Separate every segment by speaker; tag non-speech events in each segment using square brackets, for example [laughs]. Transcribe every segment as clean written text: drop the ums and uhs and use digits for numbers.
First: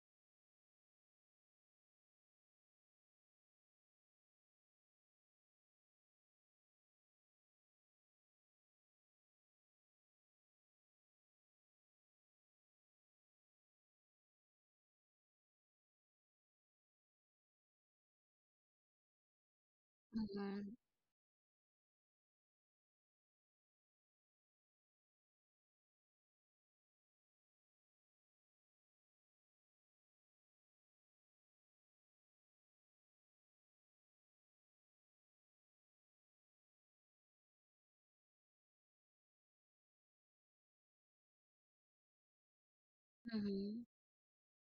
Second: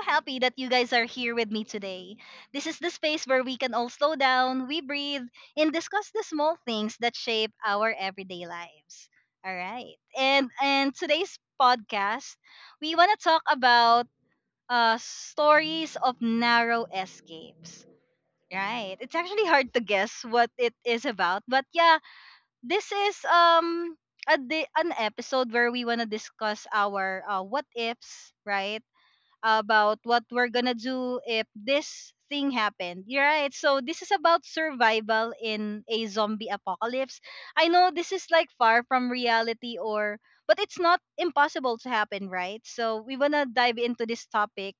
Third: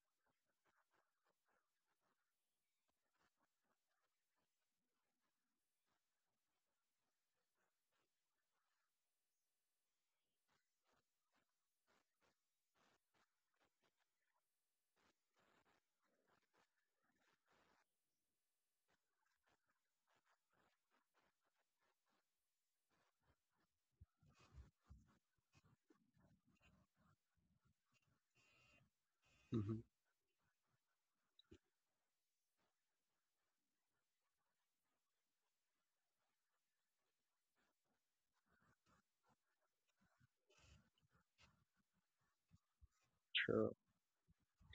Speaker 1: happy that you guys are here with me today. This is the space where we can all slow down, we breathe, and discuss the small things that shape our everyday lives. All right. And today's podcast, we want to talk about stories of narrow escapes. Right. It's actually hard to guess what it
Speaker 2: Mhm,
Speaker 1: is about, but yeah, this is an episode where we want to discuss our what ifs, right?
Speaker 3: Mhm.
Speaker 1: About what we're gonna do if this thing happened. You're right. So this is about survival in a zombie apocalypse. I know this is like far from reality or but it's not impossible to happen, right? So we wanna dive
Speaker 3: Sure.
Speaker 2: mhm.
Speaker 1: into this topic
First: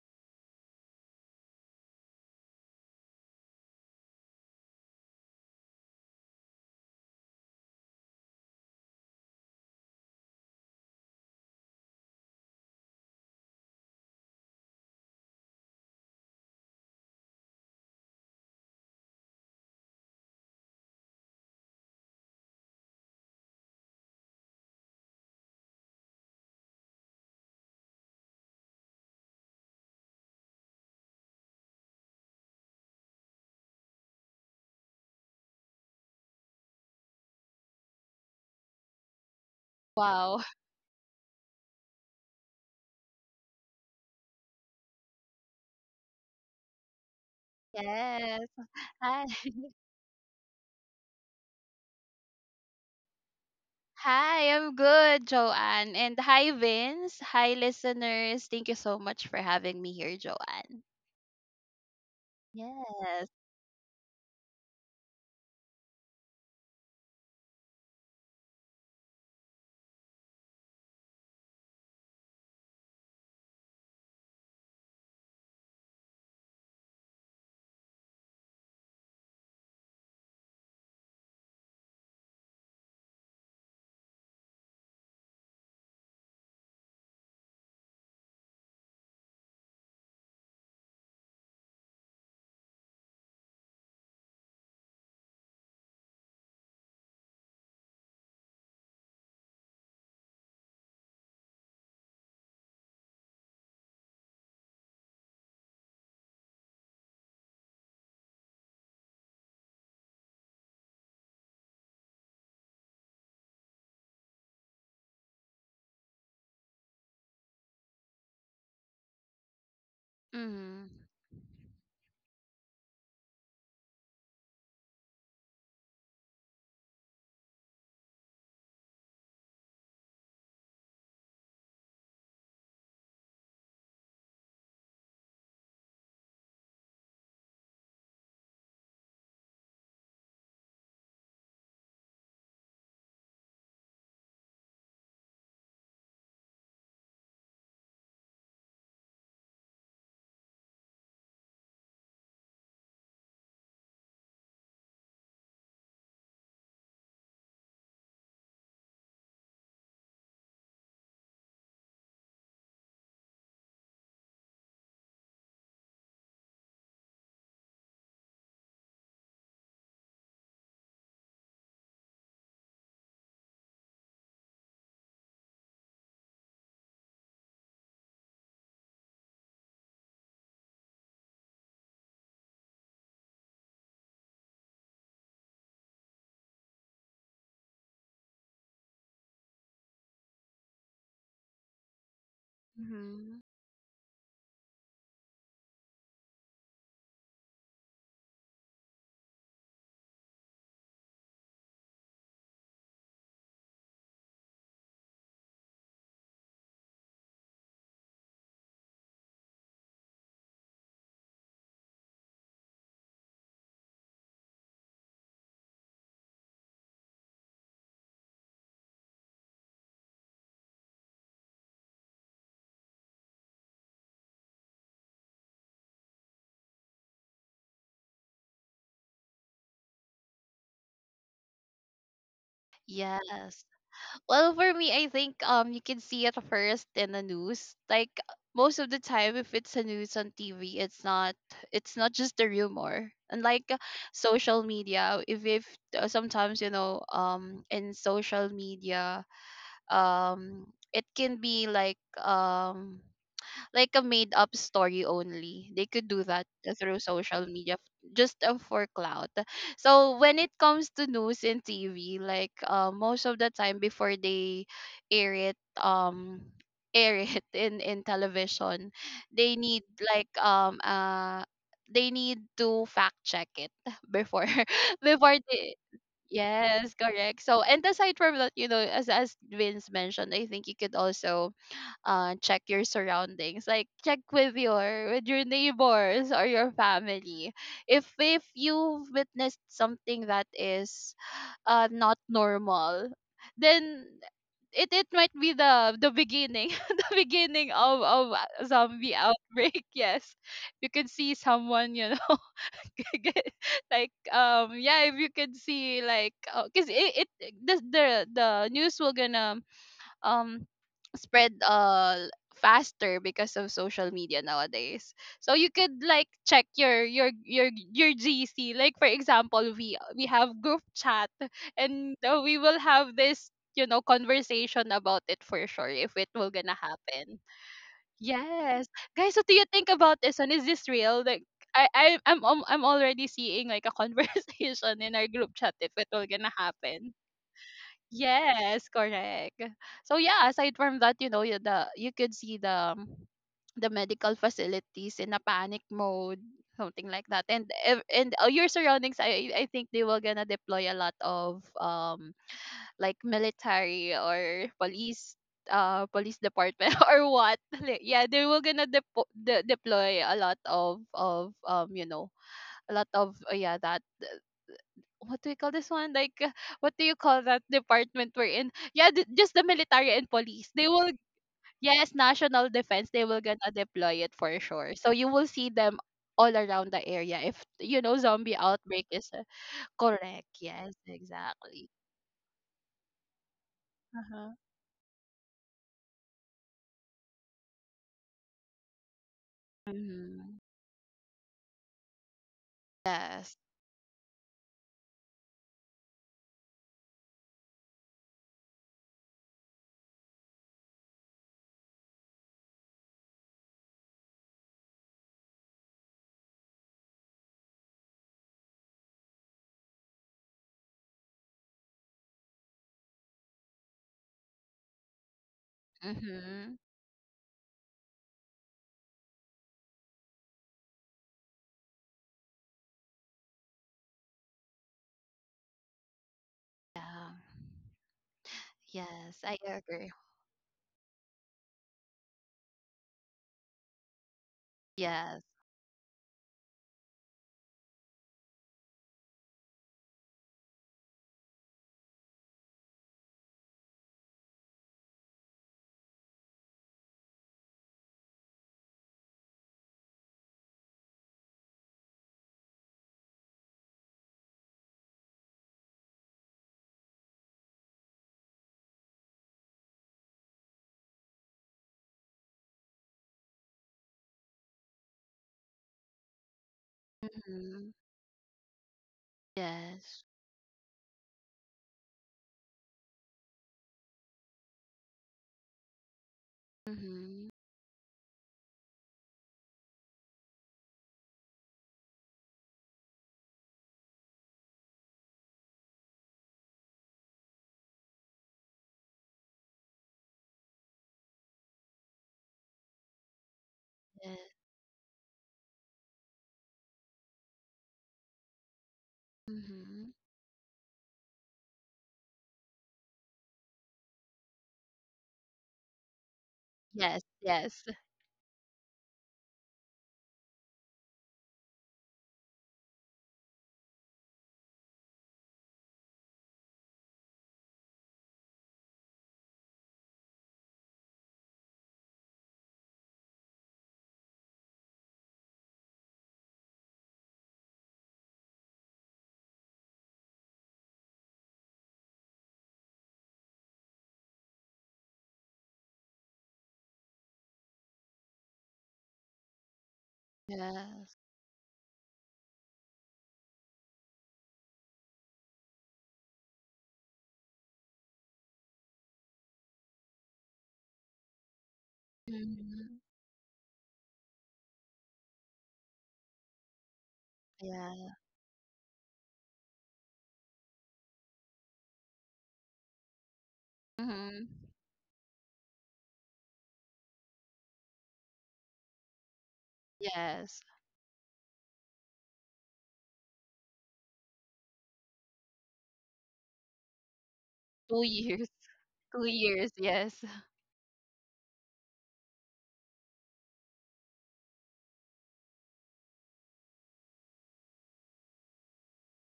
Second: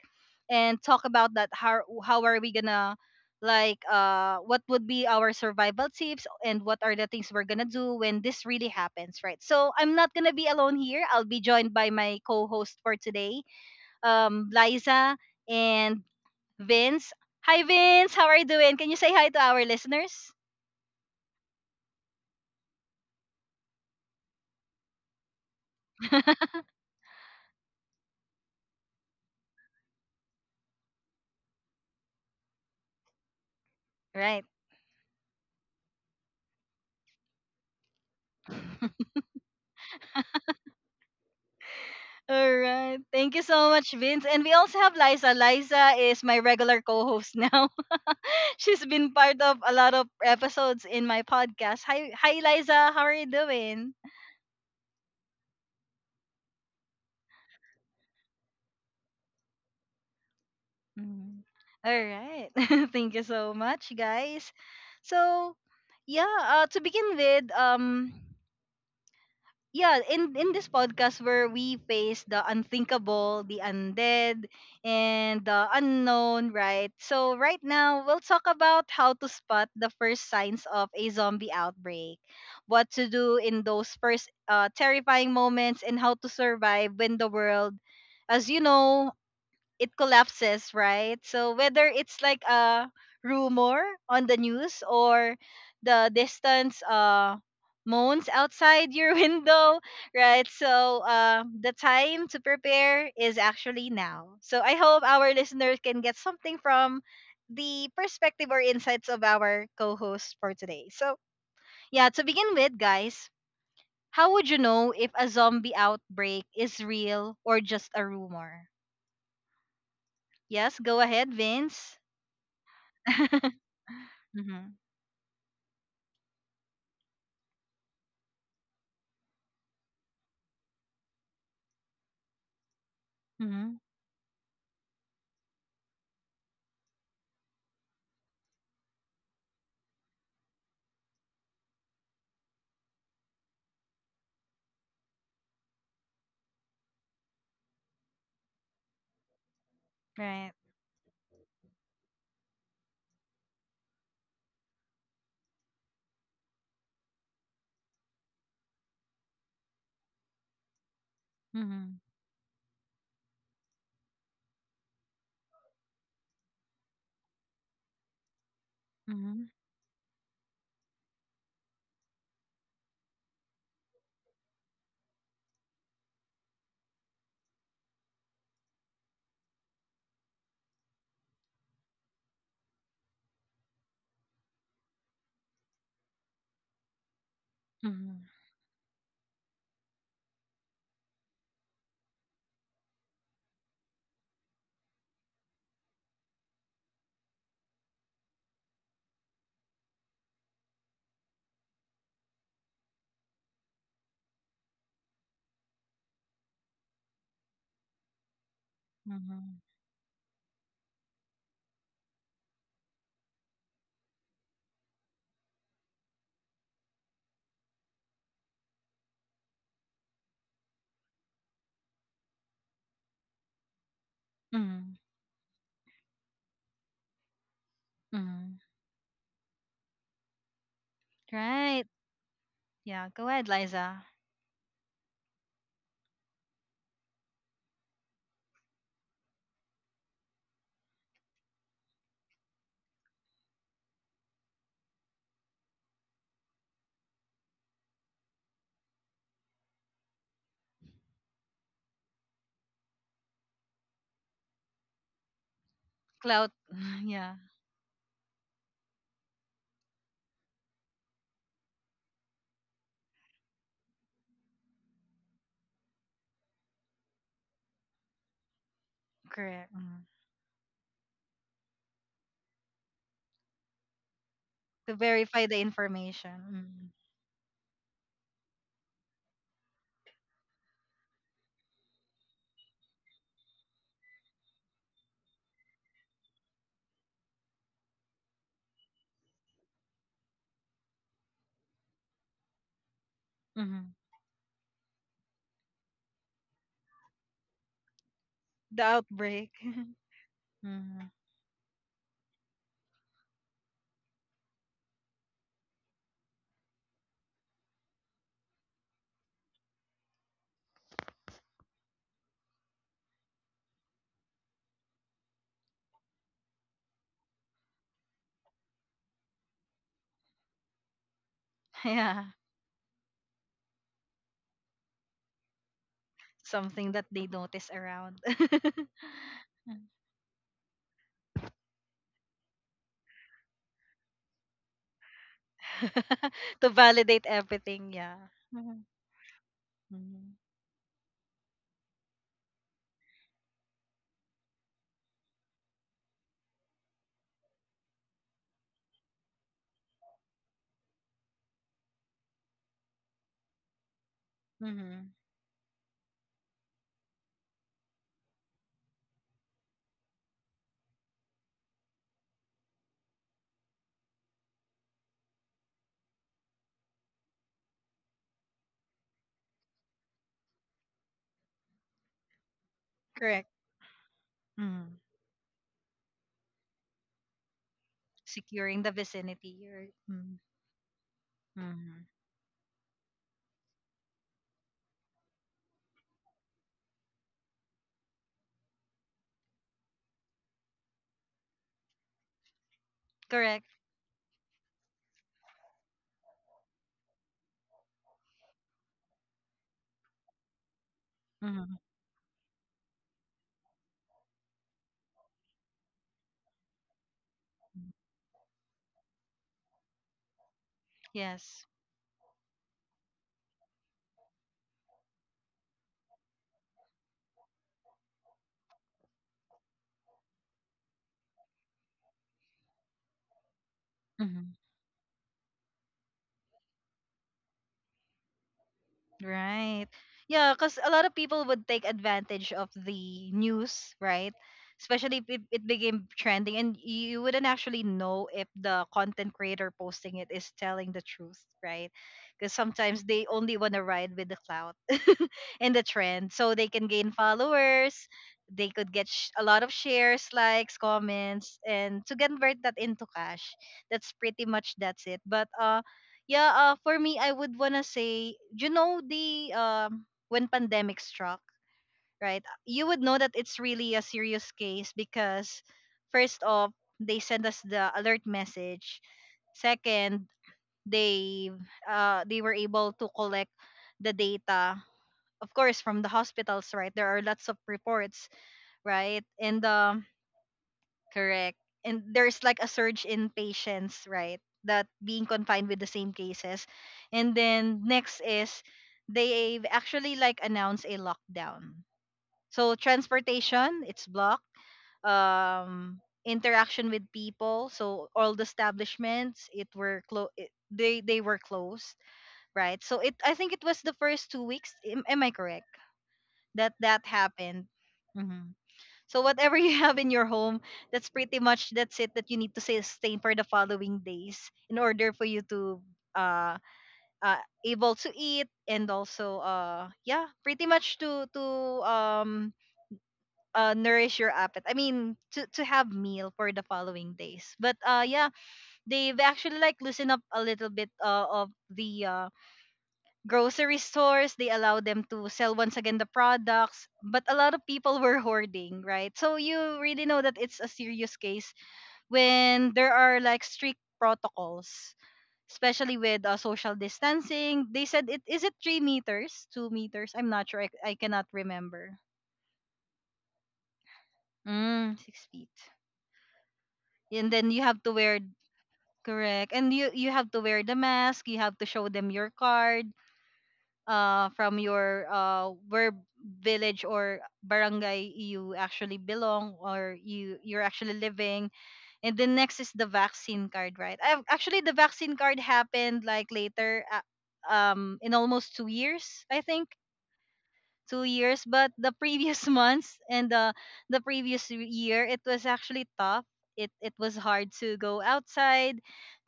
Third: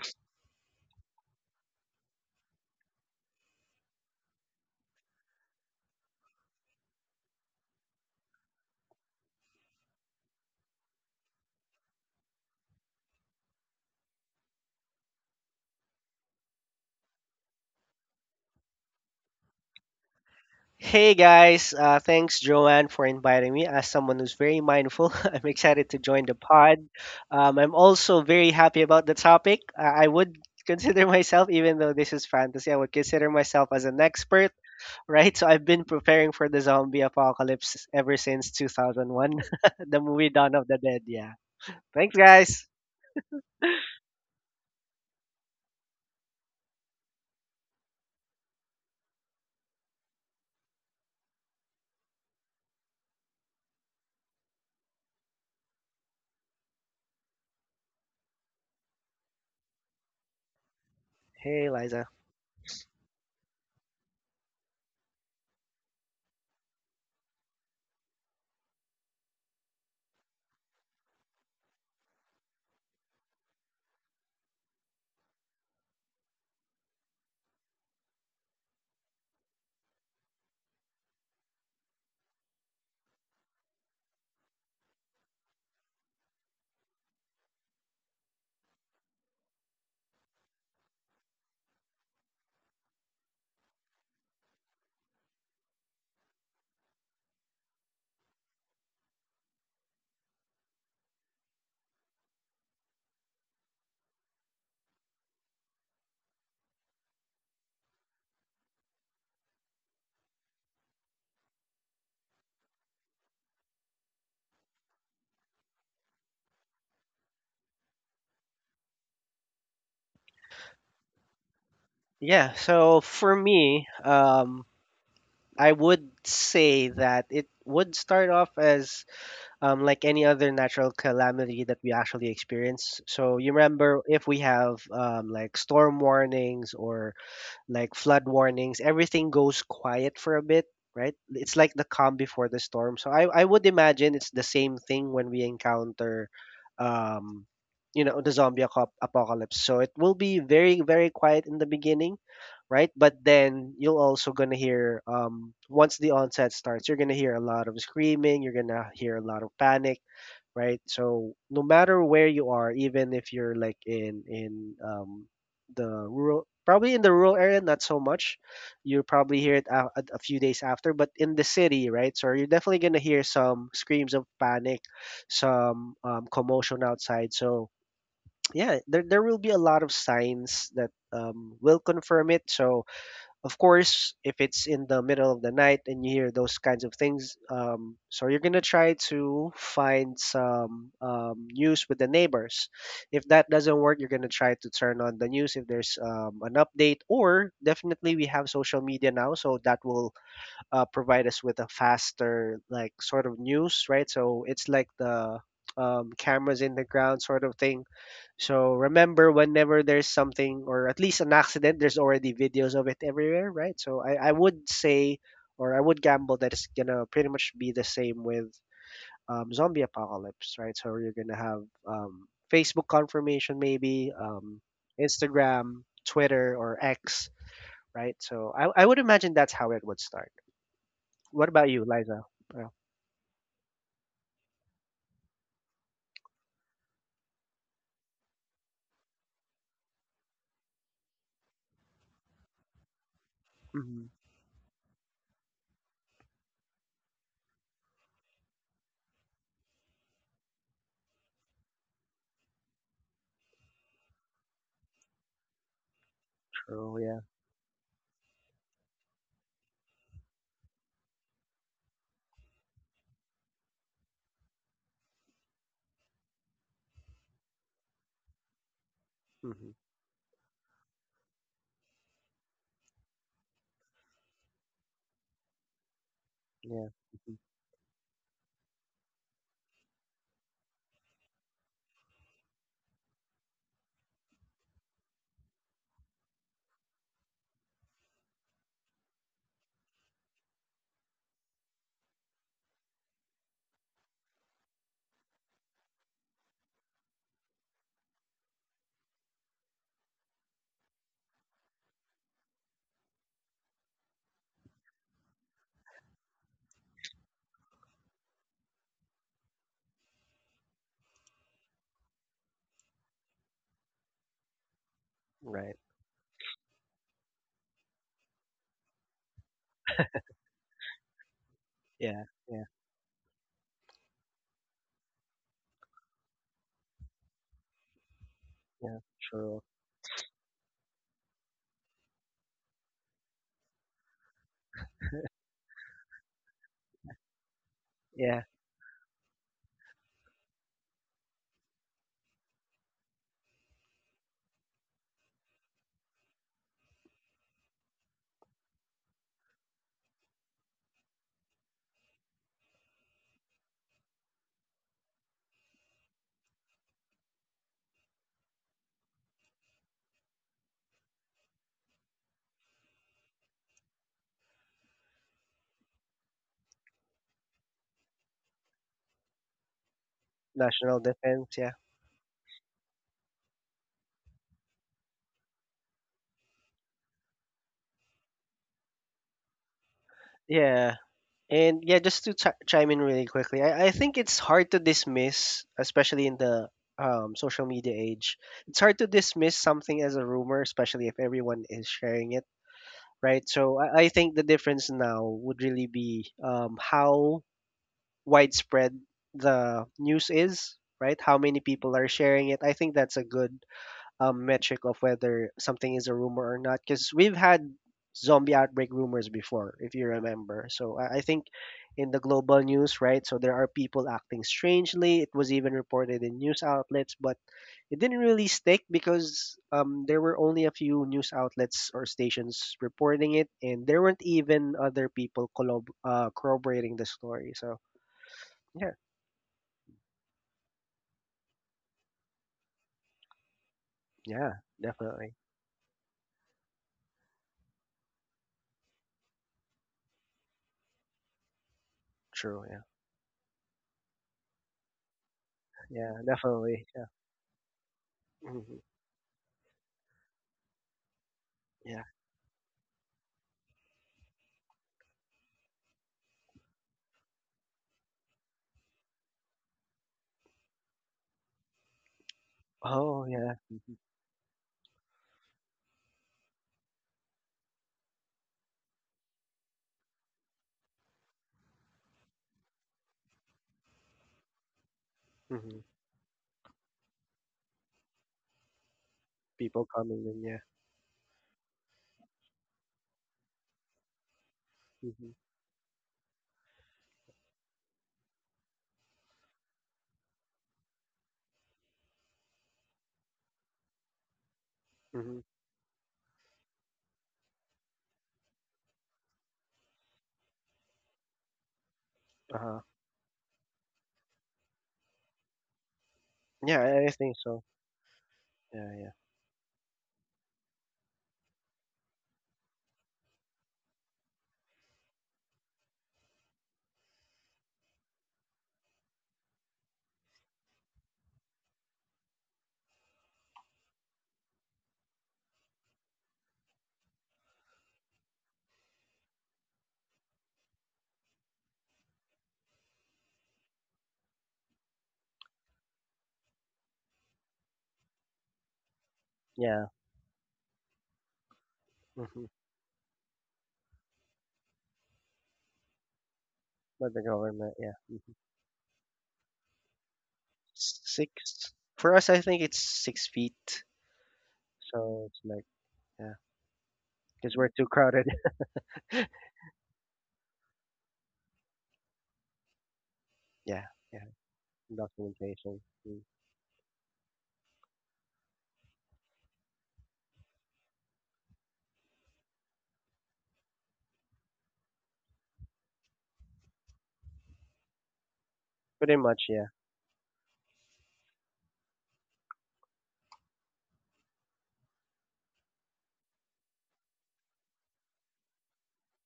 Speaker 1: and talk about that how are we gonna like what would be our survival tips and what are the things we're gonna do when this really happens, right? So I'm not gonna be alone here. I'll be joined by my co-host for today, Liza, and Vince. Hi, Vince. How are you doing? Can you say hi to our listeners?
Speaker 3: Hey guys, thanks Joanne for inviting me. As someone who's very mindful, [laughs] I'm excited to join the
Speaker 1: [laughs]
Speaker 3: pod. I'm also very happy about the topic. I would consider [laughs] myself, even though this is fantasy, I would consider myself as an
Speaker 1: Right.
Speaker 3: expert, right? So I've been preparing for the zombie apocalypse ever since 2001, [laughs] the movie
Speaker 2: Wow.
Speaker 3: Dawn of the Dead. Yeah. Thanks
Speaker 1: All
Speaker 3: guys.
Speaker 1: right. Thank you so much, Vince. And we also have Liza. Liza is my regular co-host now.
Speaker 2: Yes.
Speaker 1: [laughs] She's been
Speaker 2: Hi.
Speaker 1: part of a
Speaker 2: [laughs]
Speaker 1: lot of episodes in my podcast. Hi, hi, Liza. How are you doing?
Speaker 2: Hi, I'm good, Joanne. And hi, Vince. Hi, listeners. Thank you so much for having me here, Joanne.
Speaker 1: Mm.
Speaker 3: Hey
Speaker 1: All
Speaker 3: Liza.
Speaker 1: right. [laughs] Thank you
Speaker 2: Yes.
Speaker 1: so much, guys. So, yeah, to begin with, yeah, in this podcast where we face the unthinkable, the undead, and the unknown, right? So right now we'll talk about how to spot the first signs of a zombie outbreak, what to do in those first terrifying moments, and how to survive when the world, as you know, it collapses, right? So whether it's like a rumor on the news or the distance moans outside your [laughs] window, right? So the time to prepare is actually now. So I hope our listeners can get something from the perspective or insights of our co-host for today. So yeah, to begin with, guys, how would you know if a zombie outbreak is real or just a rumor? Yes, go
Speaker 2: Mm-hmm.
Speaker 1: ahead, Vince.
Speaker 3: Yeah, so for
Speaker 1: [laughs]
Speaker 3: me,
Speaker 1: Mhm,
Speaker 3: I would say that it would start off as like any other natural calamity that we actually experience. So you
Speaker 1: mhm,
Speaker 3: remember if we have like storm warnings or like flood warnings, everything goes quiet for a bit, right? It's like the calm before the storm. So I would imagine it's the same thing when we encounter, um, you know, the apocalypse. So it will be
Speaker 1: right.
Speaker 3: very, very quiet in the beginning, right? But then you'll also gonna hear, once the onset starts, you're gonna hear a lot of screaming, you're gonna hear a lot of panic, right? So no
Speaker 1: Mhm,
Speaker 3: matter where you are, even if you're like in the rural, probably in the rural area, not so much. You probably
Speaker 1: mhm,
Speaker 3: hear it a few days after, but in the city, right? So you're definitely gonna hear some screams of panic, some commotion outside. So [tsk] yeah, there will be a lot of signs that will confirm it. So of course, if it's in the middle of the night and you hear those kinds of things,
Speaker 1: mhm,
Speaker 3: so you're gonna try to find some news with the neighbors. If
Speaker 2: Mm-hmm.
Speaker 3: that doesn't work, you're gonna try to turn on the news if there's an update, or definitely we have social media now, so that will provide us with a faster like sort of news, right? So it's like the cameras in the ground sort of thing. So remember,
Speaker 1: mhm,
Speaker 3: whenever there's something or at least an accident, there's already videos of it everywhere, right? So I would say, or I would gamble that it's gonna pretty much be the same with zombie apocalypse, right? So you're gonna have Facebook confirmation, maybe
Speaker 1: mhm,
Speaker 3: Instagram, Twitter, or X, right? So
Speaker 1: mhm.
Speaker 3: I would imagine that's how it would start. What about you,
Speaker 1: Right.
Speaker 3: Liza? Oh,
Speaker 1: Yeah, go ahead,
Speaker 2: Yes.
Speaker 1: Liza.
Speaker 2: Well, for me, I think you can see it first in the news. Like most of the time, if it's a news on TV, it's not just a rumor. Unlike
Speaker 3: hmm
Speaker 2: social media, if sometimes in social media um it can be like a made up story only they could do that
Speaker 1: Cloud.
Speaker 3: true.
Speaker 2: through
Speaker 1: [laughs]
Speaker 3: Yeah.
Speaker 1: Yeah,
Speaker 2: social media f- just for clout. So when it comes to news and TV, like most of the time before they air it um air it [laughs] in television, they
Speaker 3: hmm
Speaker 1: correct.
Speaker 2: need
Speaker 1: Mhm.
Speaker 2: like they need to fact check it [laughs] before
Speaker 1: To
Speaker 2: [laughs] before
Speaker 1: verify the
Speaker 2: they.
Speaker 3: Yeah.
Speaker 1: information.
Speaker 2: Yes,
Speaker 3: hmm
Speaker 2: correct. So, and aside from that, you know, as Vince mentioned, I think you could also check your surroundings, like check with your neighbors or your family. If you witnessed something that is not normal,
Speaker 1: Mhm, mhm.
Speaker 2: then it might be the beginning, [laughs] the beginning of a
Speaker 1: The
Speaker 2: zombie
Speaker 1: outbreak.
Speaker 2: outbreak. [laughs]
Speaker 1: [laughs]
Speaker 2: Yes, you can
Speaker 1: Mhm.
Speaker 2: see someone, you know. [laughs] Get- like yeah, if you could see like, because it the, the the news will gonna um spread faster because of social media nowadays. So you
Speaker 3: Right.
Speaker 2: could like check your gc. Like for example, we have group chat, and
Speaker 3: Yeah.
Speaker 1: Yeah,
Speaker 2: we
Speaker 3: Yeah.
Speaker 2: will have this, you know, conversation about it for sure if it will gonna
Speaker 1: something that they
Speaker 2: happen.
Speaker 1: notice around. [laughs]
Speaker 2: Yes.
Speaker 3: Yeah.
Speaker 2: Guys, what do
Speaker 3: True.
Speaker 2: you think about this one? Is this real? Like I'm already seeing like a [laughs] conversation in our group chat if it will gonna
Speaker 1: [laughs] To
Speaker 2: happen.
Speaker 1: validate everything, yeah.
Speaker 3: Yeah.
Speaker 2: Yes,
Speaker 1: Mhm,
Speaker 2: correct. So
Speaker 1: mhm,
Speaker 2: yeah, aside from that, you know, you- the you could see the medical facilities in a panic mode, something like that. And your surroundings, I think they will gonna deploy a lot of like military or
Speaker 1: mhm.
Speaker 2: police, police department. [laughs] Or what? [laughs] Like, yeah, they were gonna deploy a lot of you know, a lot of yeah, that what do you call this one, like what do you call that department we're in? Yeah, just the military and police, they
Speaker 3: National
Speaker 2: will.
Speaker 3: defense. Yeah.
Speaker 2: Yes, national defense, they will
Speaker 1: Correct.
Speaker 2: gonna deploy it for sure,
Speaker 1: Mhm.
Speaker 2: so you will see them all around the area if you know zombie
Speaker 1: Securing the
Speaker 2: outbreak is
Speaker 1: vicinity. Right. Mhm,
Speaker 2: correct. Yes,
Speaker 3: Yeah. And
Speaker 2: exactly.
Speaker 3: yeah,
Speaker 1: mhm.
Speaker 3: just to chime in really quickly, I think it's
Speaker 2: Uh-huh.
Speaker 3: hard to dismiss, especially in the social media age. It's hard to dismiss something as a
Speaker 2: Hmm.
Speaker 3: rumor, especially if everyone is sharing it, right?
Speaker 2: Yes.
Speaker 3: So
Speaker 1: Correct.
Speaker 3: I think the difference now would really be how widespread the news is, right? How many
Speaker 1: Mhm.
Speaker 3: people are sharing it? I think that's a good metric of whether something is a rumor or not, because we've had zombie outbreak rumors before, if you remember. So I think
Speaker 1: Yes.
Speaker 3: in the global news, right? So there are people acting strangely. It was even reported in news
Speaker 2: Mm-hmm.
Speaker 3: outlets, but it didn't really stick because there were only a few news outlets or stations reporting it, and there weren't
Speaker 1: Hmm.
Speaker 3: even other people corroborating
Speaker 2: Yeah.
Speaker 3: the story. So yeah.
Speaker 2: Yes, I
Speaker 1: Right.
Speaker 2: agree.
Speaker 1: Yeah, because a lot of people would take advantage of the news, right?
Speaker 3: Yeah,
Speaker 1: Especially
Speaker 3: definitely.
Speaker 2: Yes.
Speaker 1: if it became trending, and you wouldn't actually know if the content creator posting it is telling the truth, right? Because
Speaker 3: True, yeah.
Speaker 1: sometimes they only want to ride with the clout, in the
Speaker 3: Yeah,
Speaker 1: trend so they
Speaker 3: definitely.
Speaker 1: can
Speaker 3: Yeah.
Speaker 1: gain followers, they
Speaker 3: Mhm.
Speaker 1: could get a lot of shares, likes, comments,
Speaker 3: Yeah.
Speaker 1: and to convert that into cash. That's pretty much that's it. But yeah for me, I would want to say, you know, the when pandemic struck, right? You would know
Speaker 3: Oh,
Speaker 1: that
Speaker 3: yeah.
Speaker 1: it's
Speaker 3: Mhm.
Speaker 1: really a serious case because first off, they sent us
Speaker 2: Mm-hmm.
Speaker 1: the alert message.
Speaker 2: Yes.
Speaker 1: Second, they they were able to collect the data, of
Speaker 3: Mhm.
Speaker 1: course, from the hospitals, right? There are
Speaker 2: Mm-hmm.
Speaker 1: lots of reports, right? and
Speaker 3: People coming in, yeah.
Speaker 1: correct, and there's like a surge in patients, right? That being
Speaker 3: Mhm.
Speaker 1: confined with the same cases, and then next is they've actually like announced a lockdown, so transportation it's blocked,
Speaker 2: Yes.
Speaker 3: Mhm.
Speaker 1: um interaction with people, so all the establishments it were
Speaker 2: Mm-hmm.
Speaker 1: close, they were closed,
Speaker 3: Uh-huh.
Speaker 1: right? so it I think it was the first two weeks. Am I correct that
Speaker 3: Yeah,
Speaker 1: that
Speaker 3: I
Speaker 2: Yes.
Speaker 3: think so.
Speaker 1: happened?
Speaker 2: Yes.
Speaker 1: Mhm.
Speaker 3: Yeah, yeah.
Speaker 1: So whatever [laughs] you have in your home, that's pretty much that's it that you need to sustain for the following days in order for you to uh, uh able to eat, and also yeah, pretty much to um nourish your appetite. I mean, to have meal for the following days. But yeah, they've actually like loosened up a little bit of the grocery stores. They allow them to sell once again the products, but a lot of people were hoarding, right? So you
Speaker 3: Yeah.
Speaker 1: really know that it's a
Speaker 2: Yes.
Speaker 1: serious case
Speaker 3: Mhm.
Speaker 1: when there are like strict protocols, especially with social
Speaker 3: But the
Speaker 1: distancing.
Speaker 3: government,
Speaker 1: They
Speaker 3: yeah.
Speaker 1: said, it
Speaker 3: Mhm.
Speaker 1: is it three meters, two meters? I'm not sure. I cannot
Speaker 3: Six.
Speaker 1: remember.
Speaker 3: For us, I think it's
Speaker 2: Mm-hmm.
Speaker 3: 6 feet.
Speaker 1: Mm,
Speaker 3: So
Speaker 1: six
Speaker 3: it's
Speaker 1: feet.
Speaker 3: like, yeah,
Speaker 1: And then
Speaker 3: because
Speaker 1: you
Speaker 3: we're
Speaker 1: have
Speaker 3: too
Speaker 1: to
Speaker 2: Yeah.
Speaker 1: wear,
Speaker 3: crowded. [laughs]
Speaker 1: correct, and you have to wear the mask. You have to show them your card
Speaker 3: Yeah, yeah.
Speaker 2: Mm-hmm.
Speaker 1: from your
Speaker 3: Documentation.
Speaker 1: where,
Speaker 3: Mm.
Speaker 1: village or barangay you actually belong or
Speaker 2: Yes.
Speaker 1: you're actually living. And the next is the vaccine card, right? I actually, the vaccine card happened like later,
Speaker 2: Two
Speaker 1: in
Speaker 2: years.
Speaker 1: almost two
Speaker 3: Pretty
Speaker 2: Two
Speaker 1: years, I
Speaker 3: much,
Speaker 1: think.
Speaker 3: yeah.
Speaker 2: years. Yes. [laughs]
Speaker 1: Two years. But the previous [laughs] months and the previous year, it was actually tough. It was hard to go outside,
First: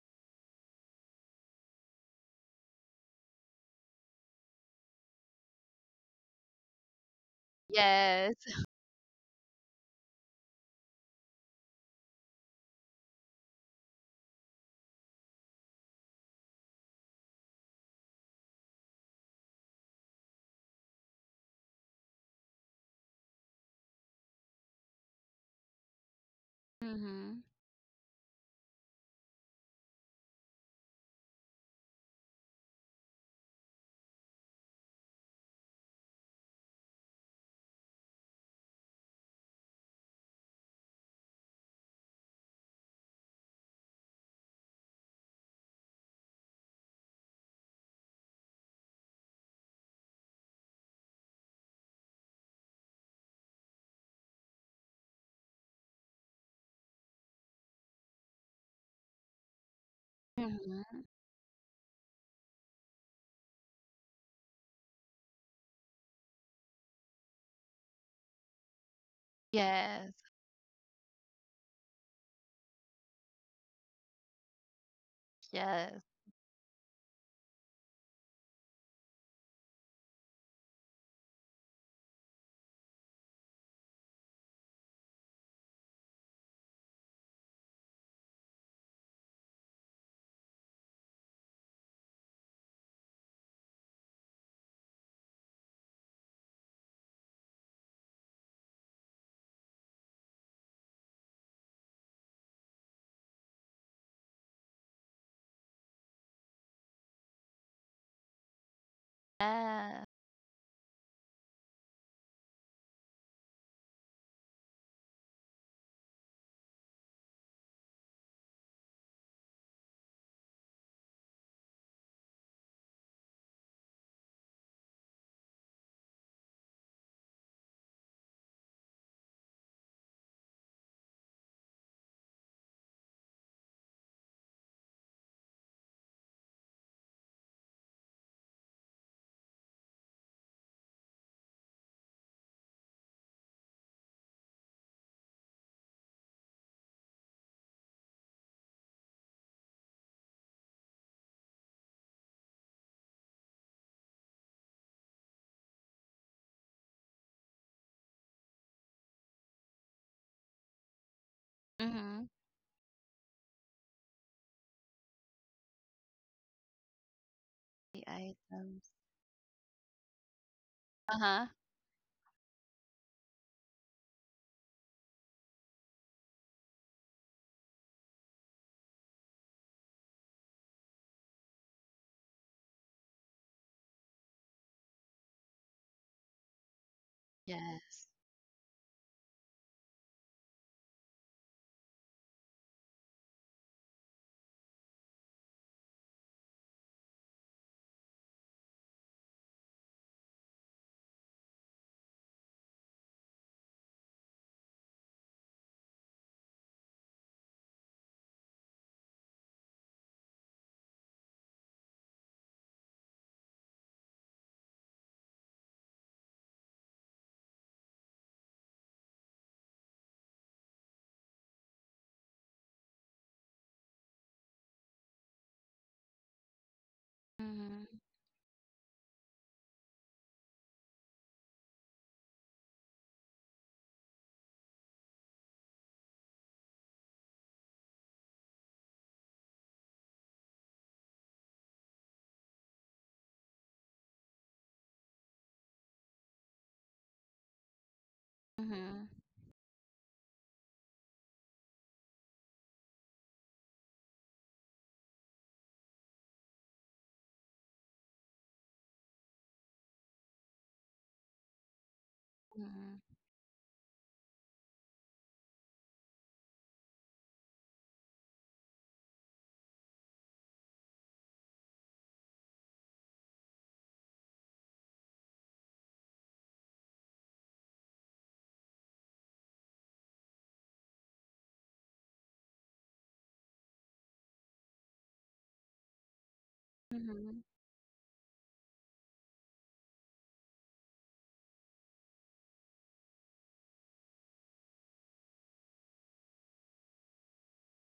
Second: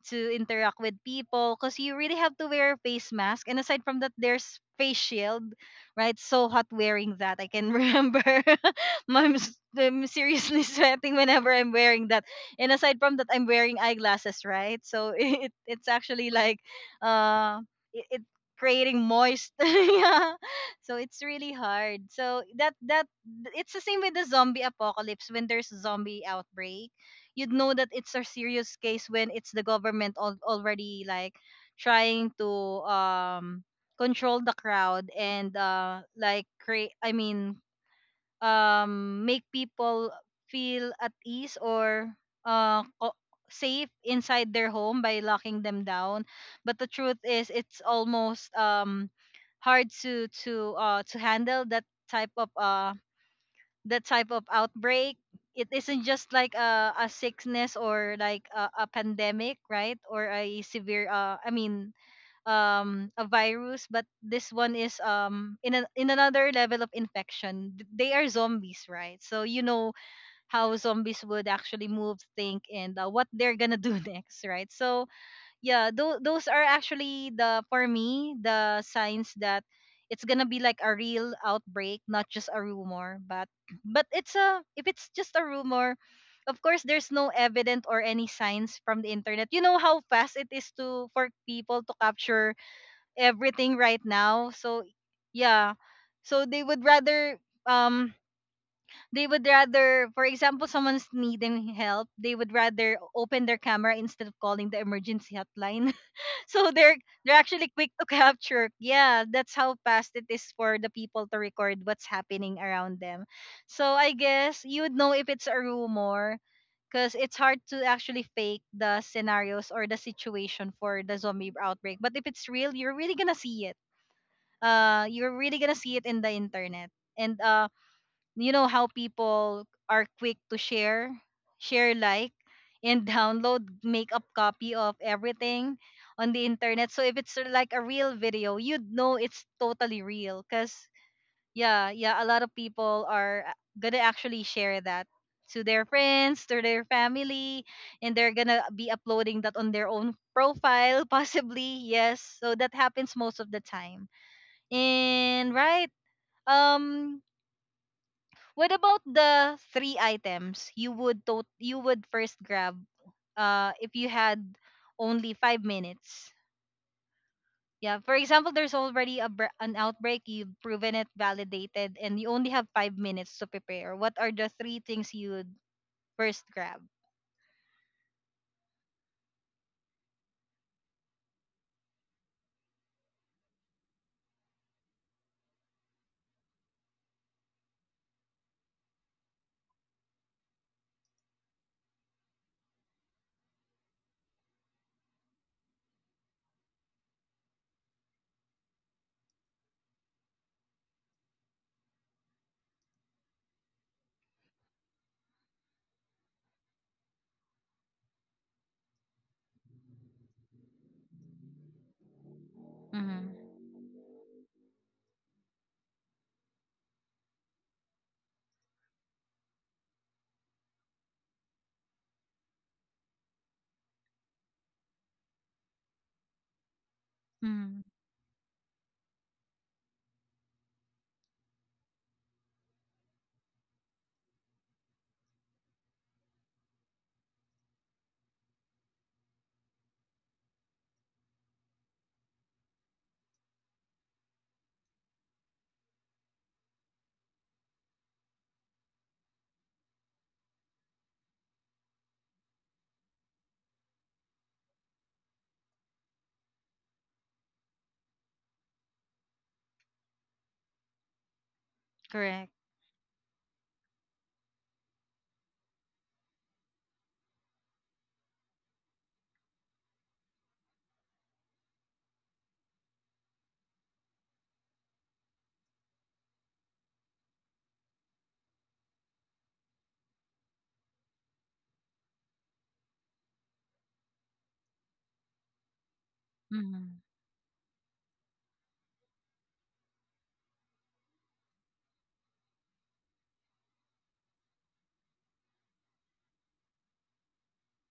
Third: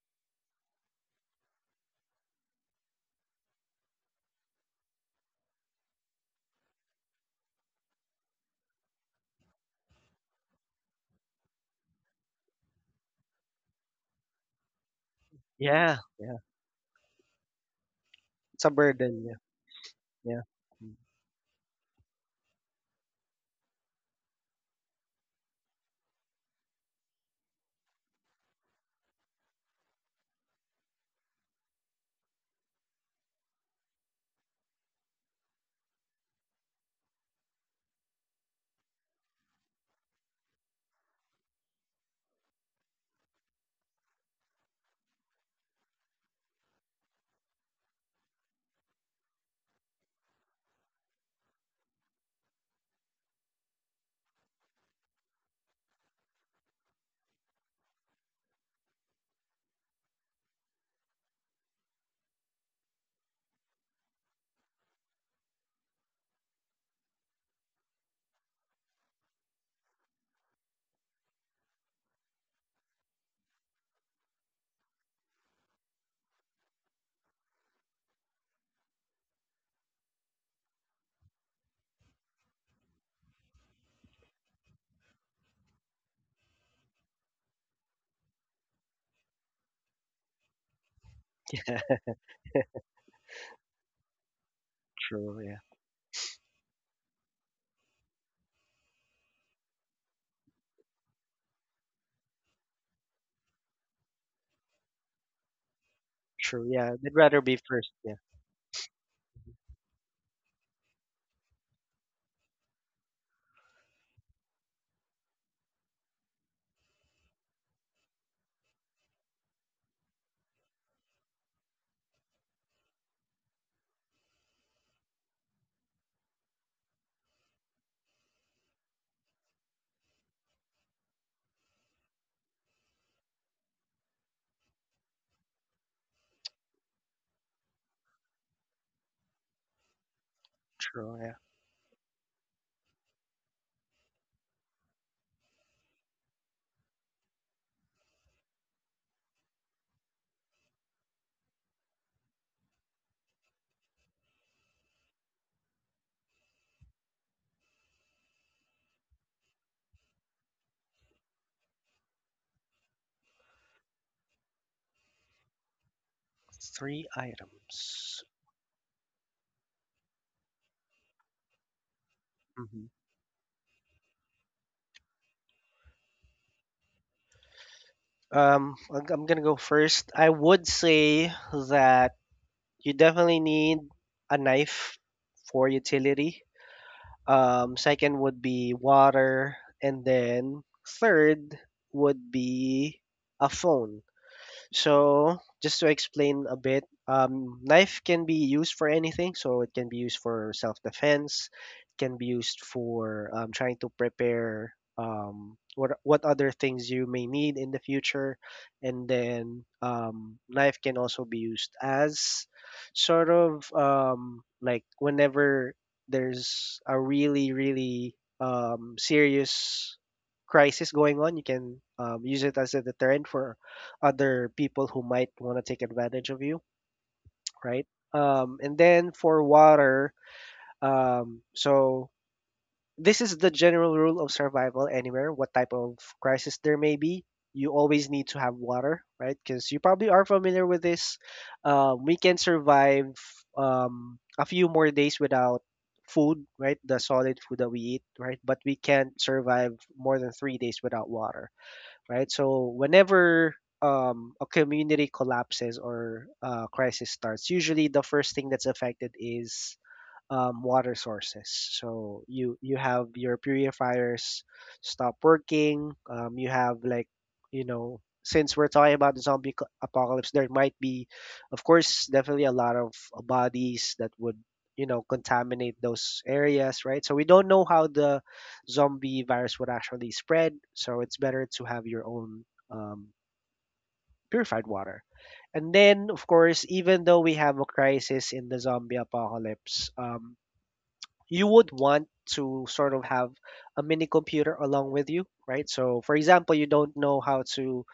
Speaker 1: to interact with people, because you really have to wear a face mask, and aside from that, there's face shield, right? So hot wearing that. I can [laughs] remember,
Speaker 2: Yes.
Speaker 1: [laughs] I'm, i I'm seriously [laughs] sweating whenever I'm wearing that. And aside from that, I'm wearing eyeglasses, right? So [laughs] it it's
Speaker 3: Yeah,
Speaker 1: actually
Speaker 3: yeah.
Speaker 1: like uh it, it
Speaker 3: It's a
Speaker 1: creating
Speaker 3: burden,
Speaker 1: moist. [laughs] Yeah,
Speaker 3: yeah,
Speaker 1: so it's really hard. So that that It's the same with the zombie apocalypse. When there's zombie outbreak,
Speaker 2: Mm-hmm.
Speaker 1: you'd know that it's a serious case when it's the government already like trying to um control the crowd and like create, I mean, make people feel at ease or uh, co- safe inside their home by locking them down. But the truth is, it's almost hard to handle type of uh, that type of outbreak. It isn't just like a sickness or like a pandemic, right? Or a
Speaker 2: Mm-hmm.
Speaker 1: severe, I mean, a virus, but this one is in another level of infection. They are zombies, right? So you know
Speaker 2: Yes.
Speaker 1: how zombies would actually move, think, and what they're gonna do [laughs] next, right? So yeah,
Speaker 2: Yes.
Speaker 1: those are actually, the for me, the signs that it's gonna be like a real outbreak, not just a rumor. But [clears throat] but it's a, if it's just a rumor, of course there's no evidence or any signs from the internet. You know how fast it is to, for
Speaker 3: yeah.
Speaker 1: people to
Speaker 3: [laughs]
Speaker 1: capture everything right now. So
Speaker 3: True, yeah.
Speaker 1: yeah. So they would rather um they would rather, for example, someone's needing help, they would rather open their camera instead of calling the emergency hotline. [laughs]
Speaker 3: True,
Speaker 1: So
Speaker 3: yeah. They'd
Speaker 1: they're
Speaker 3: rather be
Speaker 1: actually
Speaker 3: first,
Speaker 1: quick to [laughs]
Speaker 3: yeah.
Speaker 1: capture. Yeah, that's how
Speaker 2: Yeah.
Speaker 1: fast it is for the people to record what's happening around them. So I guess you would know if it's a rumor because it's hard to actually fake the scenarios or the situation for the zombie outbreak. But if it's real, you're really gonna see it, you're really gonna see it in the internet. And you know how people are quick to share, like and [laughs] download, make up copy of everything on the internet. So if it's like a real video, you'd know it's totally real because
Speaker 3: True, yeah.
Speaker 1: yeah, yeah, a lot of people are gonna actually share that to their friends, to their family, and they're gonna be uploading that on their own profile, [laughs] possibly. Yes, so that happens most of the time. And right. Um what about the three items you would you would
Speaker 2: Mm-hmm.
Speaker 1: first grab if you had only five minutes?
Speaker 3: Three
Speaker 2: The
Speaker 1: Yeah,
Speaker 3: items.
Speaker 1: for example, there's
Speaker 2: items.
Speaker 1: already a an outbreak, you've proven it
Speaker 2: Uh-huh.
Speaker 1: validated, and you only have
Speaker 3: Mhm.
Speaker 1: five minutes to prepare. What are the three things you would first grab?
Speaker 3: I'm gonna go first. I would say that you definitely need a knife for utility.
Speaker 2: Yes.
Speaker 3: Second would be water, and then third would be a phone. So, just to explain a bit, knife can be used for anything. So, it can be used for self defense, it can be used for trying to prepare what other things you may need in the future. And then, knife can also be used as sort
Speaker 1: Mm-hmm.
Speaker 3: of like whenever there's a really, really serious crisis going on, you can use it as a deterrent for other people who might want to take advantage of you,
Speaker 1: Mm-hmm.
Speaker 3: right?
Speaker 2: Mm-hmm.
Speaker 3: And then for water, so this is the general rule of survival anywhere, what type of crisis there may be. You always need to have water, right? Because you probably are familiar with this. We can survive a few more days without food, right? The solid food that we eat, right? But we
Speaker 2: Mm-hmm.
Speaker 3: can't survive more than 3 days without water, right? So whenever a community collapses or crisis starts, usually the first thing that's affected is water sources. So
Speaker 1: Correct.
Speaker 3: you
Speaker 2: Mm-hmm.
Speaker 3: have your purifiers stop working. You have like, you know, since we're talking about the apocalypse, there might be, of course, definitely a lot of bodies that would, you know, contaminate those areas, right? So we don't know how the zombie virus would actually spread. So it's better to have your own um, purified water. And then, of course,
Speaker 1: Mm-hmm.
Speaker 3: even though we
Speaker 2: Mm-hmm.
Speaker 3: have a crisis in the zombie apocalypse, you would want to sort of have a mini computer along with you, right? So, for example, you don't know how to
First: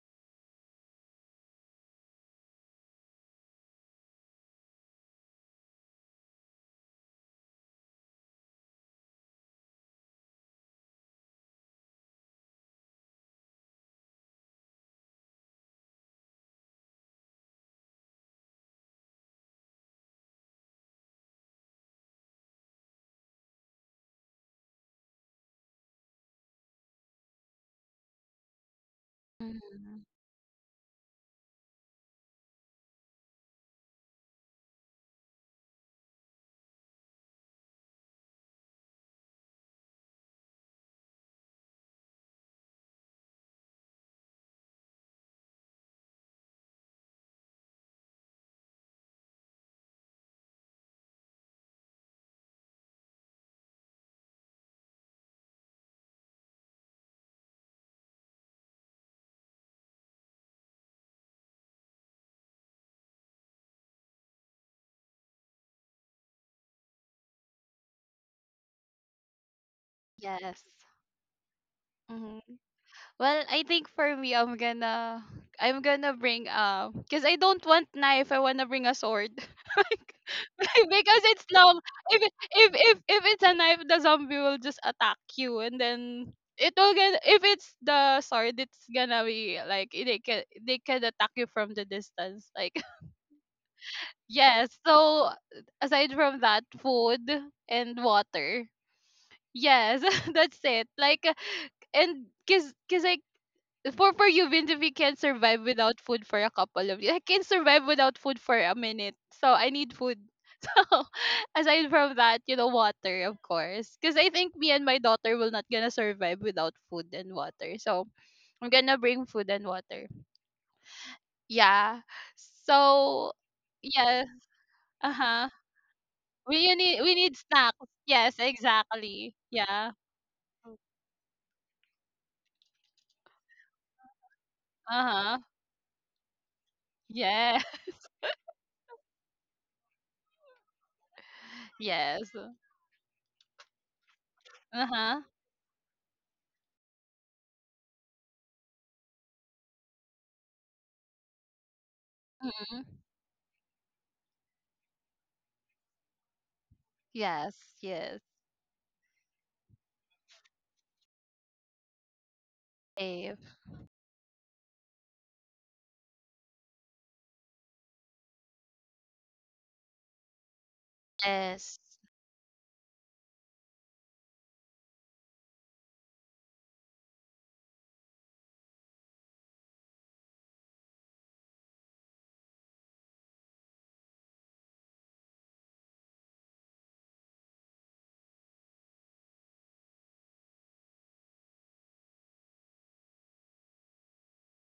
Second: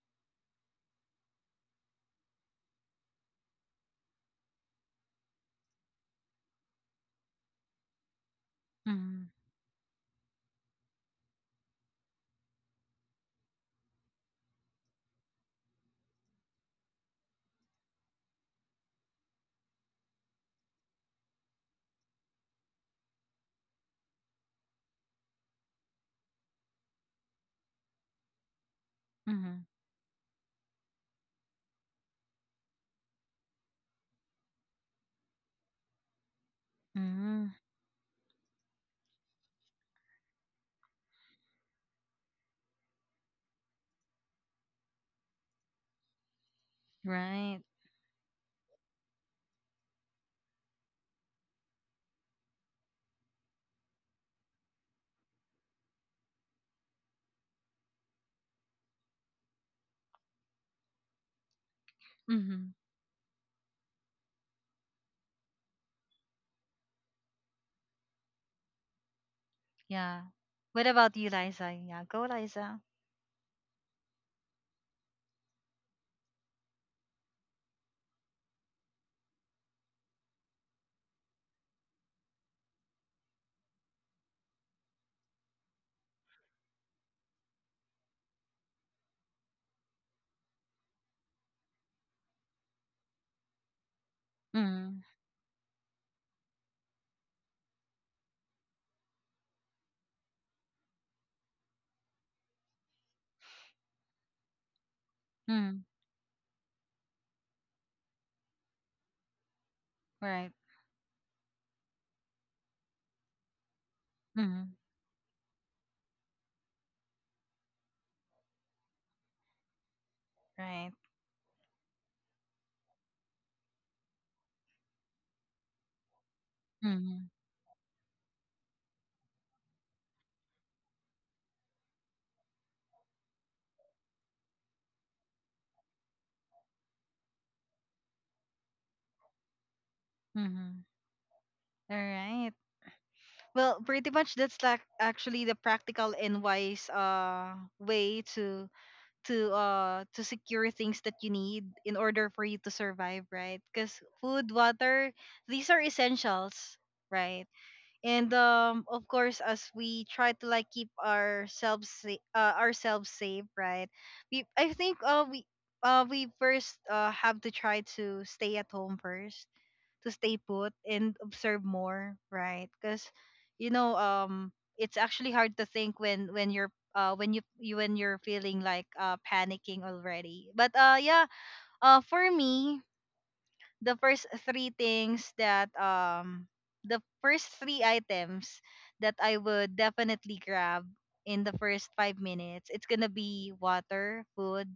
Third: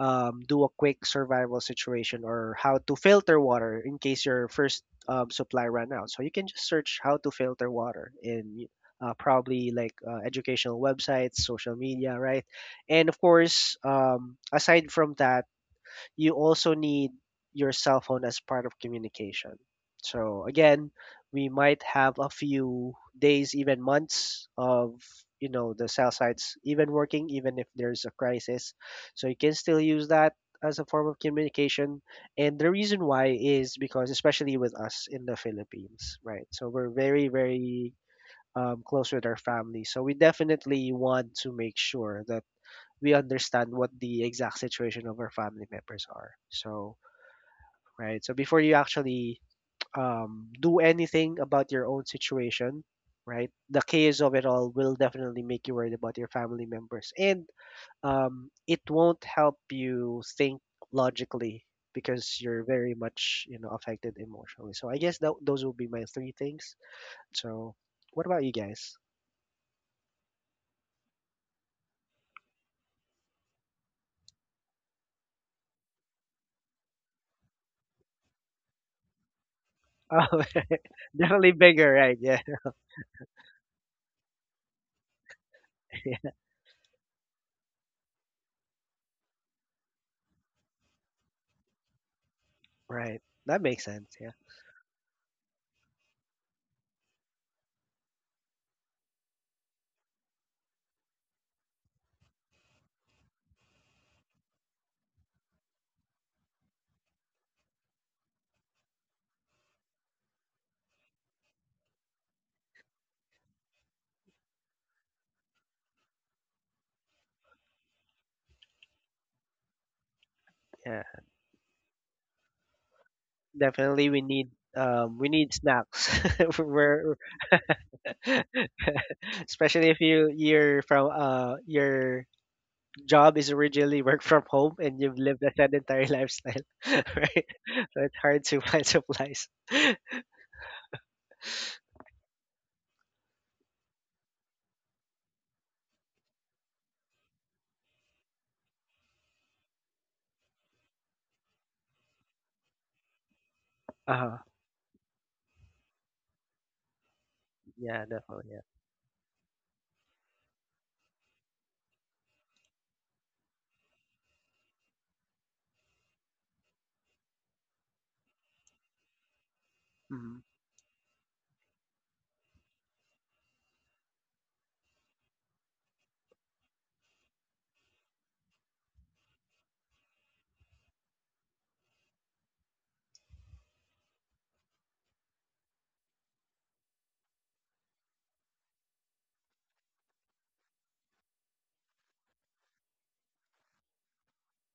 Speaker 3: do a quick survival situation or how to filter water in case your first supply ran out. So, you can just search how to filter water in
Speaker 1: Mm-hmm.
Speaker 3: probably like educational websites, social media, right? And of course, aside from that, you also need your cell phone as part of communication. So again, we might have a few days, even months of, you know, the cell sites even working, even if there's a crisis. So you can
Speaker 1: Mm-hmm.
Speaker 3: still
Speaker 2: Mm-hmm.
Speaker 3: use that as a form of communication. And the reason why is because especially with us in the Philippines, right? So we're very,
Speaker 1: Mm-hmm.
Speaker 3: very close with our family. So we definitely want to make sure that we understand what the exact situation of our family members are. So,
Speaker 1: Right.
Speaker 3: right. So before you actually do anything about your own situation, right, the chaos of it all will definitely make you worried about your family members, and it won't help you think logically because you're
Speaker 1: Mhm.
Speaker 3: very much, you know, affected emotionally. So I guess that those will be my three things. So what about you guys? [laughs]
Speaker 1: Yeah.
Speaker 2: Yes.
Speaker 1: What about you, Liza? Yeah, go
Speaker 2: Mm-hmm.
Speaker 1: Liza.
Speaker 2: Well, I think for me, I'm gonna bring cause I don't want knife. I wanna bring a sword, [laughs] like,
Speaker 3: Oh,
Speaker 2: [laughs] because it's
Speaker 3: definitely
Speaker 2: long.
Speaker 3: bigger, right?
Speaker 2: If it-
Speaker 3: Yeah,
Speaker 2: if if if it's a knife, the zombie will just attack you, and then
Speaker 3: [laughs]
Speaker 2: it will get. If it's the sword, it's gonna be like they can attack you from the distance. Like [laughs]
Speaker 3: right. That makes sense. Yeah,
Speaker 2: yes.
Speaker 1: Mm-hmm.
Speaker 2: So aside from that, food and water. Yes, [laughs] that's it. Like, and because cause I, for you, Vince, if you can survive
Speaker 1: Mm,
Speaker 2: without food for a couple of years, I can survive without food for a minute. So I need food. [laughs]
Speaker 1: right.
Speaker 2: So aside from that, you know, water, of course, because I think
Speaker 1: Mm,
Speaker 2: me and my daughter will not gonna survive without food and water. So I'm gonna bring food and water.
Speaker 1: right.
Speaker 3: yeah.
Speaker 2: Yeah. So
Speaker 3: Definitely,
Speaker 2: yeah. Uh
Speaker 3: we
Speaker 2: huh.
Speaker 3: need snacks. [laughs]
Speaker 2: We
Speaker 3: We're
Speaker 1: Mm,
Speaker 2: need snacks. Yes, exactly.
Speaker 3: [laughs] especially
Speaker 2: Yeah.
Speaker 3: if you're from your job is originally work from home and
Speaker 2: Uh
Speaker 3: you've
Speaker 2: huh.
Speaker 3: lived a sedentary lifestyle, [laughs] right?
Speaker 2: Yeah.
Speaker 3: So
Speaker 2: [laughs]
Speaker 3: it's hard to find supplies. [laughs]
Speaker 1: mm. All
Speaker 2: Yes.
Speaker 1: right. Well, pretty much that's like
Speaker 2: Uh huh.
Speaker 1: actually the practical and wise way to secure things that you need in order for you to
Speaker 2: Hmm.
Speaker 1: survive, right? Because
Speaker 3: Uh,
Speaker 1: food, water, these are essentials, right?
Speaker 2: Yes.
Speaker 3: yeah,
Speaker 2: Yes.
Speaker 1: And
Speaker 3: definitely. Yeah.
Speaker 1: of course, as we try to like keep ourselves ourselves safe,
Speaker 2: Safe.
Speaker 1: right? we I think we first have to try to stay at home first, to stay
Speaker 3: hmm
Speaker 1: put and observe
Speaker 2: Yes.
Speaker 1: more, right? Because you know, it's actually hard to think when you're when you when you're feeling like panicking already. But for me, the first three things that the first three items that I would definitely grab in the first 5 minutes, it's gonna be water, food,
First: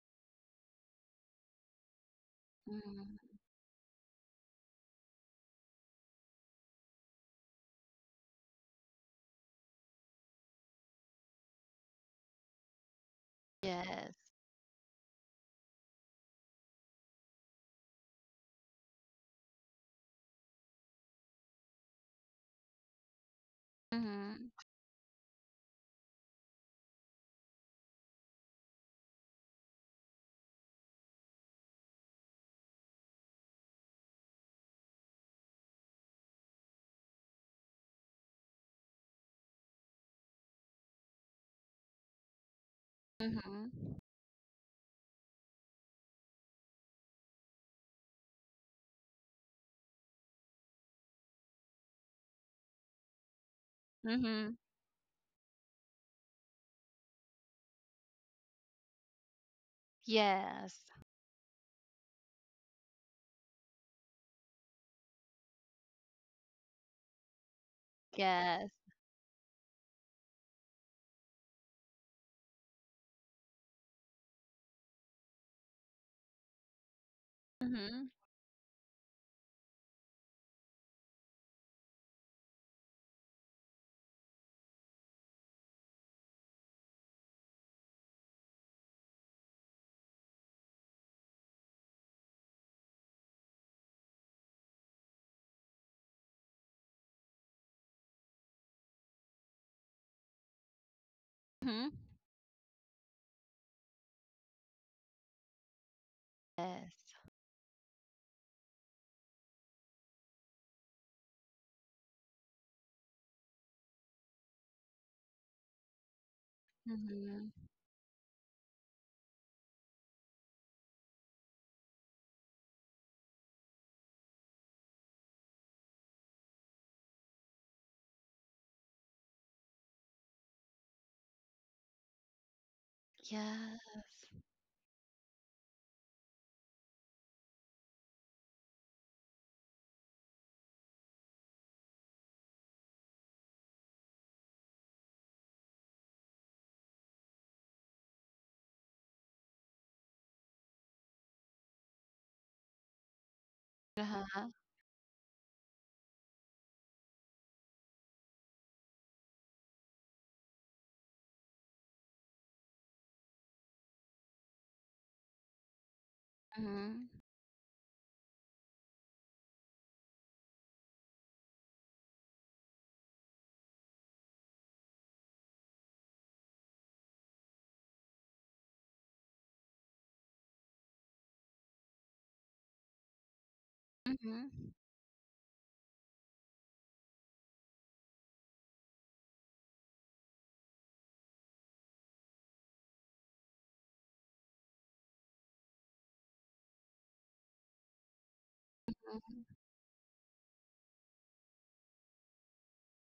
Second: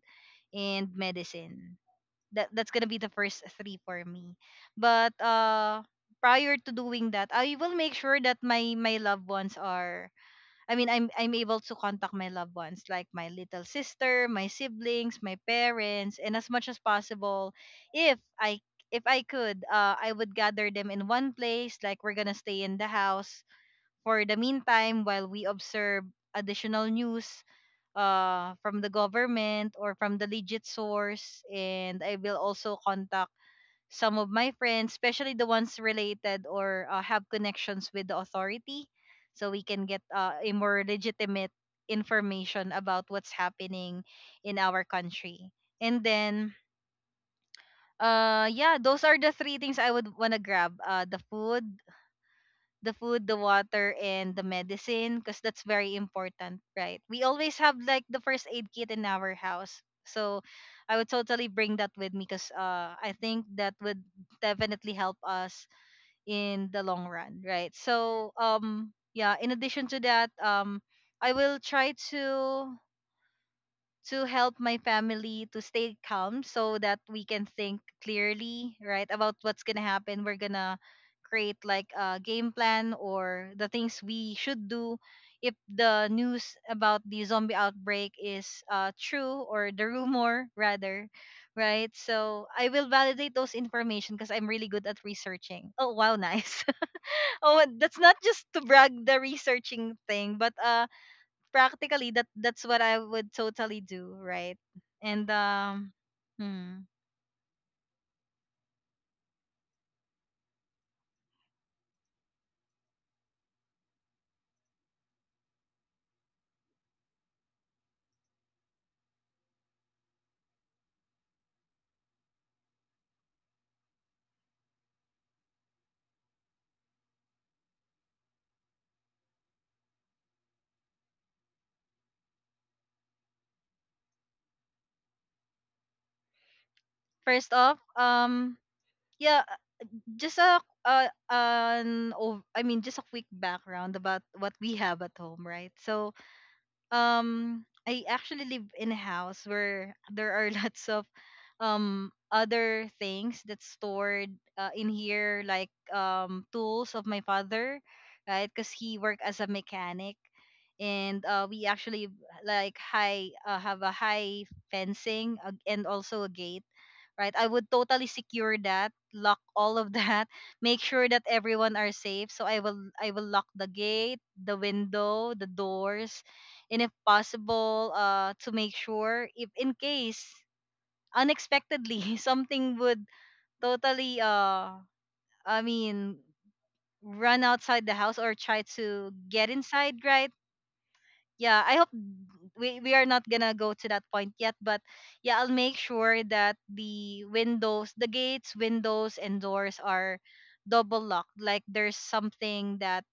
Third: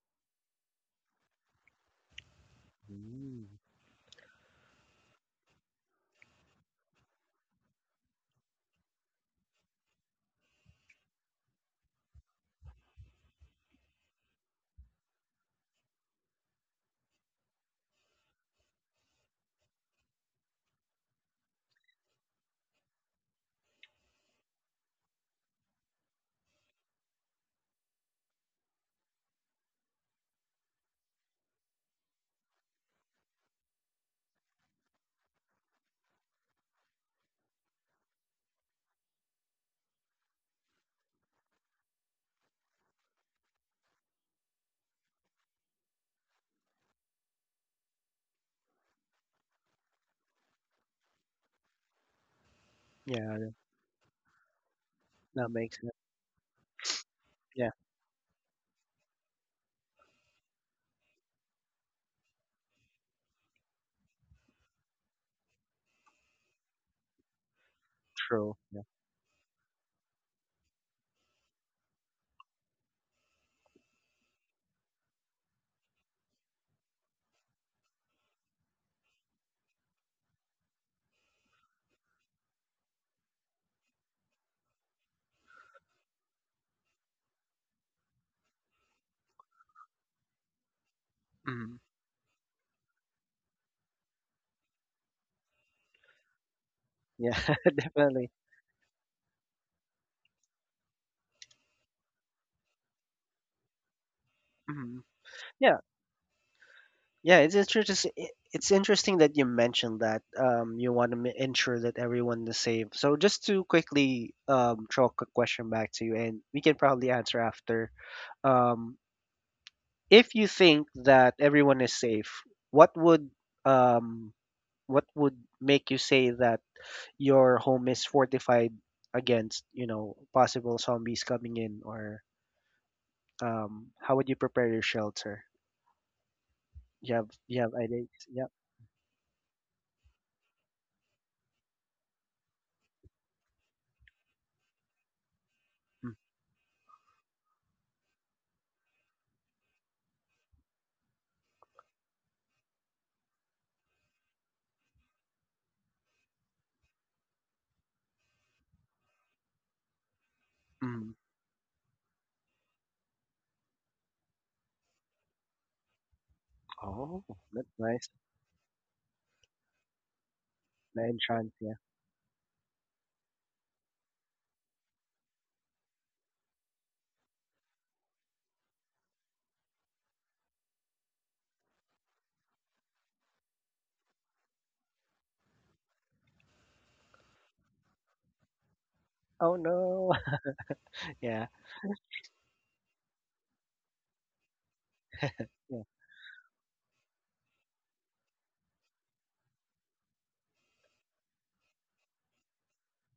Speaker 1: and medicine. That's gonna be
Speaker 2: Mm,
Speaker 1: the first
Speaker 3: Mm.
Speaker 1: three for me. But prior to doing that, I will make sure that my loved ones are— I mean, I'm able to contact my loved ones, like my little sister,
Speaker 2: yes.
Speaker 1: my siblings, my parents, and as much as possible, if I if I could, I would gather them in one place. Like we're gonna stay in the house for the
Speaker 2: Mhm.
Speaker 1: meantime while we observe additional news from the government or from the legit source, and I will also contact some of my friends, especially the ones related or have connections with the authority, so we can get a more legitimate information about what's
Speaker 2: Mhm.
Speaker 1: happening in our country. And then, yeah, those are the three things I would wanna grab: the food,
Speaker 3: Yeah,
Speaker 1: the
Speaker 3: that
Speaker 1: water, and the
Speaker 2: Mhm.
Speaker 1: medicine, because
Speaker 3: that
Speaker 1: that's
Speaker 3: makes sense.
Speaker 1: very important, right? We always
Speaker 3: Yeah,
Speaker 1: have like the first aid kit in our house. So
Speaker 2: Yes.
Speaker 1: I would totally bring that with me because I think that would definitely help us in the long run, right? So
Speaker 3: true.
Speaker 2: Yes.
Speaker 3: Yeah.
Speaker 1: yeah, in addition to that, I will try to help my family to stay calm so that we can think
Speaker 2: Mhm.
Speaker 1: clearly, right, about what's gonna happen. We're gonna create like a game plan or the things we should do if the news about the zombie outbreak is true, or the rumor rather,
Speaker 3: hmm
Speaker 1: right? So I will validate those information because I'm really good at researching. Oh wow. [laughs] Nice.
Speaker 3: Yeah,
Speaker 1: Oh,
Speaker 3: [laughs]
Speaker 1: that's not
Speaker 3: definitely.
Speaker 1: just to brag the researching thing, but
Speaker 2: Mhm.
Speaker 1: practically that's what I would totally do, right?
Speaker 3: Hmm
Speaker 1: And
Speaker 3: Yeah.
Speaker 1: hmm.
Speaker 2: Yes.
Speaker 3: Yeah, it's interesting. It's interesting that you mentioned that you want to ensure that everyone is safe. So just to quickly throw a quick question back to you, and we can probably answer
Speaker 2: Mhm.
Speaker 3: after. Um, if you think that everyone is safe, what would um, make you say that your home is fortified against, you know, possible zombies coming in, or
Speaker 2: Yes.
Speaker 3: how would you prepare your shelter?
Speaker 1: First
Speaker 3: You have
Speaker 1: off,
Speaker 3: ideas? Yeah.
Speaker 1: yeah, just a I mean just a quick background about what we have at home, right?
Speaker 3: Mm,
Speaker 1: So um I actually live in a house where there are [laughs] lots of other things that's stored
Speaker 2: Uh-huh.
Speaker 1: in here, like tools of my father, right, because he worked as a mechanic.
Speaker 3: mm.
Speaker 1: And we actually like high have a high fencing and also a gate,
Speaker 2: Mhm.
Speaker 3: Oh,
Speaker 1: right? I
Speaker 3: that's
Speaker 1: would
Speaker 3: nice.
Speaker 1: totally secure that, lock all of that, [laughs] make
Speaker 3: The
Speaker 1: sure that
Speaker 3: entrance, yeah.
Speaker 1: everyone are safe. So I will lock the gate, the window, the doors, and if possible, to make sure, if in case unexpectedly [laughs] something would totally
Speaker 2: Mhm.
Speaker 1: I mean run outside the house or try to get
Speaker 3: Oh
Speaker 1: inside,
Speaker 3: no.
Speaker 1: right?
Speaker 3: [laughs] Yeah,
Speaker 1: Yeah, I hope we are not gonna go to that point yet, but yeah, I'll make
Speaker 3: yeah,
Speaker 1: sure that the gates, windows, and
Speaker 2: Mhm.
Speaker 1: doors are double locked, like there's something that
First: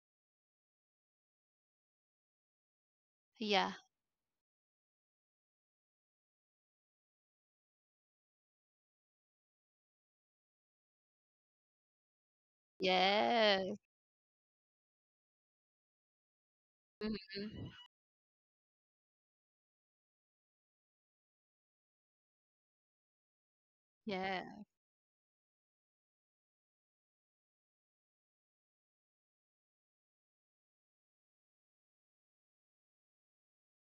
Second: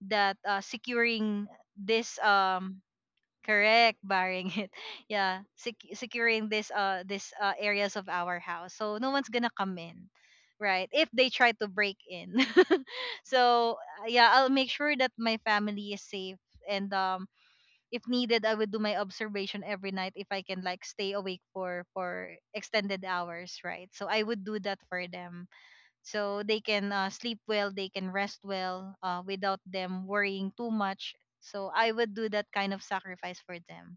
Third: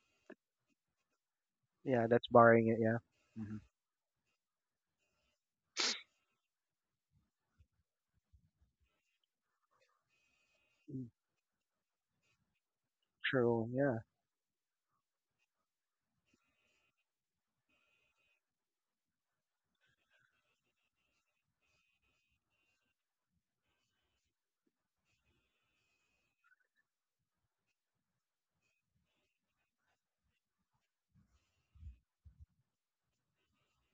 Speaker 1: securing
Speaker 3: yeah.
Speaker 1: this
Speaker 3: That's barring it. Yeah. hmm
Speaker 2: Yeah.
Speaker 1: correct, barring it. [laughs] Yeah, securing this areas of our house, so no one's gonna come in, right, if they try to break in. [laughs]
Speaker 3: True.
Speaker 1: So
Speaker 2: Yes.
Speaker 3: Yeah.
Speaker 1: yeah, I'll make sure that my family is safe. And
Speaker 2: Mhm.
Speaker 1: if needed, I would do my observation every night if I can, like stay awake for extended hours, right? So I would
Speaker 2: Yeah.
Speaker 1: do that for them, so they can sleep well, they can rest well, without them worrying too much. So I would do that kind of sacrifice for them,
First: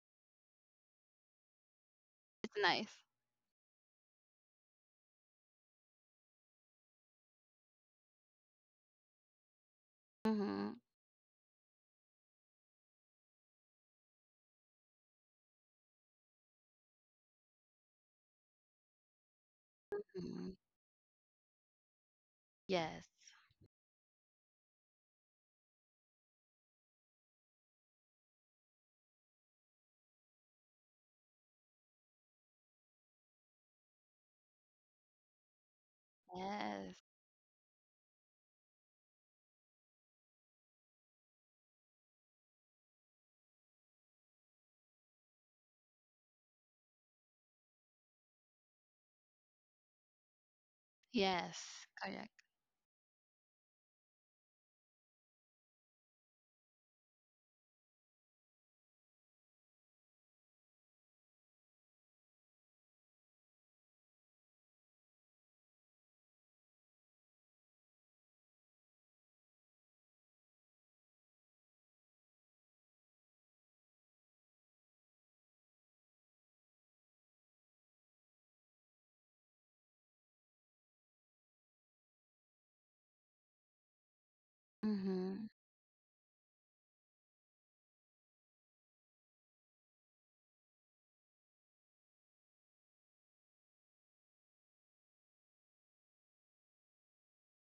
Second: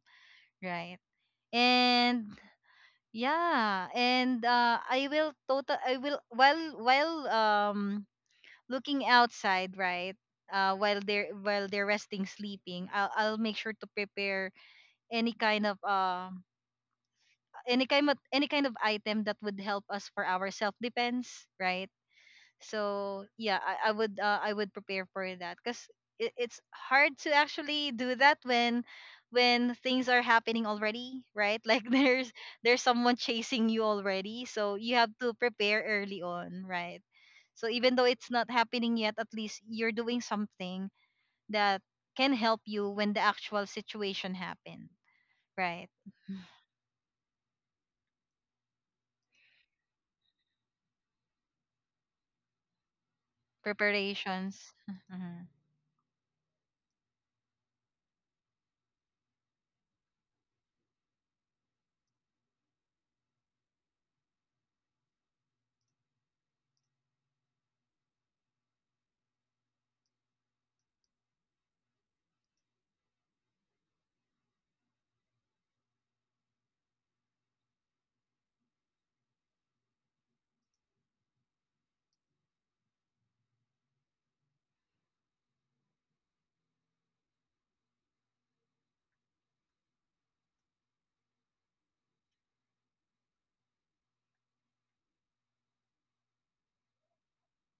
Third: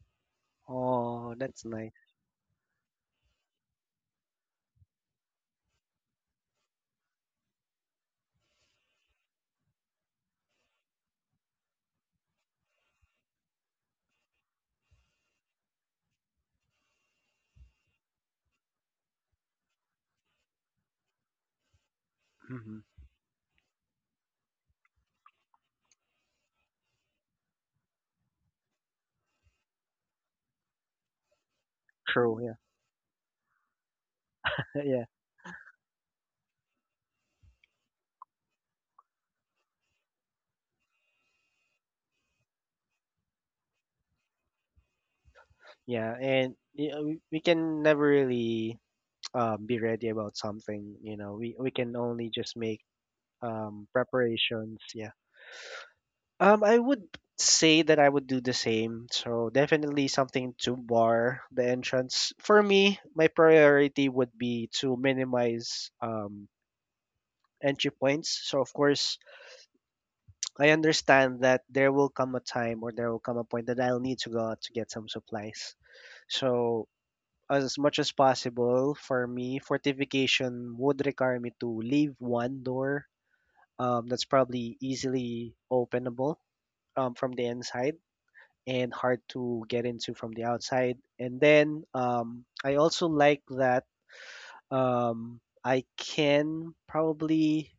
Speaker 1: right?
Speaker 3: Oh, that's nice.
Speaker 1: And
Speaker 2: It's nice.
Speaker 1: yeah, and I will, while looking outside, right,
Speaker 2: Mhm.
Speaker 1: while they're resting, sleeping, I'll make sure to prepare any kind of um any kind of item that would help us for our
Speaker 2: Mhm.
Speaker 1: self defense, right?
Speaker 3: Hmm
Speaker 2: Yes.
Speaker 1: So yeah, I would prepare for that, because it's hard to actually do that when things are happening already, right? [laughs] Like
Speaker 3: True. Yeah.
Speaker 1: there's someone chasing you already, so
Speaker 3: [laughs]
Speaker 1: you
Speaker 3: Yeah.
Speaker 1: have to prepare early on,
Speaker 2: Yes.
Speaker 1: right? So even though it's not happening yet, at least you're doing something that can help you when the actual situation happen, right?
Speaker 3: Yeah. And you know, we can never really [tsk] be ready about something. You know, we
Speaker 2: Yes.
Speaker 3: can only
Speaker 2: Correct.
Speaker 3: just make
Speaker 1: Preparations.
Speaker 3: preparations. Yeah.
Speaker 1: Mhm.
Speaker 3: I would say that I would do the same. So definitely something to bar the entrance. For me, my priority would be to minimize entry points. So of course, I understand that there will come a time or there will come a point that I'll need to go out to get some supplies. So as much as possible for me, fortification would require me to leave one door that's probably
Speaker 2: Mhm.
Speaker 3: easily openable from the inside and hard to get into from the outside. And then I also like that I can probably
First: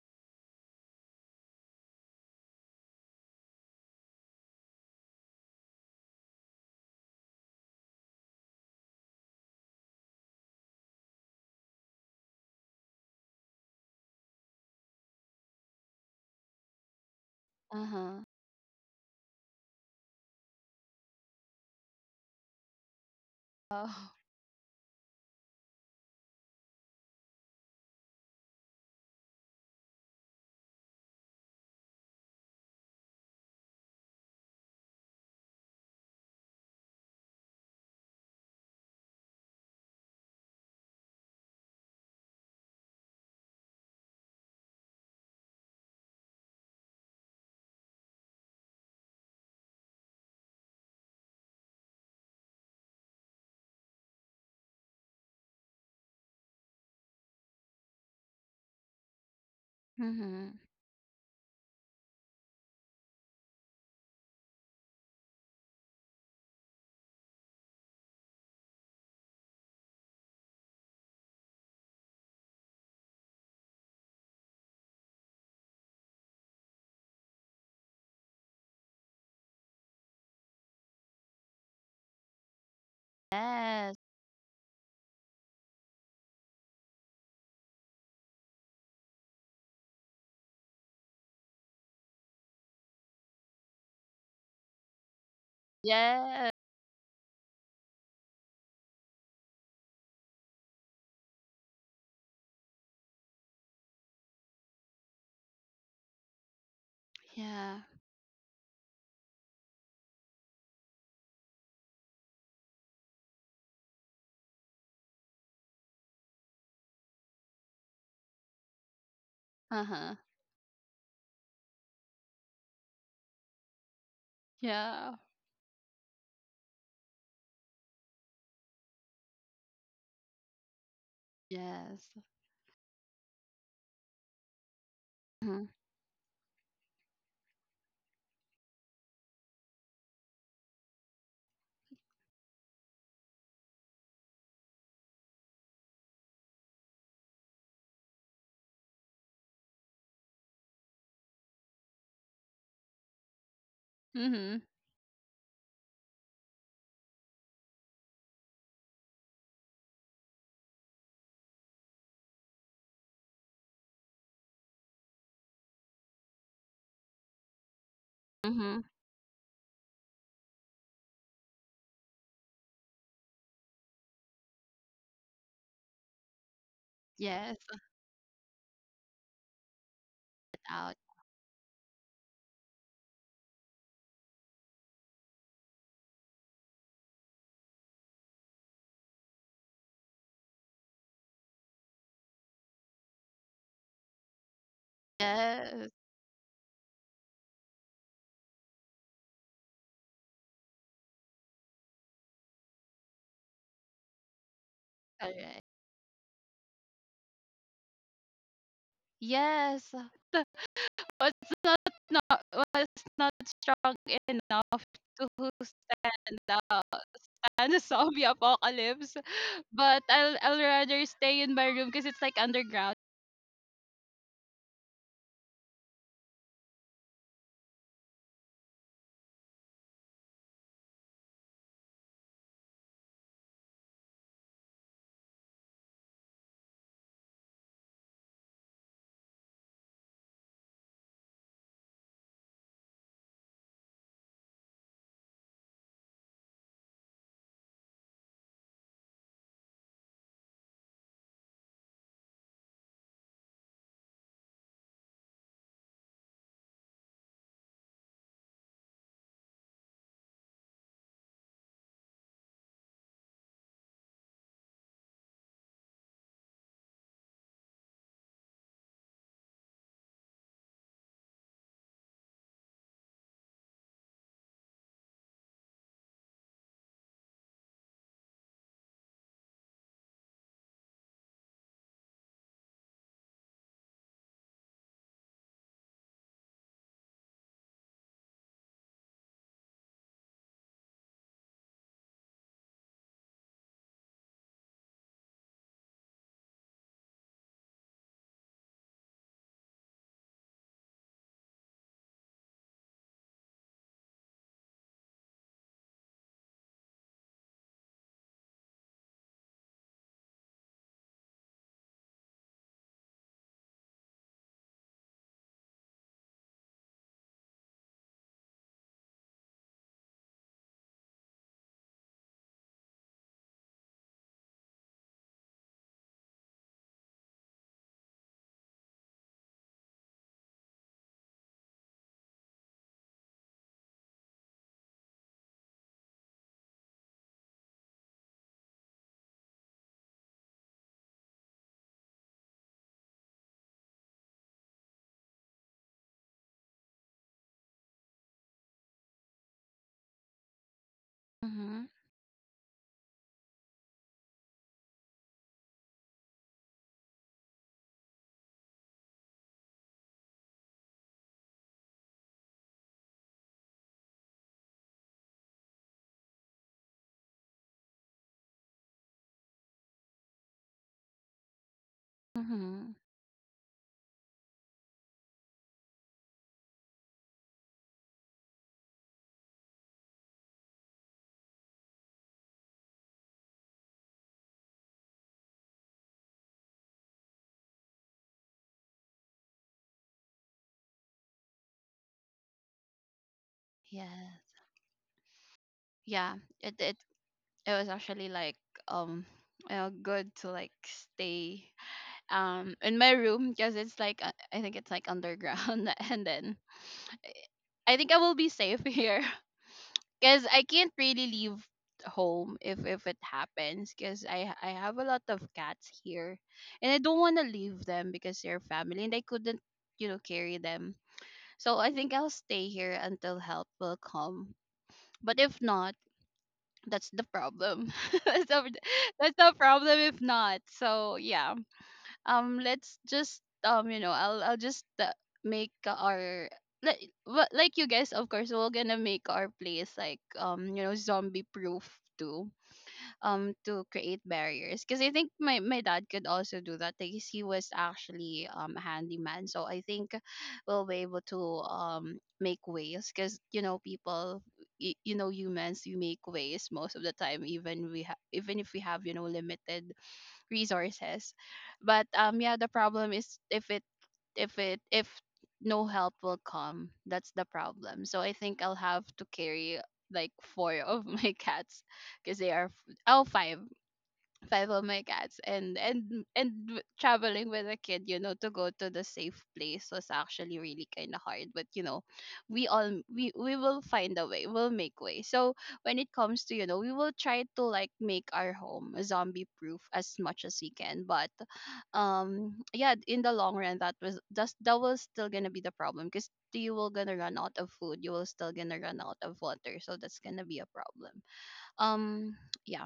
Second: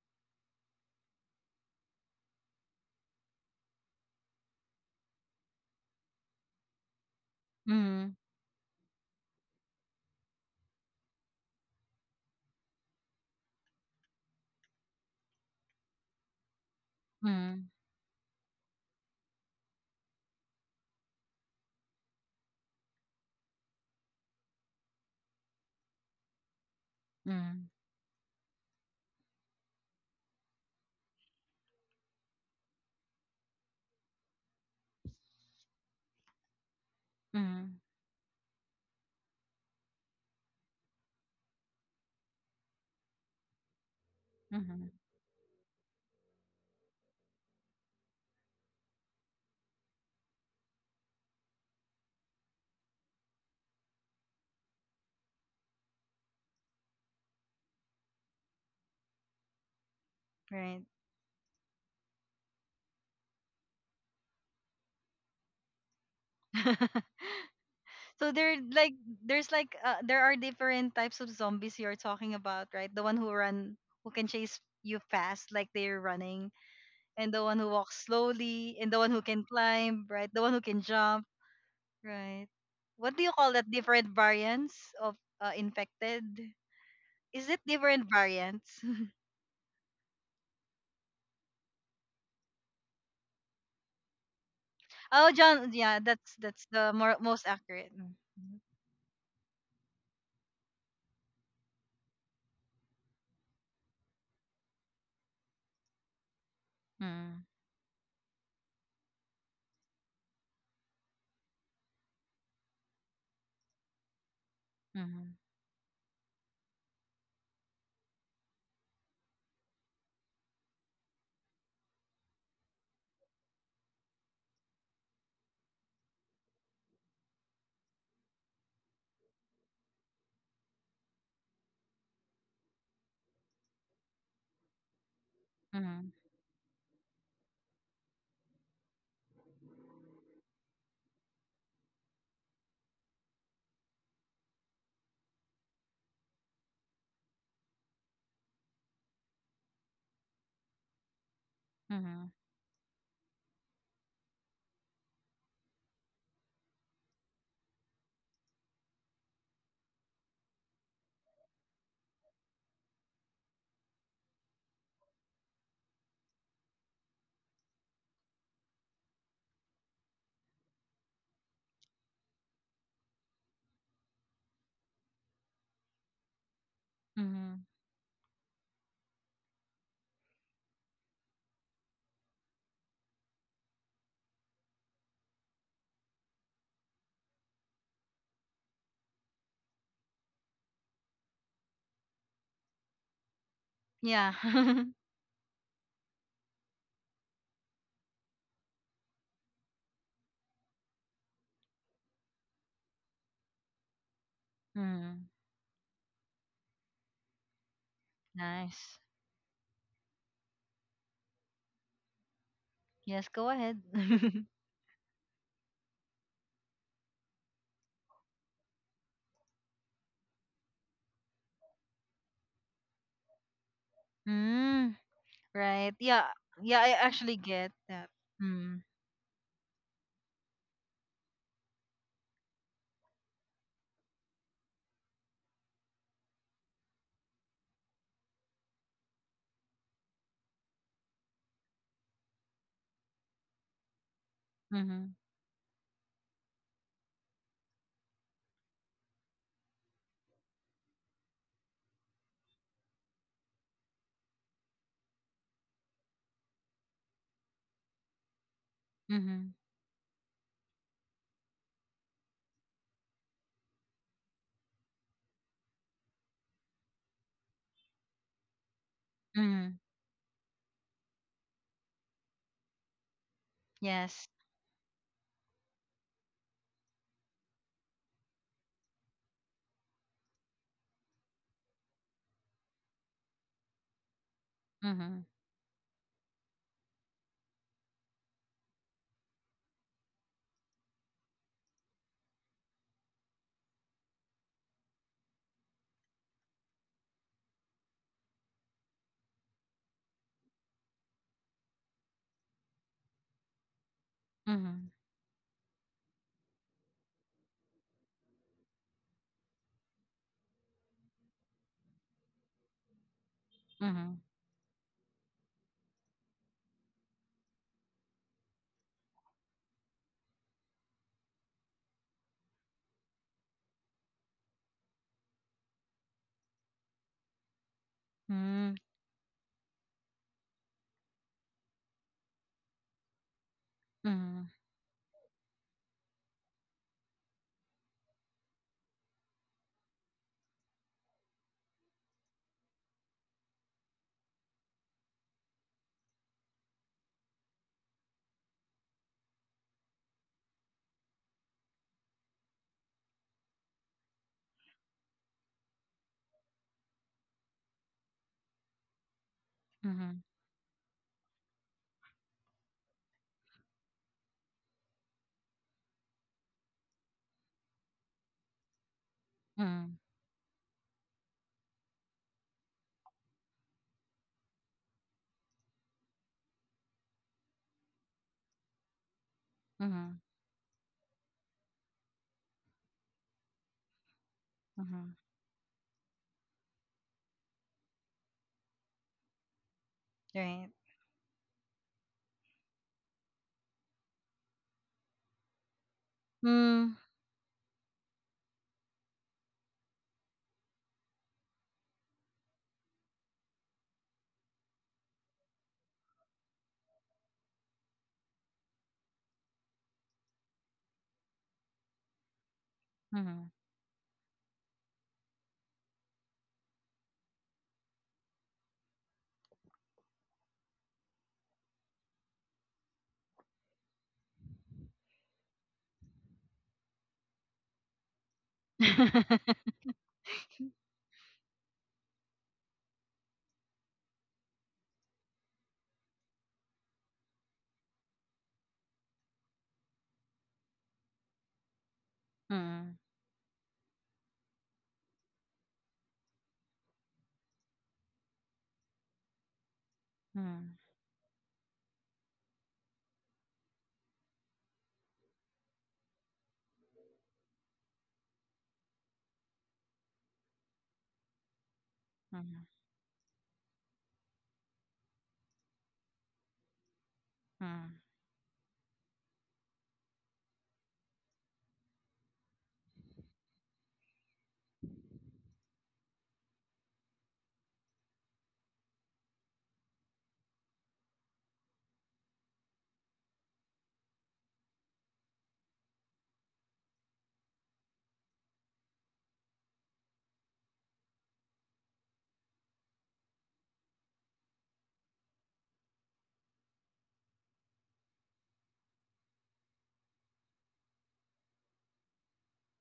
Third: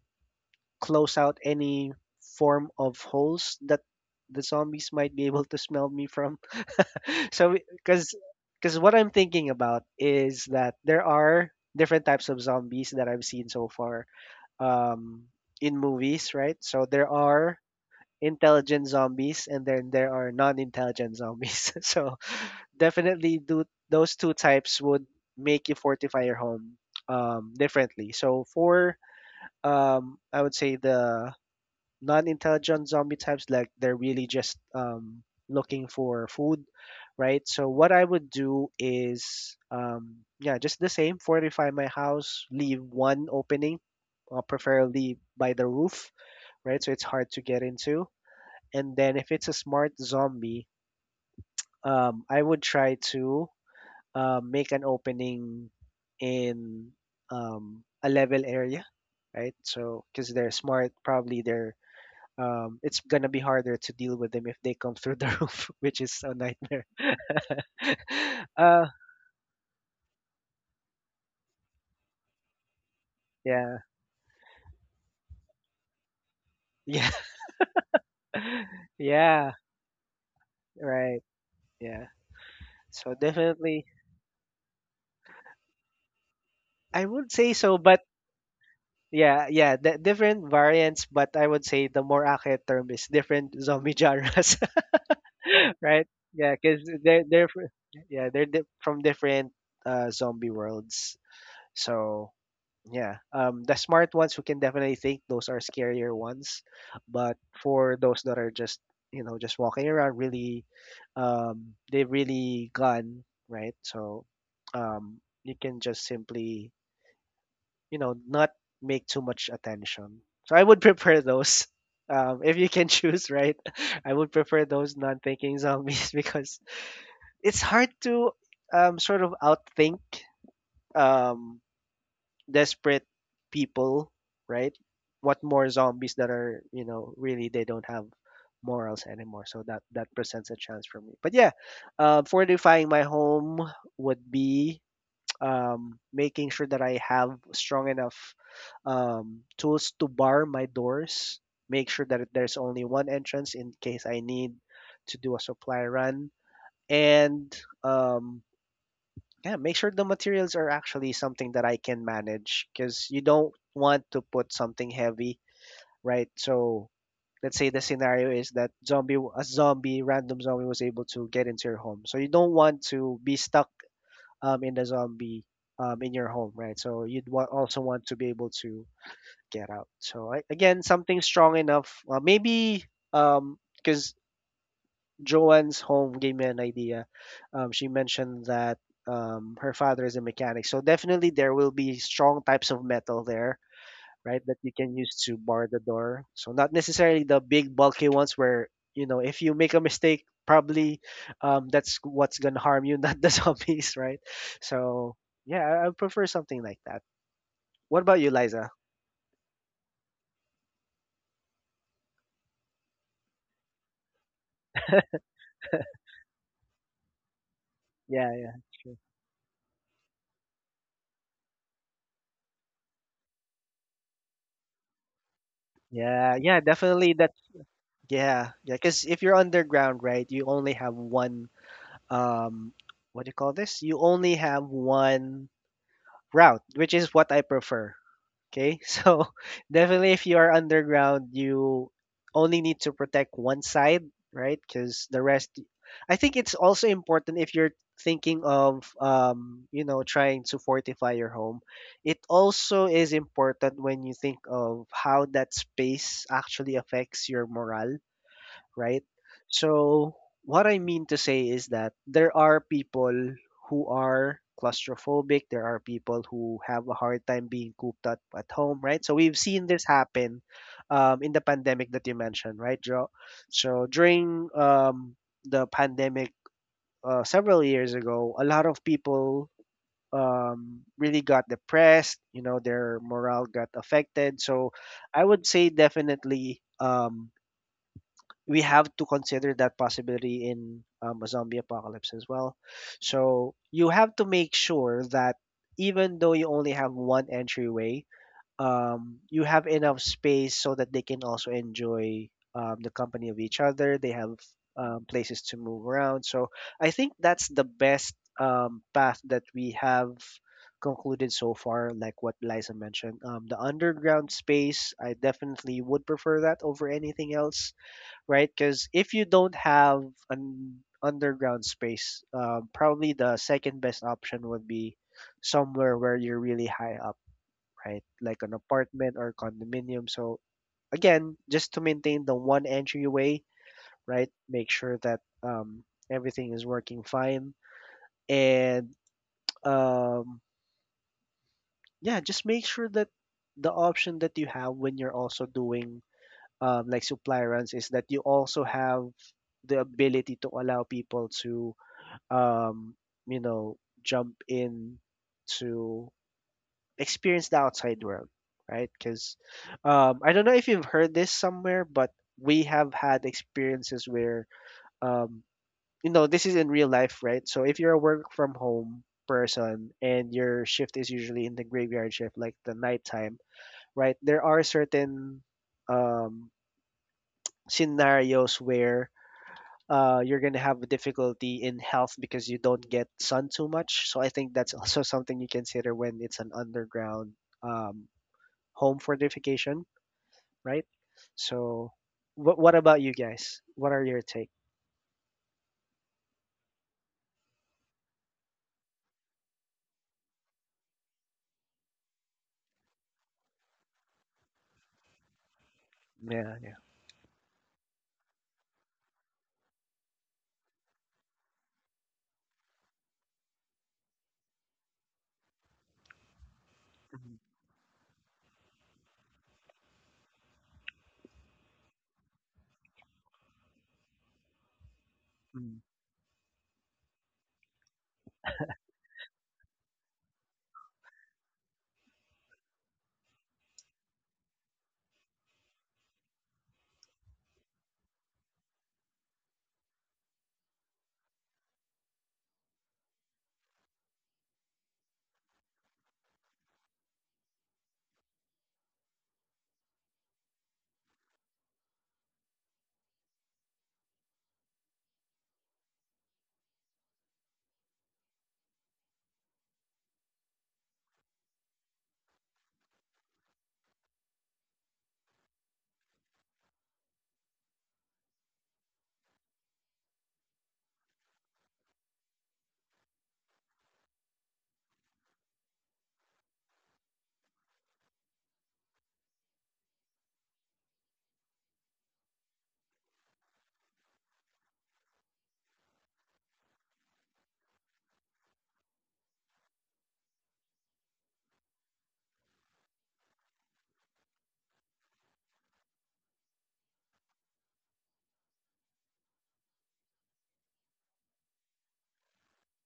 Speaker 3: close out any form of holes that the zombies might be able to smell me from. [laughs] So because
Speaker 1: Mhm.
Speaker 3: because what I'm thinking about is that there are different types of zombies that I've seen so far um, in movies, right? So there are
Speaker 1: Mhm.
Speaker 2: Uh-huh.
Speaker 3: intelligent zombies and then there are non-intelligent zombies. [laughs] So definitely do
Speaker 2: Oh.
Speaker 3: those two types would make you fortify your home
Speaker 1: Mhm.
Speaker 3: differently. So for I would say the non-intelligent zombie types, like they're really just looking for food, right? So
Speaker 1: Mhm.
Speaker 3: what I would do is, yeah, just the same, fortify my house, leave one opening,
Speaker 1: Mhm.
Speaker 3: preferably by the roof, right? So it's hard to get into. And then if it's a smart zombie, I would try to make an opening in a level area, right? So because they're
Speaker 2: Mhm.
Speaker 1: Right.
Speaker 3: smart, probably they're it's gonna be harder to deal with them if they come through the [laughs] roof, which is a nightmare.
Speaker 1: [laughs] So
Speaker 3: [laughs] uh,
Speaker 1: there's like there are different types of zombies you're talking about, right? The one who
Speaker 3: yeah,
Speaker 1: run, who can chase you fast like they're running,
Speaker 3: yeah,
Speaker 1: and the one who walks slowly,
Speaker 3: [laughs]
Speaker 1: and the one who can
Speaker 3: yeah,
Speaker 1: climb, right? The one who can
Speaker 3: right,
Speaker 1: jump,
Speaker 3: yeah.
Speaker 1: right?
Speaker 3: So
Speaker 1: What do you call that,
Speaker 3: definitely,
Speaker 2: Yes.
Speaker 1: different variants of infected?
Speaker 3: I would say
Speaker 1: Is it
Speaker 3: so, but
Speaker 1: different variants? [laughs]
Speaker 3: yeah, yeah, the different variants, but I would say the more accurate term is different zombie genres,
Speaker 1: Oh, John,
Speaker 3: [laughs]
Speaker 1: yeah,
Speaker 3: right?
Speaker 1: that's
Speaker 2: Yes.
Speaker 3: Yeah, because
Speaker 1: the more most
Speaker 3: they're fr-
Speaker 1: accurate.
Speaker 3: yeah they're
Speaker 1: Mm.
Speaker 3: di- from different zombie worlds, so. Yeah. The smart ones, who can definitely think, those are scarier ones, but
Speaker 1: Mm,
Speaker 2: Yeah.
Speaker 3: for those that are just, you know, just walking around, really, they've really gone, right? So,
Speaker 1: mhm,
Speaker 3: you can just simply, you know, not make too much
Speaker 2: Uh-huh.
Speaker 3: attention. So I would prefer those. [laughs] If you can choose, right? [laughs] I would prefer those
Speaker 2: Yeah.
Speaker 3: non-thinking zombies [laughs] because it's hard to sort of outthink um,
Speaker 2: Yes.
Speaker 3: desperate people, right? What more
Speaker 2: Mhm.
Speaker 1: mhm,
Speaker 3: zombies that are, you know, really they don't have morals anymore. So that presents a chance for me. But yeah, fortifying my home would be [tsk] making sure that I have strong enough tools to bar my doors. Make sure that
Speaker 1: mhm,
Speaker 3: there's only one entrance in case I need
Speaker 2: Mhm.
Speaker 3: to do a supply run. And um, yeah, make sure the materials are actually something that I can manage because you don't want to put something heavy, right? So let's say the scenario is that
Speaker 2: Mhm.
Speaker 3: zombie, a zombie, random zombie was able to get into your home. So you don't want to be stuck in the zombie in your home, right? So you'd
Speaker 2: Yes.
Speaker 1: mhm.
Speaker 3: also want to be able to get out. So I, again,
Speaker 2: Out.
Speaker 3: something strong enough. Maybe because Joanne's home gave me an idea. She mentioned that her father is a mechanic, so definitely there will be strong types of metal there,
Speaker 1: Yeah.
Speaker 3: right? That you
Speaker 1: [laughs]
Speaker 3: can use to bar the
Speaker 2: Yes.
Speaker 3: door. So not necessarily the big bulky ones where, you know, if you make a mistake, probably that's what's gonna harm you, [laughs] not the zombies, right? So
Speaker 1: Mm,
Speaker 3: yeah,
Speaker 2: Correct.
Speaker 3: I prefer something like that. What about you, Liza?
Speaker 1: nice.
Speaker 2: Yes. The- but it's not not it's
Speaker 1: Yes,
Speaker 2: not
Speaker 1: go ahead.
Speaker 2: strong
Speaker 1: [laughs]
Speaker 2: enough to stand out, stand [laughs] the zombie
Speaker 3: Yeah, yeah, sure.
Speaker 2: apocalypse. But I'll rather stay in my room because it's like underground.
Speaker 1: Mm, right. Yeah.
Speaker 3: Yeah, yeah,
Speaker 1: Yeah, I
Speaker 3: definitely that.
Speaker 1: actually get that.
Speaker 3: Yeah, yeah,
Speaker 1: Mm,
Speaker 3: because if you're underground, right, you only have one um what do you call this? You only have one route, which is what I prefer. Okay? [laughs] So definitely if you are underground, you only need to protect one side, right? Cuz
Speaker 1: mhm,
Speaker 3: the rest. I think it's also important if you're thinking of you know trying to fortify your home. It also is important when you think of how that space actually affects your morale, right?
Speaker 1: mhm,
Speaker 3: So what I mean to say is that there are people who are claustrophobic, there are people who have a hard time being cooped up at home, right? So we've seen
Speaker 1: mhm.
Speaker 3: this happen in the pandemic that you mentioned, right, Joe? So
Speaker 1: Yes.
Speaker 3: during the pandemic several years ago, a lot of people really got depressed, you know, their morale got affected. So I
Speaker 1: Mhm,
Speaker 3: would say definitely. We have to consider that possibility in a zombie apocalypse as well. So you have to make sure that even though you only have one entryway, you have enough space so that they can also enjoy the company of each other. They have
Speaker 1: mhm,
Speaker 3: places to move around. So I think that's the best path that we have concluded so far, like what Liza mentioned, the
Speaker 1: mhm,
Speaker 3: underground space. I definitely would prefer that over anything else, right? Because if you don't have an underground space, probably the second best option would be somewhere where you're really high up, right? Like an
Speaker 1: mm,
Speaker 3: apartment or condominium. So again, just to maintain the one entryway, right?
Speaker 1: mhm,
Speaker 3: Make sure that everything is working fine, and um, yeah, just make sure that the option that you have when you're also doing like supply runs is that you also have the ability to allow people to
Speaker 2: Mm-hmm.
Speaker 3: um, you know, jump in to experience the outside world, right? Because
Speaker 1: mhm,
Speaker 3: I don't know if you've heard this somewhere, but we have had experiences where, um, you know, this is in real life, right? So if you're a work from home person
Speaker 1: mhm,
Speaker 3: and your shift is usually in the graveyard shift, like the
Speaker 2: Mm-hmm.
Speaker 3: nighttime, right? There are certain um, scenarios where
Speaker 1: mhm,
Speaker 3: you're going to have a difficulty in health because you don't get sun too much. So I think that's [laughs] also
Speaker 1: mhm.
Speaker 3: something you consider when it's an underground um, home fortification,
Speaker 1: Right.
Speaker 3: right? So, what about you guys? What are your
Speaker 2: Yeah.
Speaker 3: take?
Speaker 2: Yeah. It
Speaker 1: Mm,
Speaker 2: it was actually like um you know, good to like stay in my room because it's like I think it's like underground [laughs] and then
Speaker 3: Yeah, yeah.
Speaker 2: I think I will be safe here [laughs] because I can't really leave home if it
Speaker 1: mhm.
Speaker 2: happens because I have a lot of cats here, and I don't want
Speaker 3: Mhm,
Speaker 2: to leave them because they're family, and I couldn't, you know, carry them. So I think I'll stay here until help will come. But if
Speaker 3: mhm.
Speaker 2: not, that's the problem. [laughs] that's the, that's the
Speaker 1: [laughs]
Speaker 2: problem if not. So yeah, let's just, you know, I'll just make our, like what, like you guys, of course, we're gonna make our place like, you know, zombie proof too,
Speaker 1: Mm,
Speaker 2: to create barriers because I think my my dad could also do that because he was actually a handyman. So I think
Speaker 1: mhm,
Speaker 2: we'll be able to make ways because you know people, you know, humans, we make ways most of the time, even we have, even if we have, you know, limited resources. But yeah, the
Speaker 1: mhm,
Speaker 2: problem is if no help will come, that's the
Speaker 1: mhm,
Speaker 2: problem. So I think I'll have to carry like four of my [laughs] cats because they are oh, five, five of my cats. And traveling with a kid, you know, to go to the safe place was actually really kind of hard. But you know, we all, we will find a way, we'll make way. So when it comes to, you know, we will try to like make our home zombie proof as much as we can. But yeah, in the long run, that was that's that was still gonna be the problem because you will gonna run out of food, you will still gonna run out of water, so that's gonna be a problem. um yeah,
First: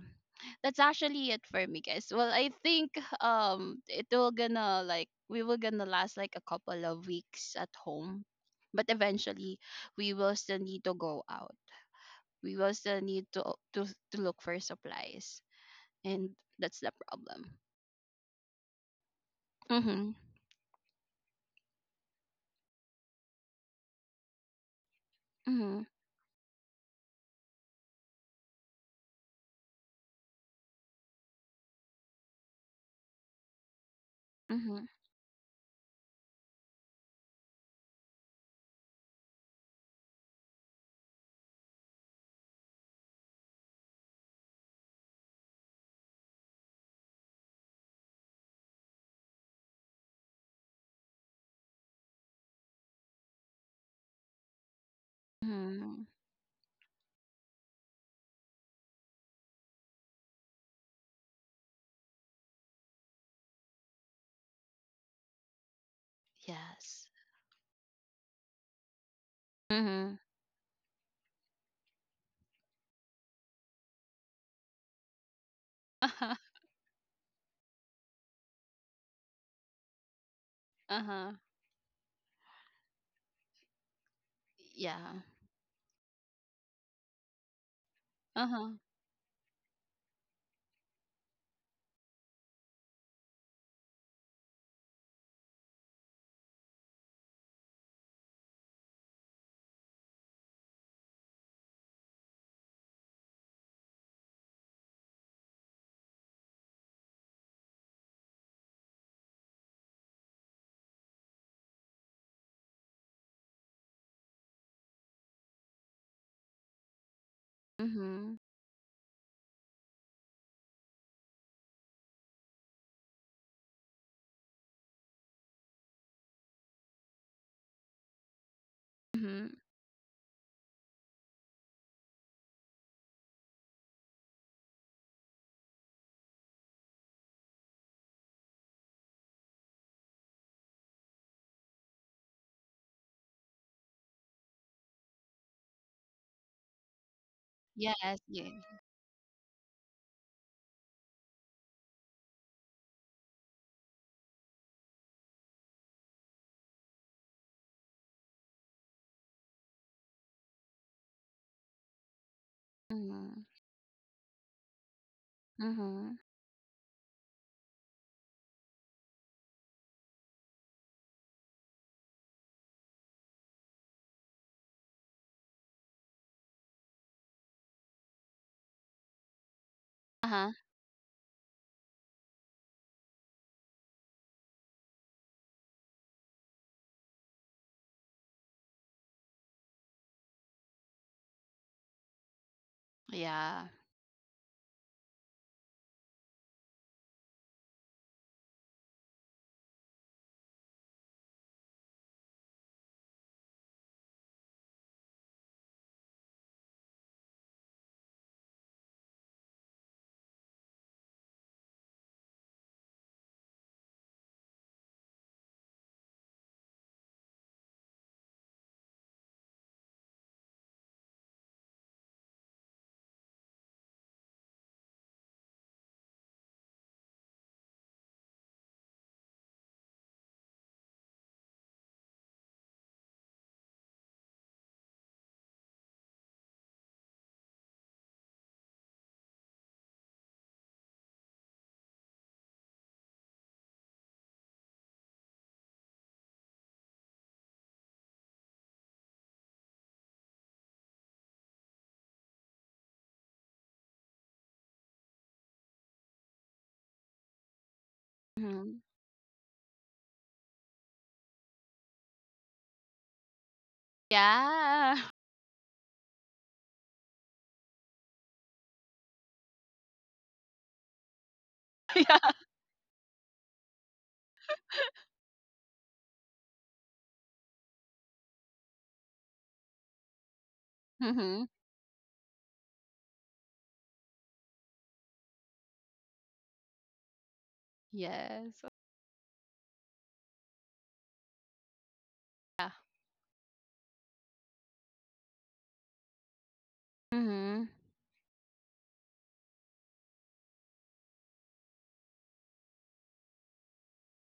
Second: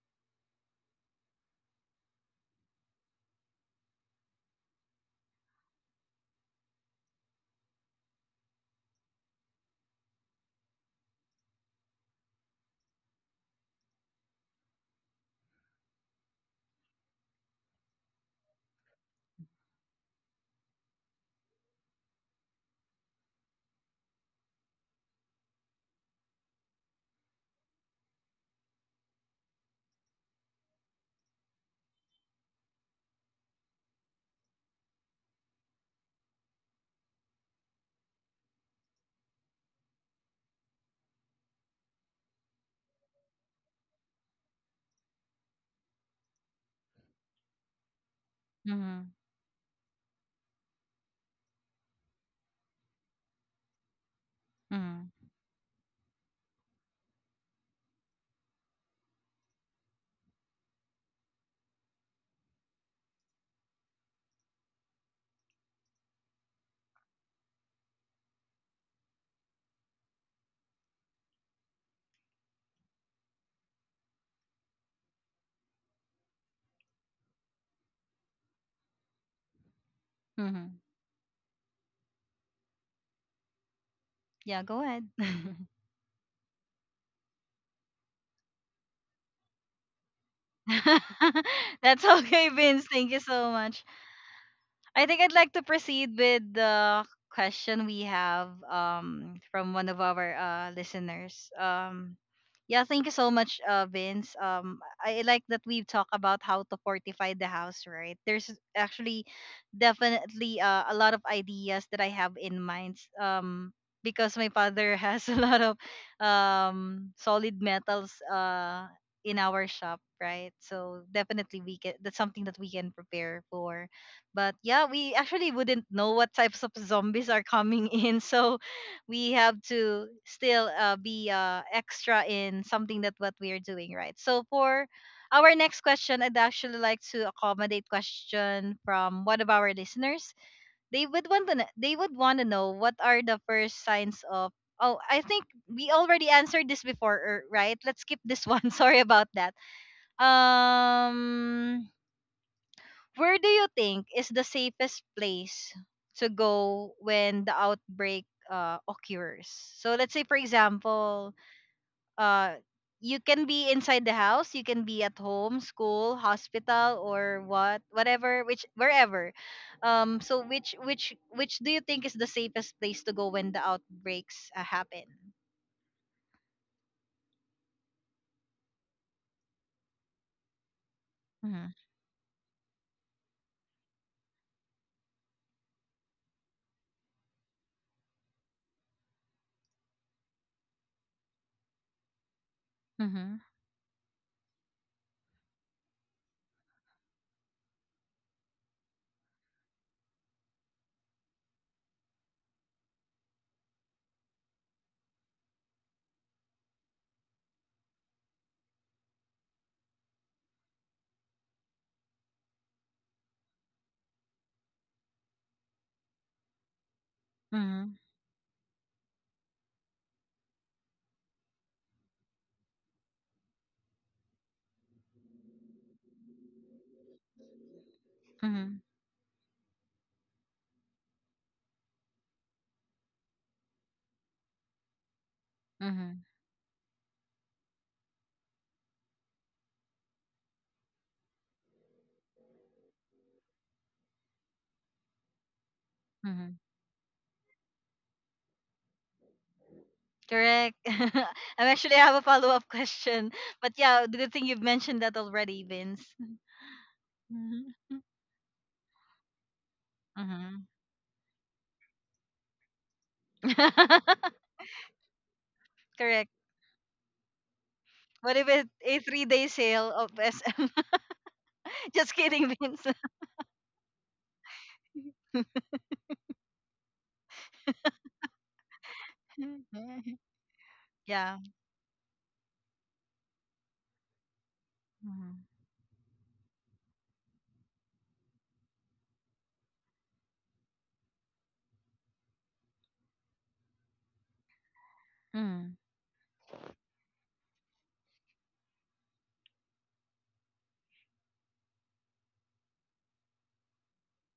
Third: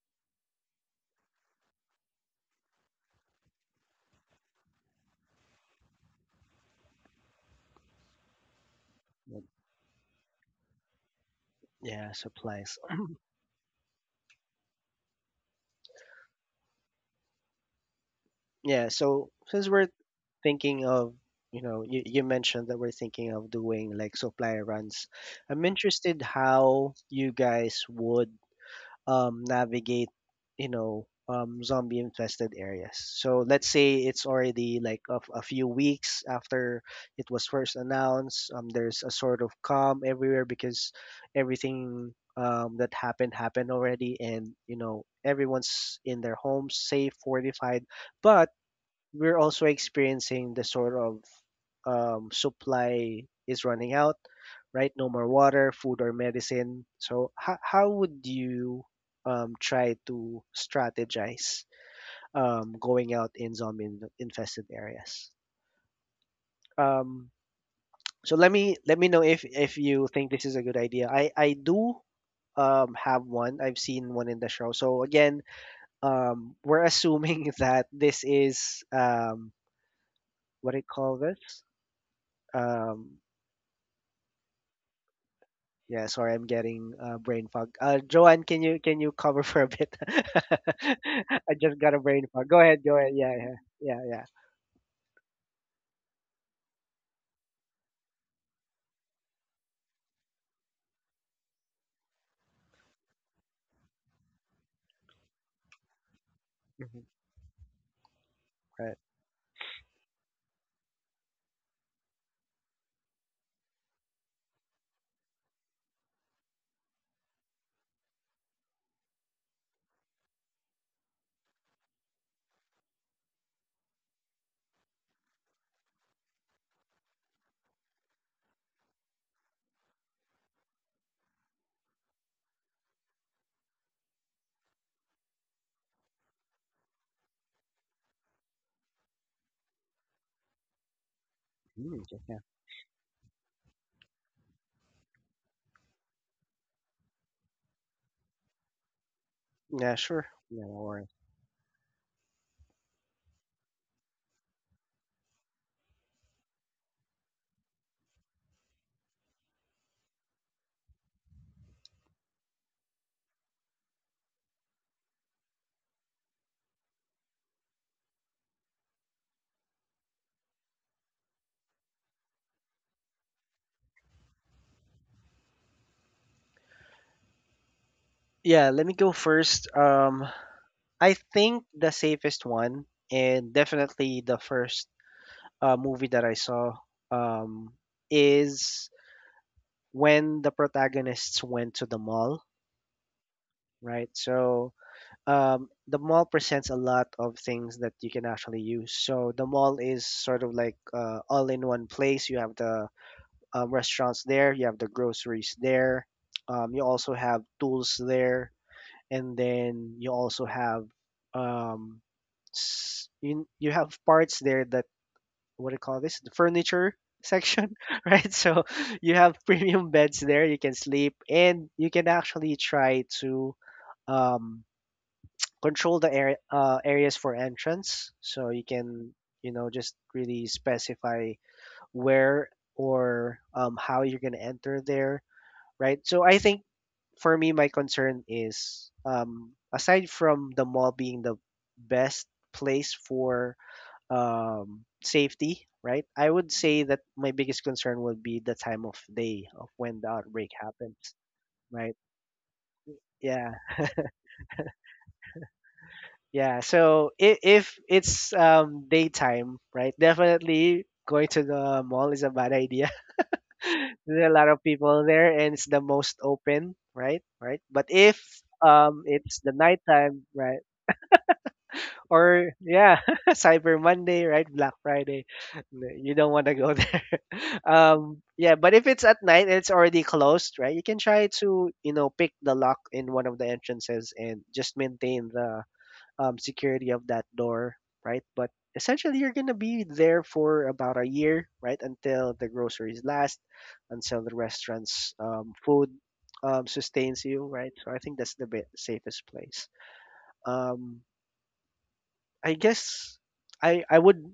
Speaker 2: that's actually it for me, guys. Well, I think it will gonna like, we will gonna last like a couple of weeks at home. But
Speaker 3: Yep.
Speaker 2: eventually we will still need to go out,
Speaker 3: Yeah.
Speaker 2: we will
Speaker 3: Supplies.
Speaker 2: still need to, to look for supplies, and that's the problem.
Speaker 3: Yeah. So since we're
Speaker 2: Mm-hmm.
Speaker 3: thinking of, you know, you mentioned that we're thinking of doing like supply runs, I'm
Speaker 2: Mm-hmm.
Speaker 3: interested how you guys would navigate, you know, zombie infested areas. So let's say it's
Speaker 2: Mm-hmm,
Speaker 3: already like a few weeks after it was first announced. There's a sort of calm everywhere because everything that happened happened already, and you know everyone's in their homes, safe, fortified. But
Speaker 1: mhm,
Speaker 3: we're also experiencing the sort of supply is running out, right? No
Speaker 1: mhm.
Speaker 3: more water, food,
Speaker 2: hmm.
Speaker 3: or medicine. So, how would you try to strategize going out in zombie infested areas?
Speaker 2: Yes.
Speaker 3: Um, so let me know if you
Speaker 2: Hmm.
Speaker 3: think this is a good idea. I do have one. I've seen one in the show. So again,
Speaker 2: Uh-huh.
Speaker 3: we're assuming [laughs] that this is what do
Speaker 1: Mhm.
Speaker 3: you call
Speaker 2: Uh-huh.
Speaker 3: this? Um,
Speaker 1: Yeah,
Speaker 2: [laughs]
Speaker 1: go ahead.
Speaker 2: Yeah.
Speaker 1: [laughs]
Speaker 3: yeah, sorry, I'm getting brain fog. Joanne, can
Speaker 2: Uh-huh.
Speaker 3: you can you cover [laughs] for a bit? [laughs] I just
Speaker 1: [laughs]
Speaker 3: got a
Speaker 1: That's
Speaker 3: brain
Speaker 1: okay,
Speaker 3: fog. Go ahead,
Speaker 1: Vince.
Speaker 3: go
Speaker 1: Thank
Speaker 3: ahead.
Speaker 1: you
Speaker 3: Yeah,
Speaker 1: so
Speaker 3: yeah,
Speaker 1: much.
Speaker 3: yeah, yeah.
Speaker 1: I think I'd like to proceed with the question we have from one of our listeners. Yeah, thank you so much, Vince. I like that we've talked about how to
Speaker 3: Hmm.
Speaker 1: fortify the house, right? There's
Speaker 3: Right.
Speaker 1: actually definitely a lot of ideas that I have in mind. Because my father [laughs] has a lot of solid metals
Speaker 2: Mm-hmm.
Speaker 1: in our shop, right? So definitely we can— that's something that we can prepare for. But yeah, we actually wouldn't know what types of zombies are coming [laughs] in, so we
Speaker 2: Mm-hmm.
Speaker 1: have to still be extra in something that what we are doing, right? So for our next question, I'd actually like to accommodate question from one of our listeners. They would want to they
Speaker 3: Mm,
Speaker 1: would
Speaker 3: okay,
Speaker 1: want
Speaker 3: yeah.
Speaker 1: to know what are the first signs of— oh, I think we already answered this before, right? Let's skip
Speaker 2: Yes.
Speaker 1: this
Speaker 2: Yeah.
Speaker 1: one. [laughs] Sorry about that.
Speaker 3: Yeah, sure. Yeah, no worries.
Speaker 1: Um, where do you think is the safest place to go when the outbreak occurs? So let's say, for example, uh, you can
Speaker 2: Mm-hmm.
Speaker 1: be inside the house, you can be at home, school,
Speaker 2: Mm-hmm.
Speaker 1: hospital, or what, whatever, which wherever. So which do you think is the safest place to go when the outbreaks happen?
Speaker 3: Yeah, let me go first.
Speaker 2: Uh-huh.
Speaker 3: I think
Speaker 1: Mm-hmm.
Speaker 3: the safest one, and definitely the first movie that I saw, um, is when the protagonists went to the mall.
Speaker 1: Mm-hmm.
Speaker 2: Yeah.
Speaker 3: Right. So the mall presents a lot of things that you can actually use. So the mall is sort of like all in one place. You have the restaurants there, you have the groceries there, you also have tools there, and then you also have um, you have parts there that what do you call this? The furniture section,
Speaker 1: Mm-hmm.
Speaker 3: [laughs] right? So you have [laughs] premium beds there. You can sleep, and you can actually try to. Um, Control the areas for entrance so you
Speaker 1: Mm-hmm.
Speaker 3: can, you know, just really specify where or how you're going to enter there, right? So I think for me my concern is aside from the mall being the best place for safety, right? I would
Speaker 1: Mm-hmm.
Speaker 3: say that my biggest concern would be the time of day of when the outbreak
Speaker 1: Correct. [laughs]
Speaker 3: happens, right?
Speaker 1: I have a follow up [laughs] question,
Speaker 3: Yeah.
Speaker 1: but yeah, good thing you've mentioned that already, Vince.
Speaker 3: Yeah, so if
Speaker 1: Hmm.
Speaker 3: it's
Speaker 2: Mm-hmm.
Speaker 3: daytime, right?
Speaker 1: Hmm.
Speaker 3: Definitely going to the mall is a bad idea. [laughs] There's
Speaker 1: [laughs]
Speaker 3: a lot of
Speaker 2: Yeah.
Speaker 3: people there, and it's the most
Speaker 1: Correct.
Speaker 3: open, right? Right. But if
Speaker 1: What if it's a three
Speaker 3: it's
Speaker 1: day
Speaker 3: the
Speaker 1: sale of
Speaker 3: nighttime, right?
Speaker 1: SM? [laughs]
Speaker 2: [laughs]
Speaker 1: Just
Speaker 2: Yeah.
Speaker 1: kidding,
Speaker 3: Or
Speaker 1: Vince.
Speaker 3: yeah, [laughs] Cyber Monday, right? Black Friday. You don't want to go there. [laughs] Yeah, but if it's at night and it's already
Speaker 1: [laughs]
Speaker 3: closed, right? You can try
Speaker 1: Yeah.
Speaker 2: Mhm.
Speaker 3: to, you know, pick the lock in one of the entrances and just
Speaker 1: Mm-hmm.
Speaker 3: maintain the security of that door, right? But
Speaker 2: Yes.
Speaker 3: essentially, you're gonna be there for about a year, right? Until the
Speaker 2: Yeah.
Speaker 3: groceries last, until the restaurant's
Speaker 1: Mm-hmm.
Speaker 3: food sustains you,
Speaker 2: Mhm.
Speaker 3: right? So I think that's the bit safest place. Um, I guess I I would.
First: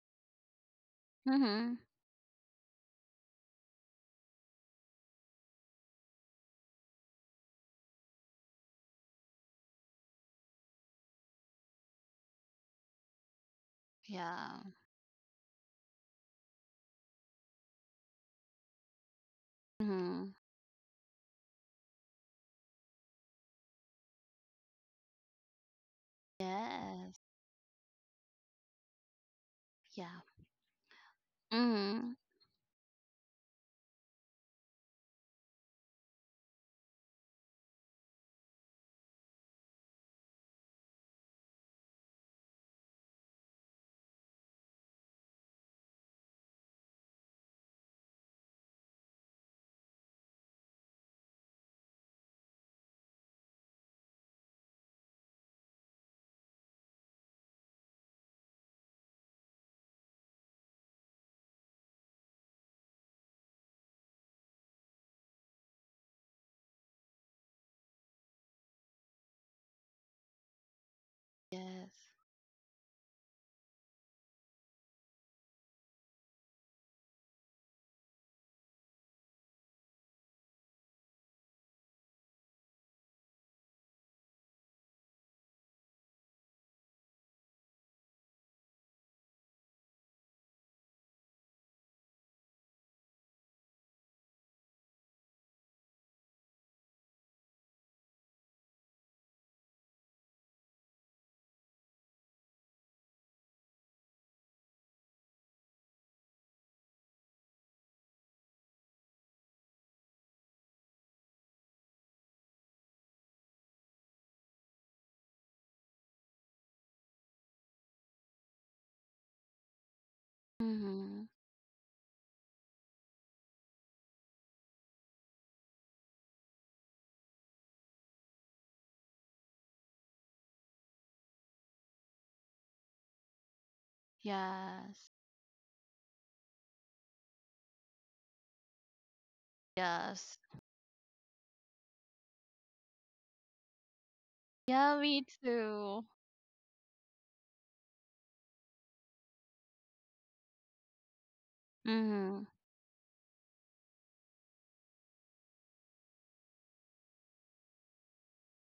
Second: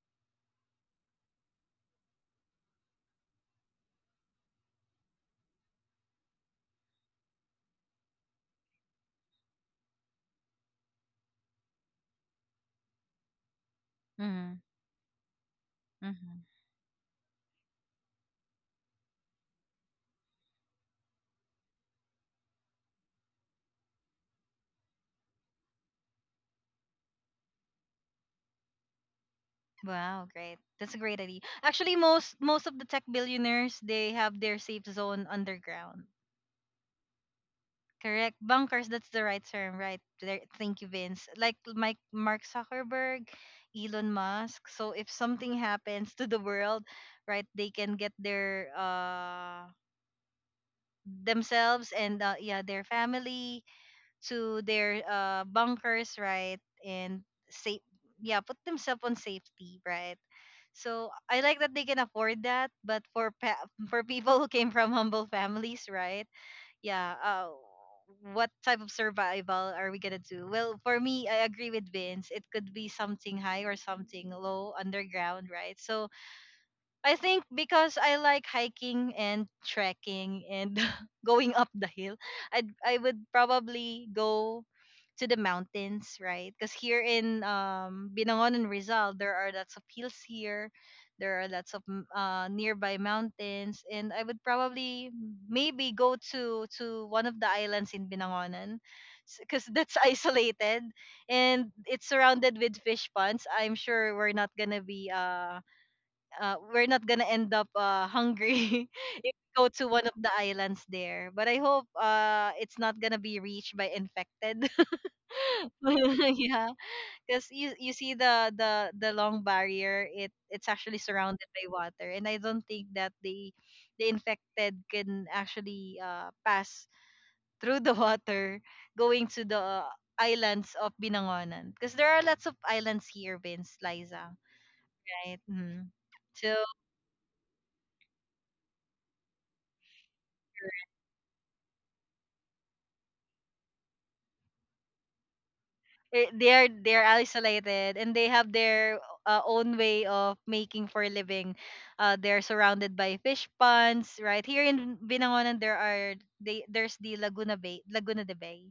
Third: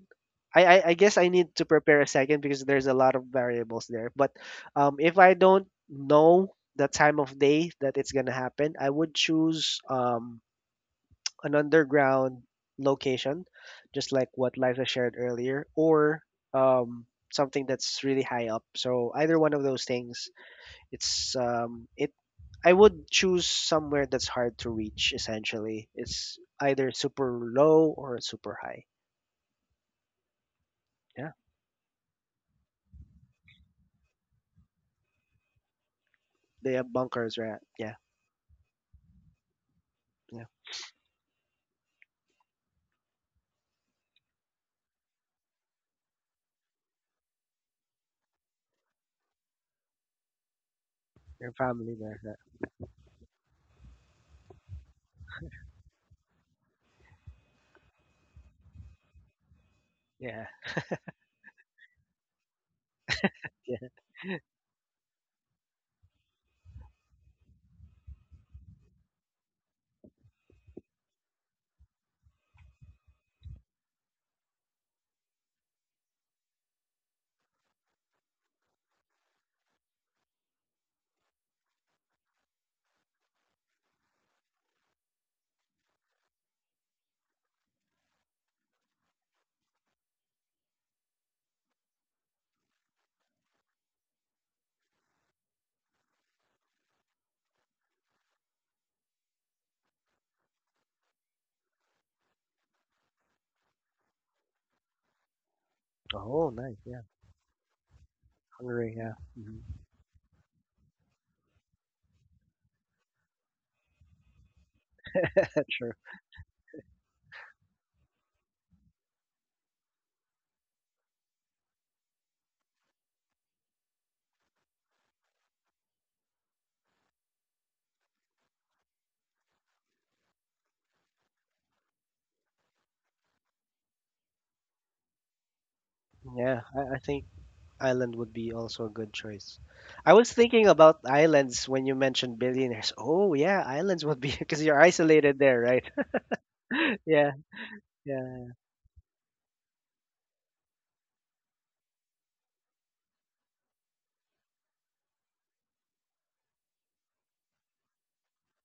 Speaker 3: I guess I need to
Speaker 2: Mhm.
Speaker 3: prepare a second because there's a lot of variables there. But if I don't know the time of day that it's gonna happen, I would choose an underground location, just like
Speaker 1: Mm-hmm.
Speaker 3: what
Speaker 2: Yeah.
Speaker 3: Liza shared earlier, or
Speaker 1: Mm-hmm.
Speaker 3: um, something that's really high up. So either one of those things,
Speaker 2: Mhm.
Speaker 3: it's it. I would choose somewhere that's hard to reach. Essentially, it's either
Speaker 2: Yes.
Speaker 3: super low or super high.
Speaker 2: Yeah.
Speaker 1: Wow, great. That's a great
Speaker 3: Yeah,
Speaker 1: idea. Actually,
Speaker 2: Mhm.
Speaker 1: most of the tech billionaires, they have their safe zone underground.
Speaker 3: they have bunkers, right? Yeah,
Speaker 1: Correct. Bunkers, that's the right term, right? There,
Speaker 3: yeah,
Speaker 1: thank you, Vince. Like Mike, Mark Zuckerberg, Elon Musk. So if something happens to the world, right, they can get their
Speaker 3: your
Speaker 1: themselves
Speaker 3: family there,
Speaker 1: and
Speaker 3: right?
Speaker 1: yeah, their family to their bunkers, right, and safe. Yeah, put themselves on safety, right?
Speaker 3: Yeah,
Speaker 1: So I like that they can afford that, but
Speaker 3: [laughs] yeah.
Speaker 1: for people who came from humble families, right? Yeah, what type of survival are we gonna do? Well, for me, I agree with
Speaker 2: Yes.
Speaker 1: Vince. It could be something high or something low underground, right? So I think because I like hiking and trekking and [laughs] going up the hill, I would probably go to the mountains, right? Because here in Binangon and Rizal, there are lots of hills here. There are lots of nearby mountains, and I would probably maybe go to one of the islands in Binangonan, because that's [laughs] isolated and it's surrounded with fish ponds. I'm sure we're not gonna be
Speaker 3: Oh, nice.
Speaker 1: we're
Speaker 3: Yeah,
Speaker 1: not gonna end up hungry.
Speaker 3: Hungary. Yeah,
Speaker 1: [laughs]
Speaker 3: hmm
Speaker 1: Go to one of the islands there, but I hope it's not gonna be reached by infected.
Speaker 3: [laughs] true.
Speaker 1: [laughs] Yeah. Because you see the, the long barrier, it it's actually
Speaker 2: Mhm.
Speaker 1: surrounded by water, and I don't think that the infected can actually pass through the water going to the islands of Binangonan, because there are lots of islands here, Vince, Liza,
Speaker 2: Yes.
Speaker 1: right? Mm.
Speaker 3: Yeah, I think Island would be also a good choice. I was
Speaker 2: Yes.
Speaker 3: thinking about islands when you mentioned billionaires. Oh yeah, islands would be [laughs] because you're
Speaker 2: Yeah, me
Speaker 3: isolated there, right?
Speaker 2: too.
Speaker 1: Eh, they are— they
Speaker 3: [laughs]
Speaker 1: are
Speaker 3: Yeah,
Speaker 1: isolated and they have
Speaker 3: yeah,
Speaker 1: their own way of making for a living. They're
Speaker 2: Mhm.
Speaker 1: surrounded by fish ponds, right? Here in Binangonan, there are— they there's the Laguna Bay, Laguna de Bay,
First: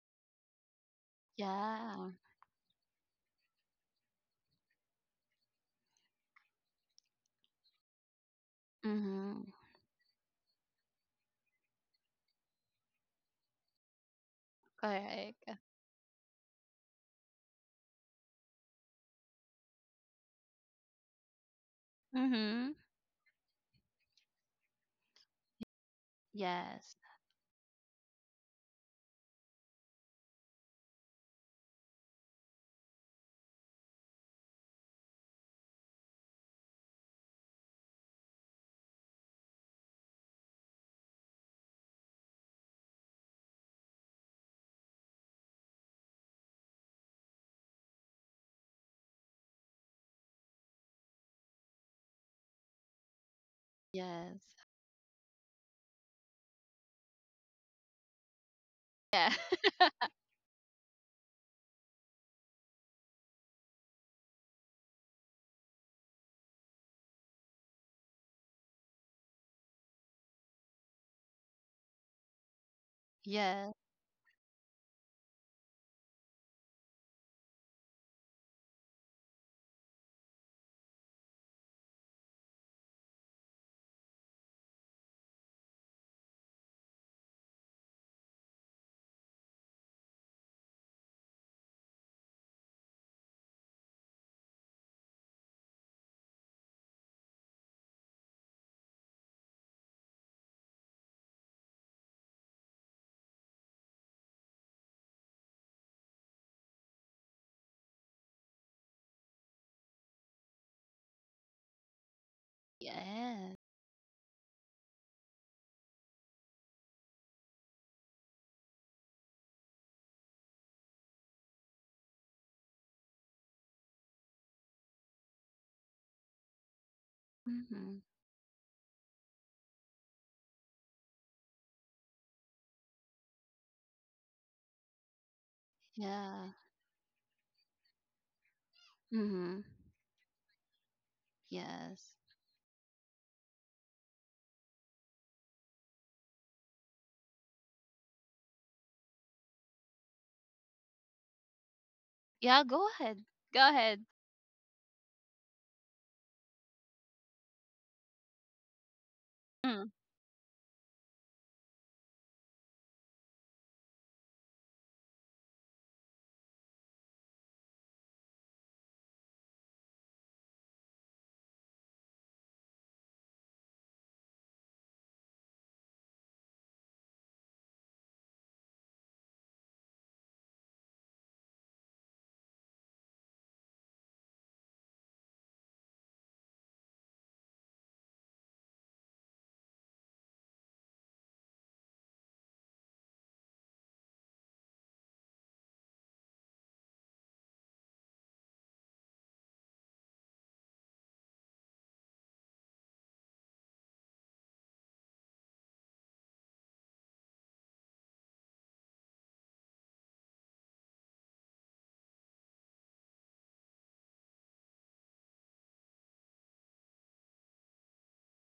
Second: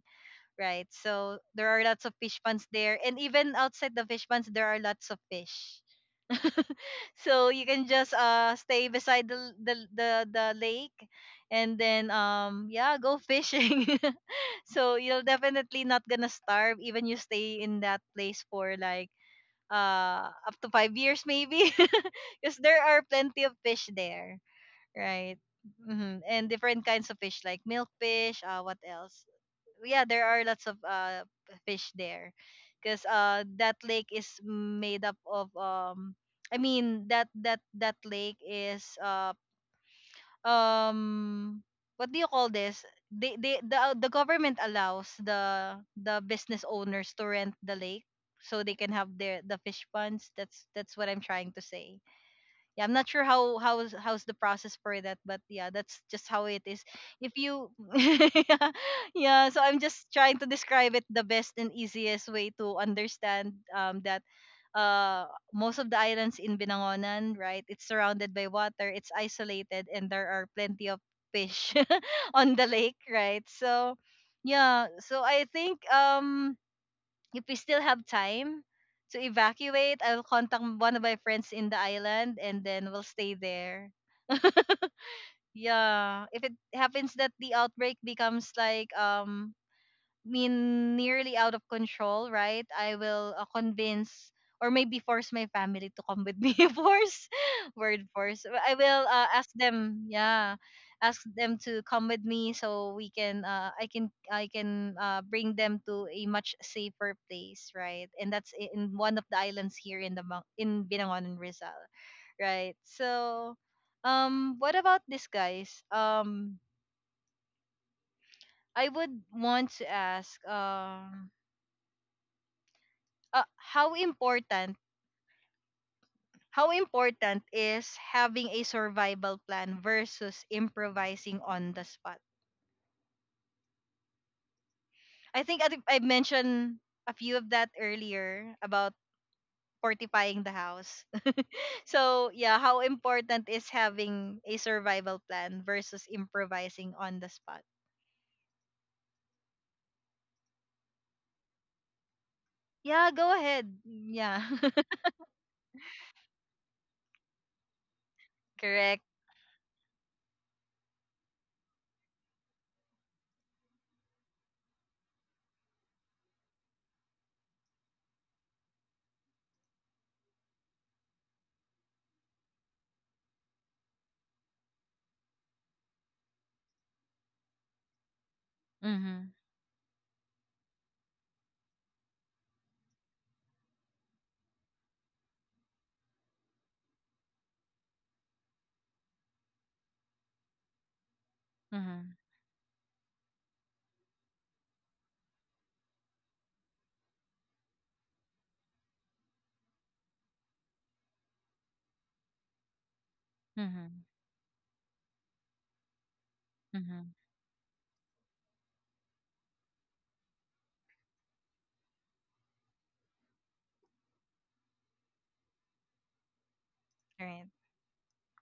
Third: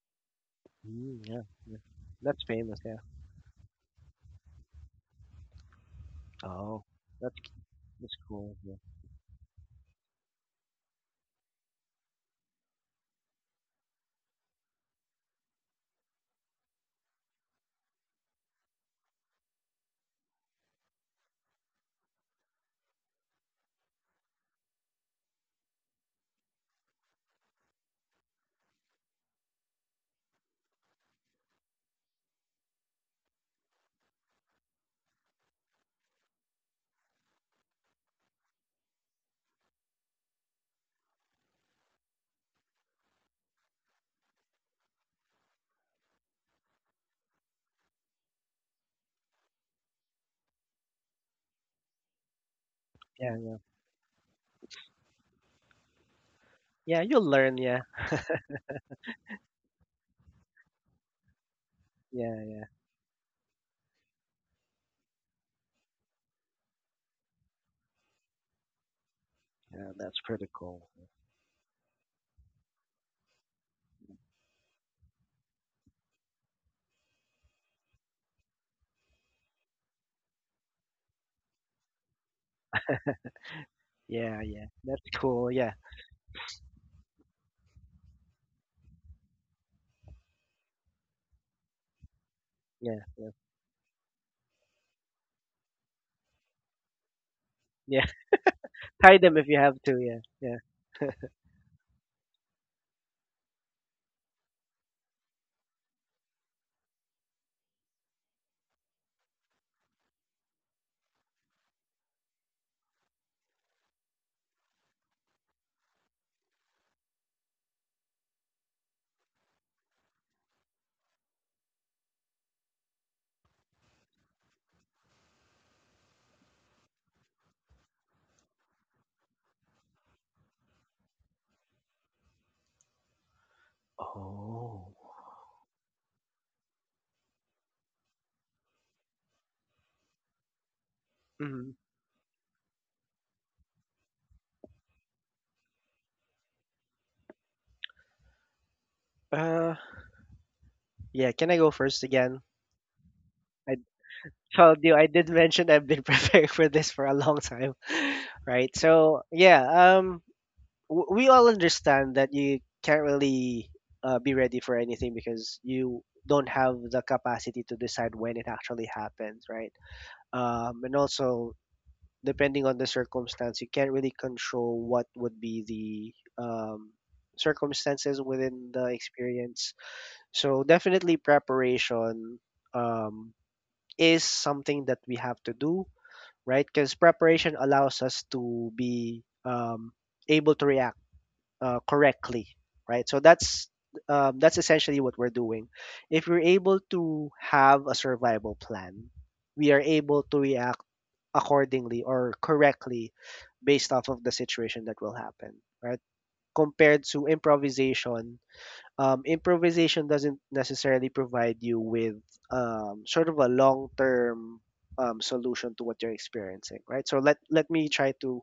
Speaker 1: right?
Speaker 3: mm,
Speaker 1: So
Speaker 3: yeah,
Speaker 1: there
Speaker 3: yeah.
Speaker 1: are lots
Speaker 2: Yeah.
Speaker 1: of fish
Speaker 3: That's
Speaker 1: ponds
Speaker 3: famous. Yeah.
Speaker 1: there, and even outside the fish ponds, there are lots of fish.
Speaker 3: Oh, that's
Speaker 1: So you can just
Speaker 3: that's cool. Yeah,
Speaker 1: stay beside
Speaker 2: Mhm.
Speaker 1: the lake, and then yeah, go fishing. [laughs] So you're
Speaker 2: Correct.
Speaker 1: definitely not gonna starve even you stay in that place for like up to 5 years maybe. [laughs] Because
Speaker 2: Mhm.
Speaker 1: there are plenty of fish there, right? And different
Speaker 2: Yes.
Speaker 1: kinds of fish like milkfish, what else? Yeah, there are lots of fish there because that lake is made up of I mean that lake is um what do you call this? The government allows the business owners to rent the lake so they can have the fish ponds. That's what I'm trying to say. Yeah, I'm not sure
Speaker 3: yeah, yeah.
Speaker 1: how's the
Speaker 2: Yes.
Speaker 1: process for that, but yeah, that's just how it is.
Speaker 3: Yeah, you'll
Speaker 1: If
Speaker 3: learn.
Speaker 1: you
Speaker 3: Yeah,
Speaker 1: [laughs] yeah,
Speaker 2: Yeah.
Speaker 1: yeah, so I'm just
Speaker 2: [laughs]
Speaker 1: trying to describe it the best and easiest way
Speaker 3: yeah,
Speaker 1: to understand that uh most of the islands in Binangonan, right? It's surrounded by water, it's isolated,
Speaker 3: yeah.
Speaker 1: and
Speaker 3: That's
Speaker 1: there
Speaker 3: pretty
Speaker 1: are
Speaker 3: cool.
Speaker 1: plenty of fish [laughs] on the lake, right?
Speaker 2: Yes.
Speaker 1: So yeah, so I think, if we still have time to evacuate, I'll contact one of my friends in the island and then we'll stay there.
Speaker 3: Yeah, yeah. That's cool. Yeah,
Speaker 1: Yeah. If it happens that the outbreak becomes like mean nearly out of control, right? I
Speaker 3: yeah, yeah.
Speaker 1: will convince or maybe force my family to come with me. [laughs] Force,
Speaker 3: Yeah.
Speaker 1: word force. I
Speaker 3: [laughs]
Speaker 1: will
Speaker 3: Tie them if
Speaker 1: ask
Speaker 3: you have to.
Speaker 1: them,
Speaker 3: Yeah, yeah.
Speaker 1: yeah, ask them to come with me so we can, I can bring them to a much safer place, right? And that's I- in one of the islands here in the Mang- in Binangon and Rizal, right?
Speaker 2: Yes.
Speaker 1: So, what about this, guys? I would want to ask, uh, how important how important is
Speaker 2: Mhm.
Speaker 1: having a survival plan versus improvising on the spot?
Speaker 3: Oh.
Speaker 1: I
Speaker 2: Yeah.
Speaker 1: mentioned a few of that earlier about
Speaker 2: Mhm.
Speaker 1: fortifying the house.
Speaker 3: Mm.
Speaker 1: [laughs]
Speaker 2: Yes.
Speaker 1: So yeah, how important is having a survival plan versus improvising on the spot?
Speaker 3: Uh. Yeah. Can I go first again?
Speaker 2: Yeah, go
Speaker 1: Yeah,
Speaker 2: ahead.
Speaker 1: go ahead.
Speaker 2: Go
Speaker 3: I
Speaker 1: Mm,
Speaker 2: ahead.
Speaker 1: yeah.
Speaker 3: told you,
Speaker 1: [laughs]
Speaker 3: I did mention I've been [laughs] preparing for this for a long time, [laughs] right?
Speaker 1: Correct.
Speaker 3: So yeah, um, we all understand that you can't really be ready for anything because you don't have the capacity to decide when it actually happens, right? And also depending on the circumstance, you can't really control what would be the circumstances within the
Speaker 1: Mhm.
Speaker 3: experience. So definitely preparation um, is something that we have to do, right? Because preparation allows us to be able to react
Speaker 1: Mhm.
Speaker 3: correctly, right? So that's essentially what we're doing. If we're able to have a survival plan, we are able to react accordingly or correctly based
Speaker 1: Mhm.
Speaker 3: off of the situation that will happen, right? Compared
Speaker 1: Mhm.
Speaker 3: to improvisation, improvisation doesn't necessarily provide you with sort of a long term solution to what you're experiencing, right? So let
Speaker 1: Right.
Speaker 3: let me try to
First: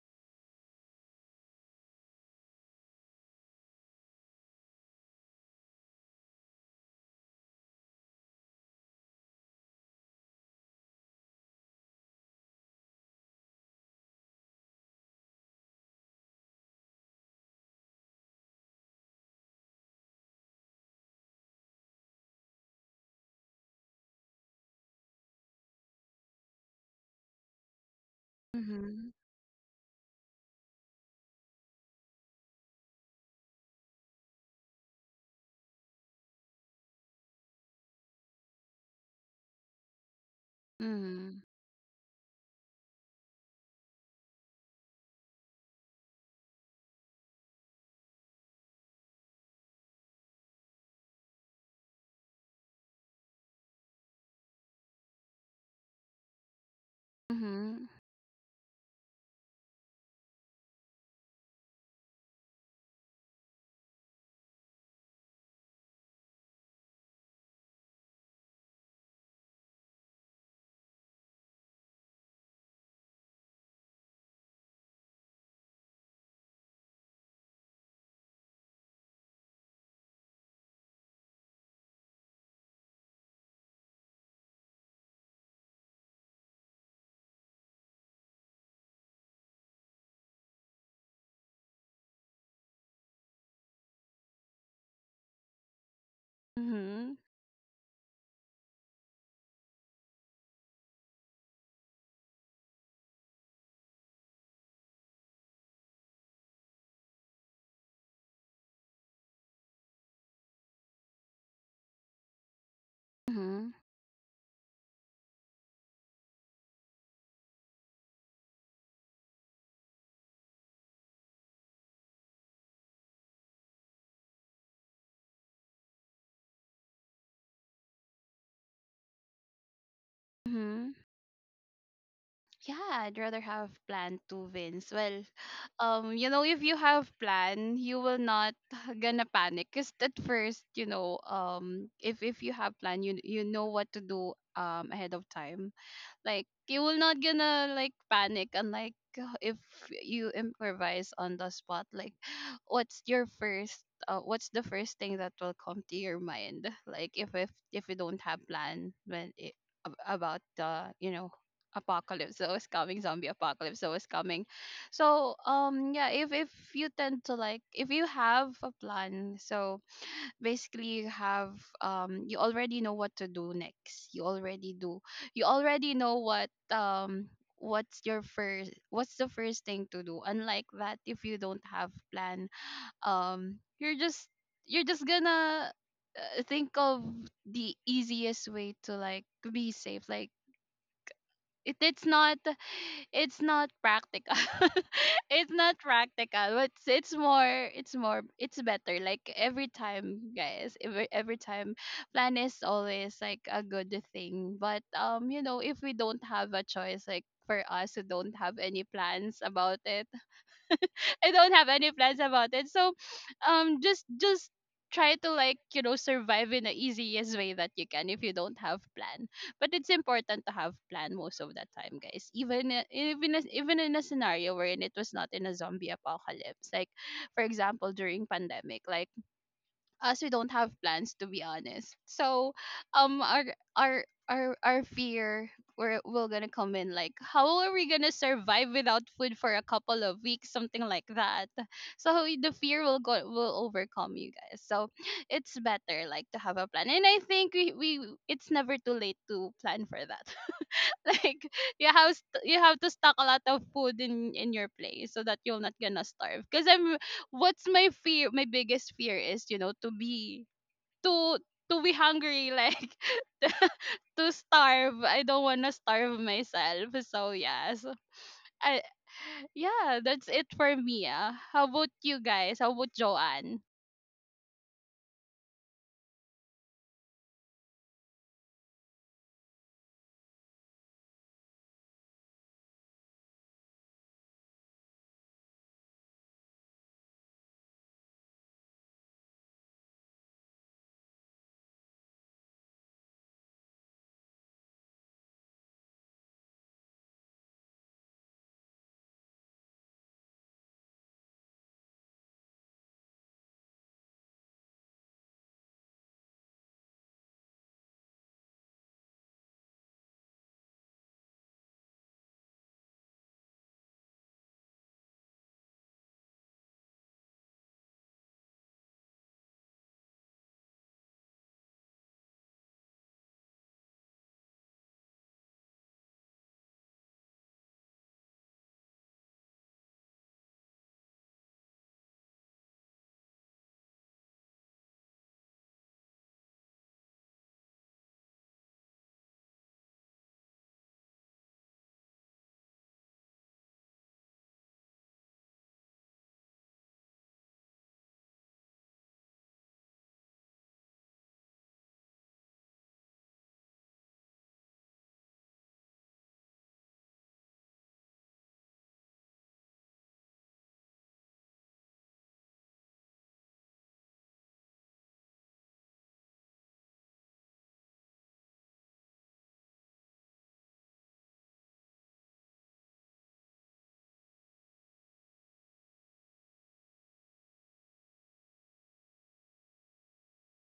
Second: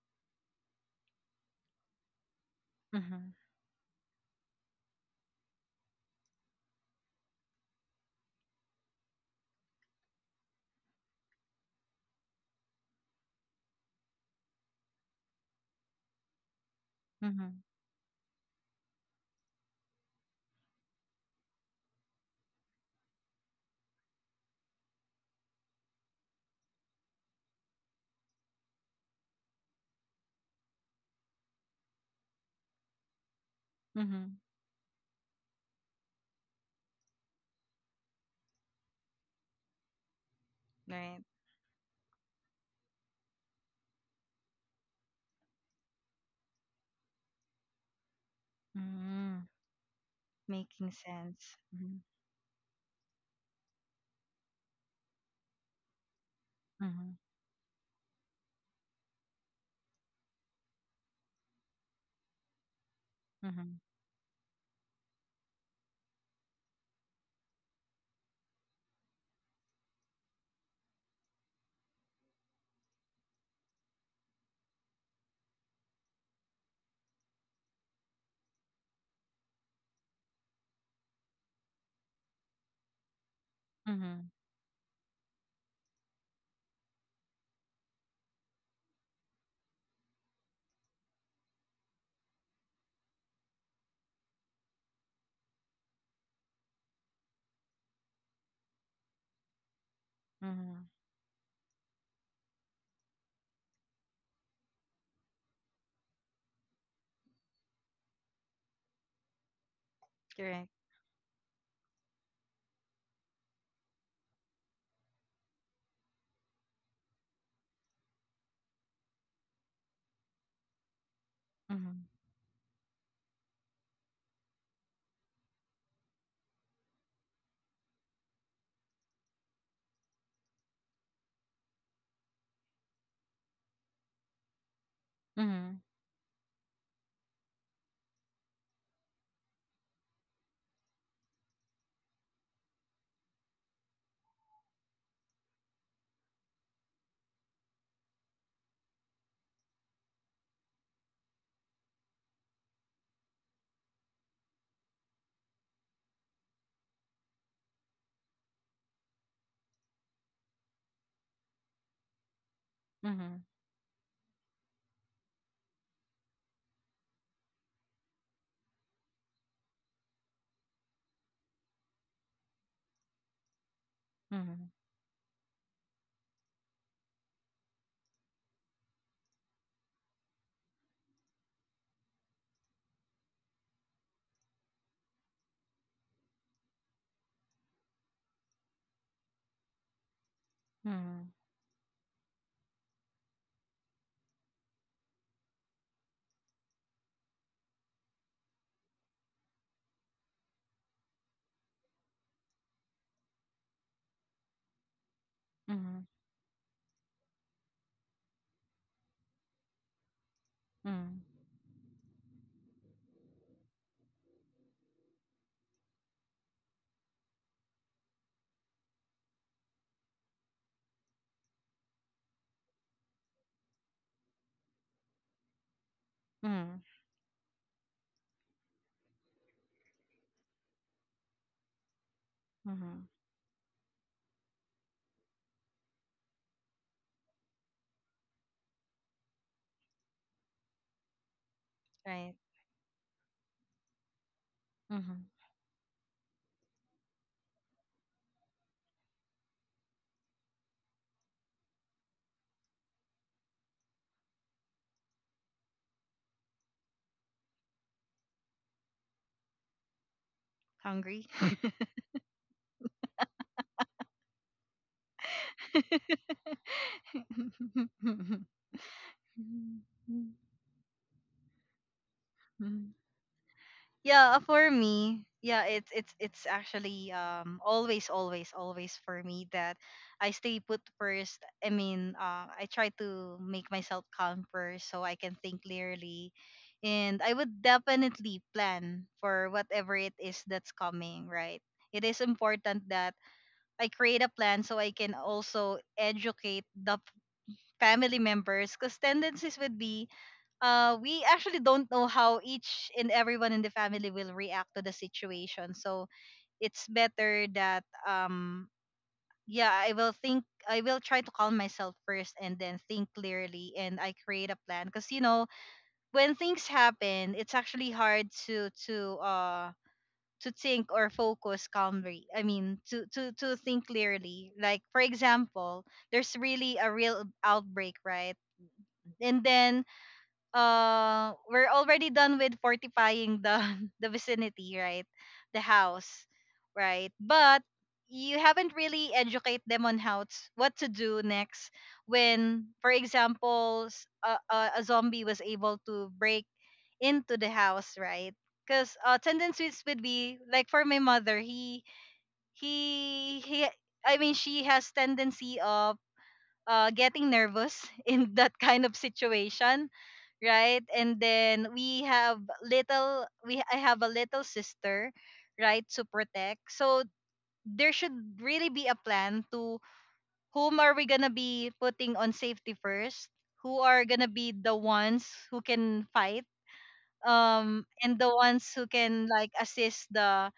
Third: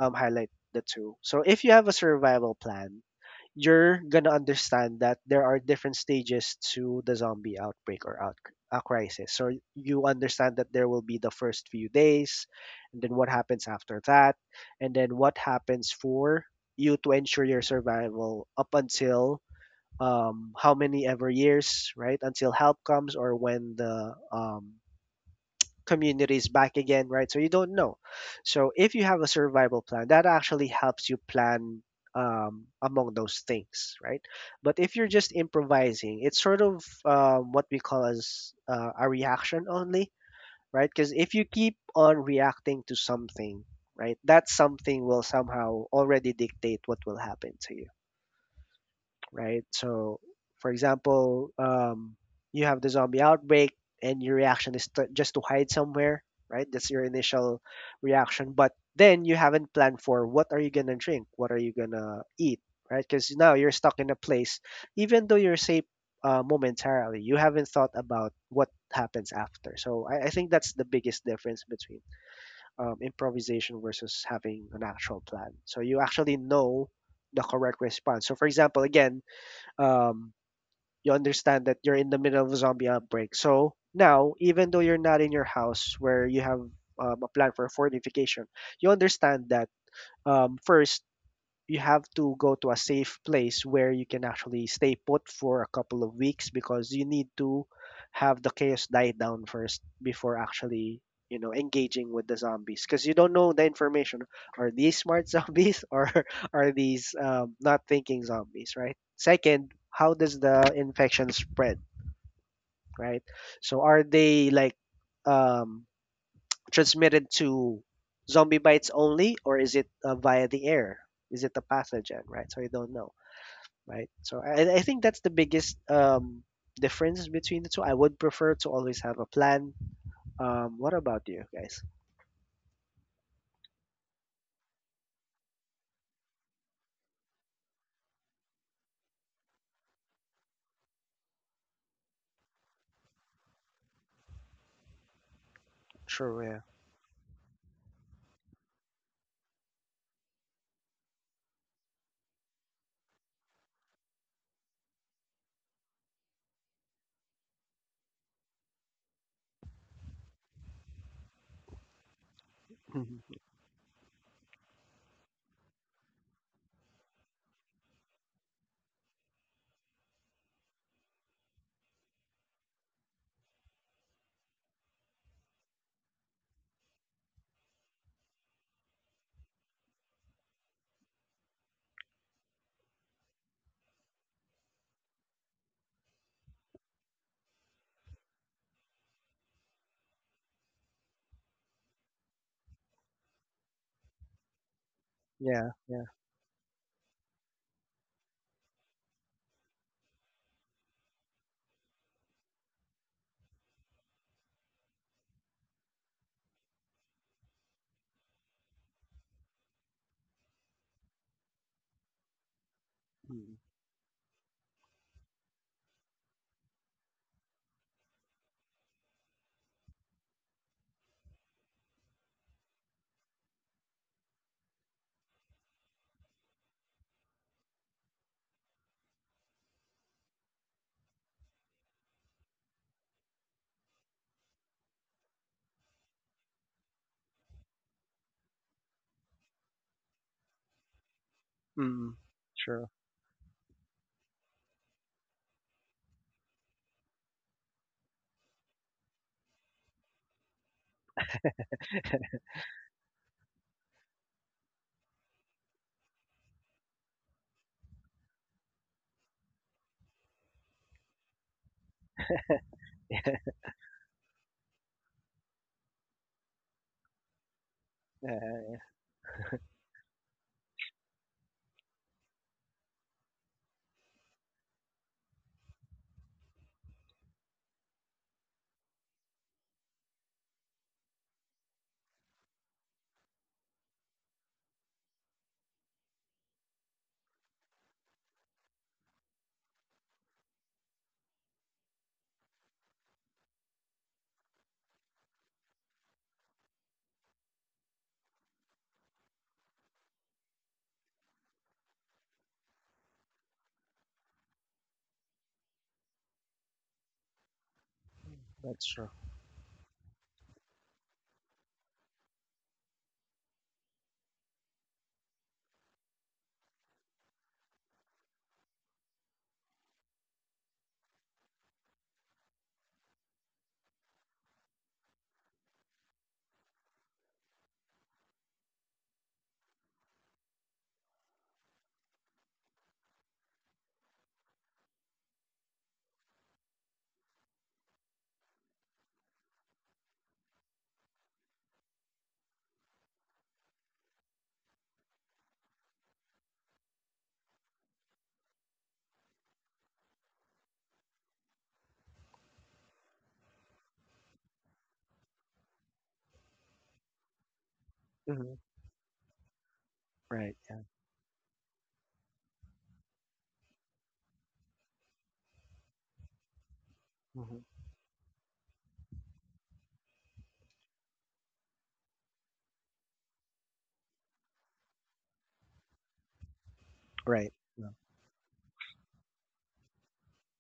Speaker 3: highlight the two. So if you have a survival plan,
Speaker 1: Mhm.
Speaker 3: you're gonna understand that there are different stages to the zombie outbreak or out a crisis. So you understand that there will be the first few days, and then what happens after that, and then what happens for you to ensure
Speaker 1: Mhm.
Speaker 3: your survival up until how many ever years, right? Until help comes or when the community is back again, right? So you don't know. So if you
Speaker 2: Mhm.
Speaker 3: have a survival plan, that actually helps you plan among those things, right?
Speaker 1: Mhm.
Speaker 3: But if you're just improvising, it's sort of what we call as a reaction only, right? Because
Speaker 1: Right.
Speaker 3: if
Speaker 2: Mhm.
Speaker 3: you keep on reacting to something, right, that something will somehow already dictate what will happen to you,
Speaker 1: Mm.
Speaker 3: right? So, for
Speaker 1: Making
Speaker 3: example,
Speaker 1: sense. Mhm.
Speaker 3: you have the zombie outbreak, and your reaction is to, just to hide somewhere, right? That's your
Speaker 1: Mhm.
Speaker 3: initial
Speaker 2: Mhm.
Speaker 3: reaction. But then you haven't planned for what are you gonna drink, what are you gonna eat, right? Because now you're
Speaker 1: Mhm.
Speaker 3: stuck in a place, even though you're safe momentarily, you haven't thought about what happens after. So I think that's the biggest difference between improvisation versus having an actual plan. So you actually know the correct response. So, for example, again, um, you understand that you're in the middle of a zombie outbreak. So
Speaker 1: Mhm.
Speaker 3: now, even though you're not in your house where you have a plan for fortification, you understand that first you have to go to a safe place where you can actually stay put for a couple of weeks because you
Speaker 2: Mhm.
Speaker 3: need to have the chaos die down first before
Speaker 1: Mhm.
Speaker 3: actually, you know, engaging with the zombies because you don't know the information. Are these smart zombies [laughs] or are these not thinking zombies? Right, second, how does the
Speaker 1: Correct.
Speaker 3: infection spread, right?
Speaker 2: Mhm.
Speaker 3: So are they like um transmitted to zombie bites only, or is it via the air? Is it a
Speaker 1: Mhm.
Speaker 3: pathogen, right? So you don't know, right? So I think that's the biggest difference between the two. I would prefer to always have a plan.
Speaker 2: Mhm.
Speaker 3: What about you guys?
Speaker 2: Yeah, I'd rather have plan to wins. Well,
Speaker 1: Mhm.
Speaker 2: you know, if you have plan, you will not [laughs] gonna panic. Cause at first, you know, if you have plan, you know what to do ahead of time. Like
Speaker 3: Sure, yeah.
Speaker 2: you will not gonna like panic, unlike [laughs] if you improvise on the spot. Like [gasps] what's your first, what's the first thing that will come to your mind? Like if you don't have plan when it, about the, you know, apocalypse that was coming, zombie
Speaker 3: Mhm.
Speaker 1: Mhm.
Speaker 2: apocalypse that was coming. So yeah, if you tend to like, if you have a plan, so basically you have you already know what to do next, you
Speaker 1: Mhm.
Speaker 2: already do, you already know what, what's your first, what's the first thing to do, unlike that if you don't have plan, you're just, you're just gonna, think of the easiest way to like be safe. Like
Speaker 1: Mhm.
Speaker 2: it, it's not it's not practical, [laughs] it's
Speaker 3: Yeah,
Speaker 2: not
Speaker 3: yeah.
Speaker 2: practical. But it's more it's more it's better like every time, guys. Every time, plan is always like a good thing. But you know, if we
Speaker 1: Mhm.
Speaker 2: don't have a choice, like for us who don't have any plans about it, [laughs]
Speaker 1: Mhm.
Speaker 2: I don't have any plans about it. So
Speaker 3: Mm.
Speaker 2: just try to, like, you know, survive in the easiest way that you can if you don't have plan. But it's important to have plan most of the time, guys. Even even in a scenario wherein it was not in a zombie apocalypse,
Speaker 1: Mhm.
Speaker 2: like for example during pandemic, like us, we don't have plans, to be honest. So
Speaker 1: Mhm.
Speaker 2: our our fear, we're gonna come in like how are we gonna survive without food for a couple of weeks, something like that.
Speaker 3: Mm.
Speaker 2: So
Speaker 1: Right.
Speaker 2: the fear
Speaker 3: Sure,
Speaker 2: will go, will overcome you, guys. So
Speaker 1: Mhm.
Speaker 2: it's better like to have a plan, and I think we, it's never too late to plan for that. [laughs] Like you have you have to stock a lot of food in your place so that you're not gonna starve. Because I'm, what's my fear, my biggest fear is, you know, to be,
Speaker 1: Hungry.
Speaker 2: to to be hungry. Like [laughs] to to starve. I don't want to starve myself, so yes.
Speaker 1: [laughs]
Speaker 3: yeah,
Speaker 2: I yeah, that's it for me, ah. How about you, guys? How about
Speaker 1: Mhm.
Speaker 2: Joanne?
Speaker 1: Yeah, for me, yeah, it's actually always for me that I stay put first. I mean, I try to make myself calm first so I can think clearly, and I would definitely plan for whatever it is that's coming. Right, it is important that I create a plan so I can also educate the family members, because tendencies would be we actually don't know how each and everyone in the family will react to the situation. So it's better that
Speaker 3: that's true.
Speaker 1: yeah, I will think I will try to calm myself first and then think clearly and I create a plan, because you know when things happen, it's actually hard to to think or focus calmly. I mean, to think clearly. Like for example, there's really a real outbreak, right? And then we're already done with fortifying the [laughs] the vicinity, right? The house, right? But you haven't really educate them on how to, what to do next when for example s- a zombie was able to break into the house, right? Because tendencies would be like for my mother, he I mean she has tendency of getting nervous [laughs] in that
Speaker 3: Hmm.
Speaker 1: kind of situation,
Speaker 3: Right, yeah.
Speaker 1: right? And then we have little, we I have a little sister, right, to protect. So
Speaker 3: Hmm.
Speaker 1: there should really be a plan to whom are we gonna be putting on safety first? Who are gonna be the ones who can fight?
Speaker 3: Right. Yeah.
Speaker 1: And the ones who can like assist the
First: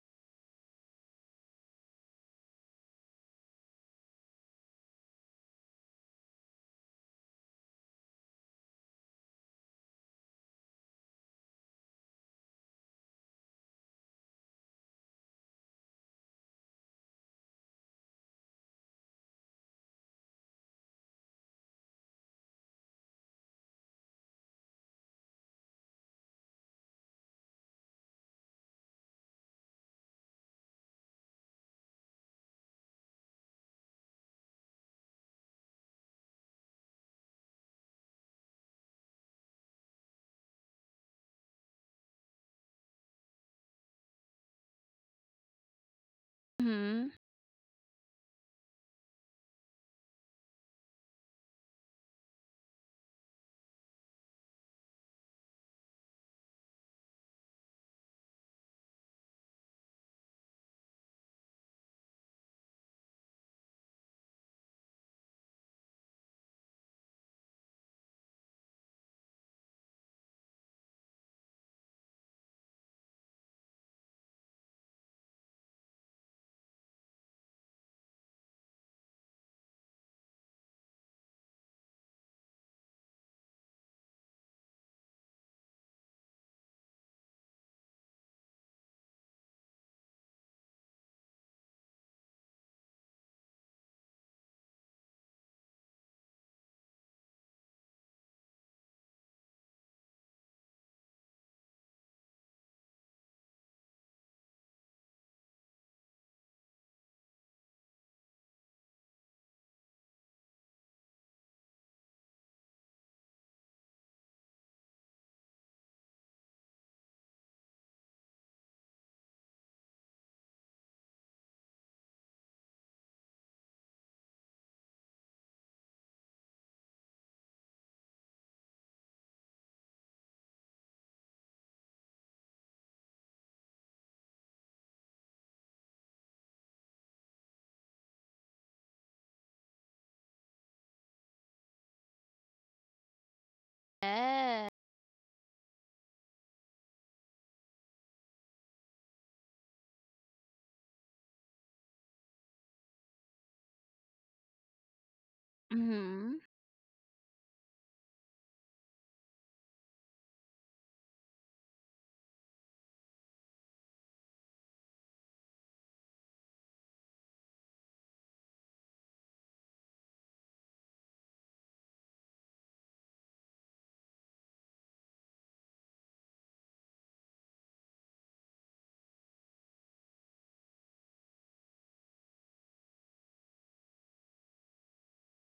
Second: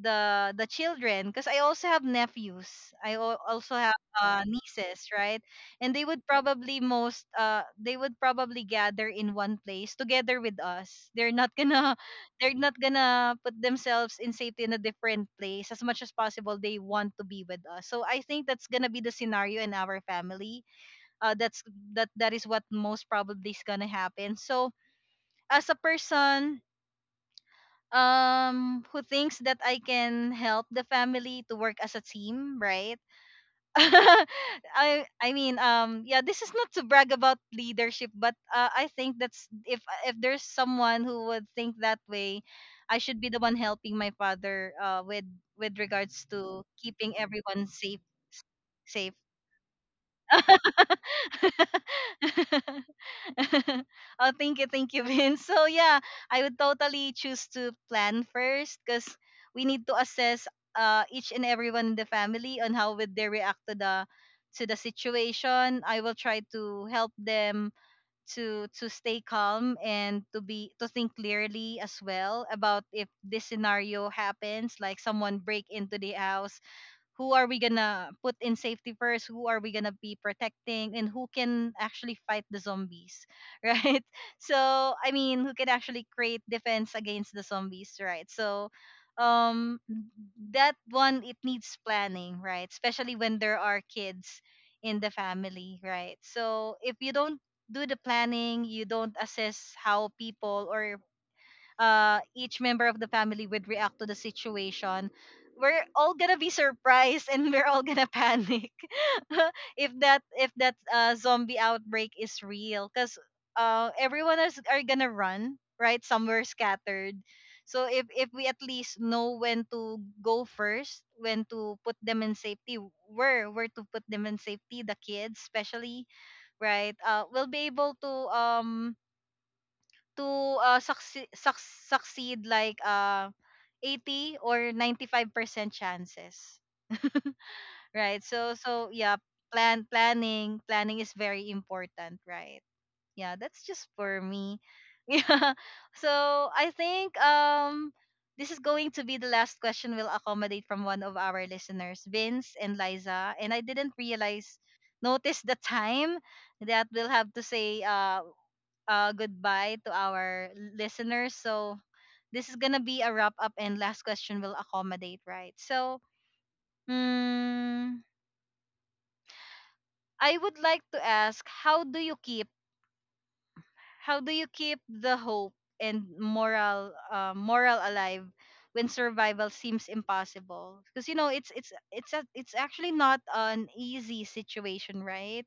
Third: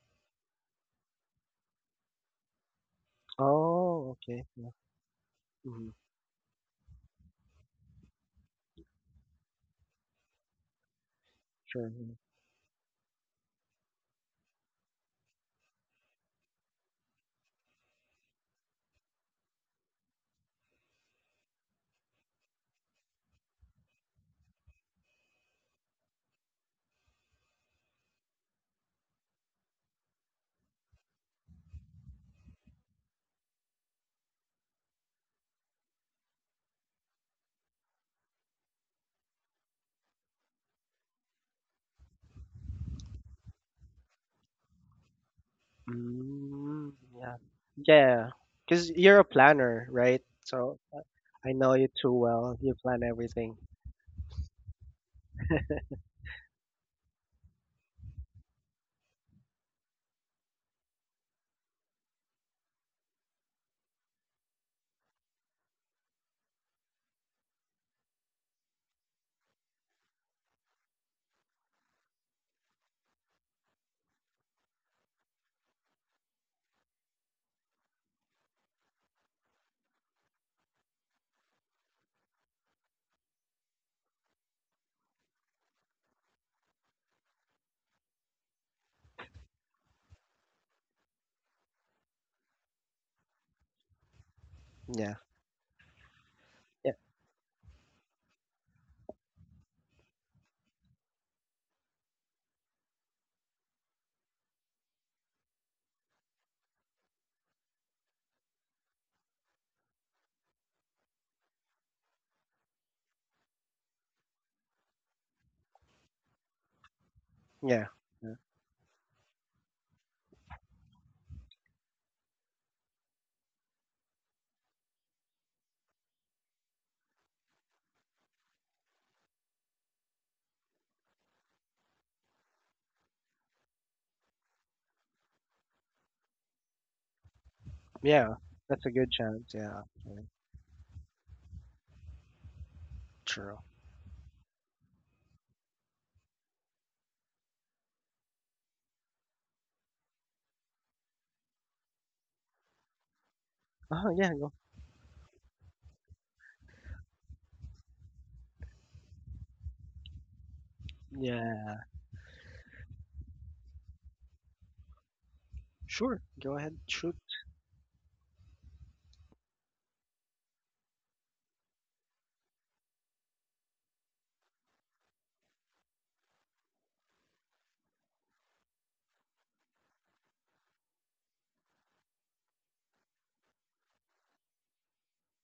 Speaker 1: the the children, because I also have nephews. I al- also have
Speaker 3: Oh, okay, yeah.
Speaker 1: nieces, right?
Speaker 3: Hmm.
Speaker 1: And they would probably most they would probably gather in one place together with us. They're not
Speaker 3: Sure.
Speaker 1: gonna [laughs] they're not gonna put themselves in safety in a different place as much as possible. They want to be with us. So I think that's gonna be the scenario in our family. That's that is what most probably is gonna happen. So as a person who thinks that I can help the family to work as a team, right? [laughs] I mean yeah, this is not to brag about leadership, but I think that's if there's someone who would think that way, I should be the one helping my father with regards to
Speaker 3: Mm,
Speaker 2: Hmm.
Speaker 1: keeping
Speaker 3: yeah.
Speaker 1: everyone safe
Speaker 3: Yeah. Because you're
Speaker 1: safe
Speaker 3: a planner, right? So I know
Speaker 1: [laughs]
Speaker 3: you too well. You plan everything.
Speaker 1: [laughs] Oh, thank you, [laughs] Vince. So yeah, I would totally choose to plan first because we need to assess each and everyone in the family on how would they react to the situation. I will try to help them to stay calm and to be to think clearly as well about if this scenario happens like someone break into the house, who are we gonna put in safety first, who are we gonna be protecting, and who can actually fight the zombies? [laughs] Right, so I mean, who can actually create defense against the zombies, right? So um that one, it needs planning, right? Especially when there are kids in the
Speaker 3: Yeah.
Speaker 1: family, right? So
Speaker 3: Yeah.
Speaker 1: if you don't do the planning, you don't assess how people or each member of the family would react to the situation, we're all gonna be surprised and we're all gonna [laughs] panic [laughs] if that zombie outbreak is real, because everyone is are gonna run right somewhere scattered. So
Speaker 3: Yeah.
Speaker 1: if
Speaker 3: Yeah.
Speaker 1: we at least know when to go first, when to put them in safety, where to put them in safety, the kids especially, right? We'll be able to to succeed like 80 or 95% chances, right?
Speaker 3: Yeah.
Speaker 1: So
Speaker 3: That's
Speaker 1: so
Speaker 3: a good
Speaker 1: yeah,
Speaker 3: chance. Yeah.
Speaker 1: plan,
Speaker 3: Yeah.
Speaker 1: planning is very important, right? Yeah,
Speaker 3: True.
Speaker 1: that's just for me.
Speaker 2: Yeah.
Speaker 1: [laughs] Yeah. So I think, this is going to be the last question we'll accommodate from one of our listeners, Vince and Liza, and I didn't
Speaker 3: Oh, yeah. Go.
Speaker 1: realize notice the time
Speaker 2: Hmm.
Speaker 1: that we'll have to say goodbye to our listeners. So
Speaker 3: Yeah.
Speaker 1: this is gonna be a wrap up and last question will accommodate, right? So,
Speaker 3: Sure. Go ahead. Shoot.
Speaker 1: mm, I would like to ask, how do you keep the hope and moral, moral alive when survival seems impossible? Because you know it's actually not an easy situation, right?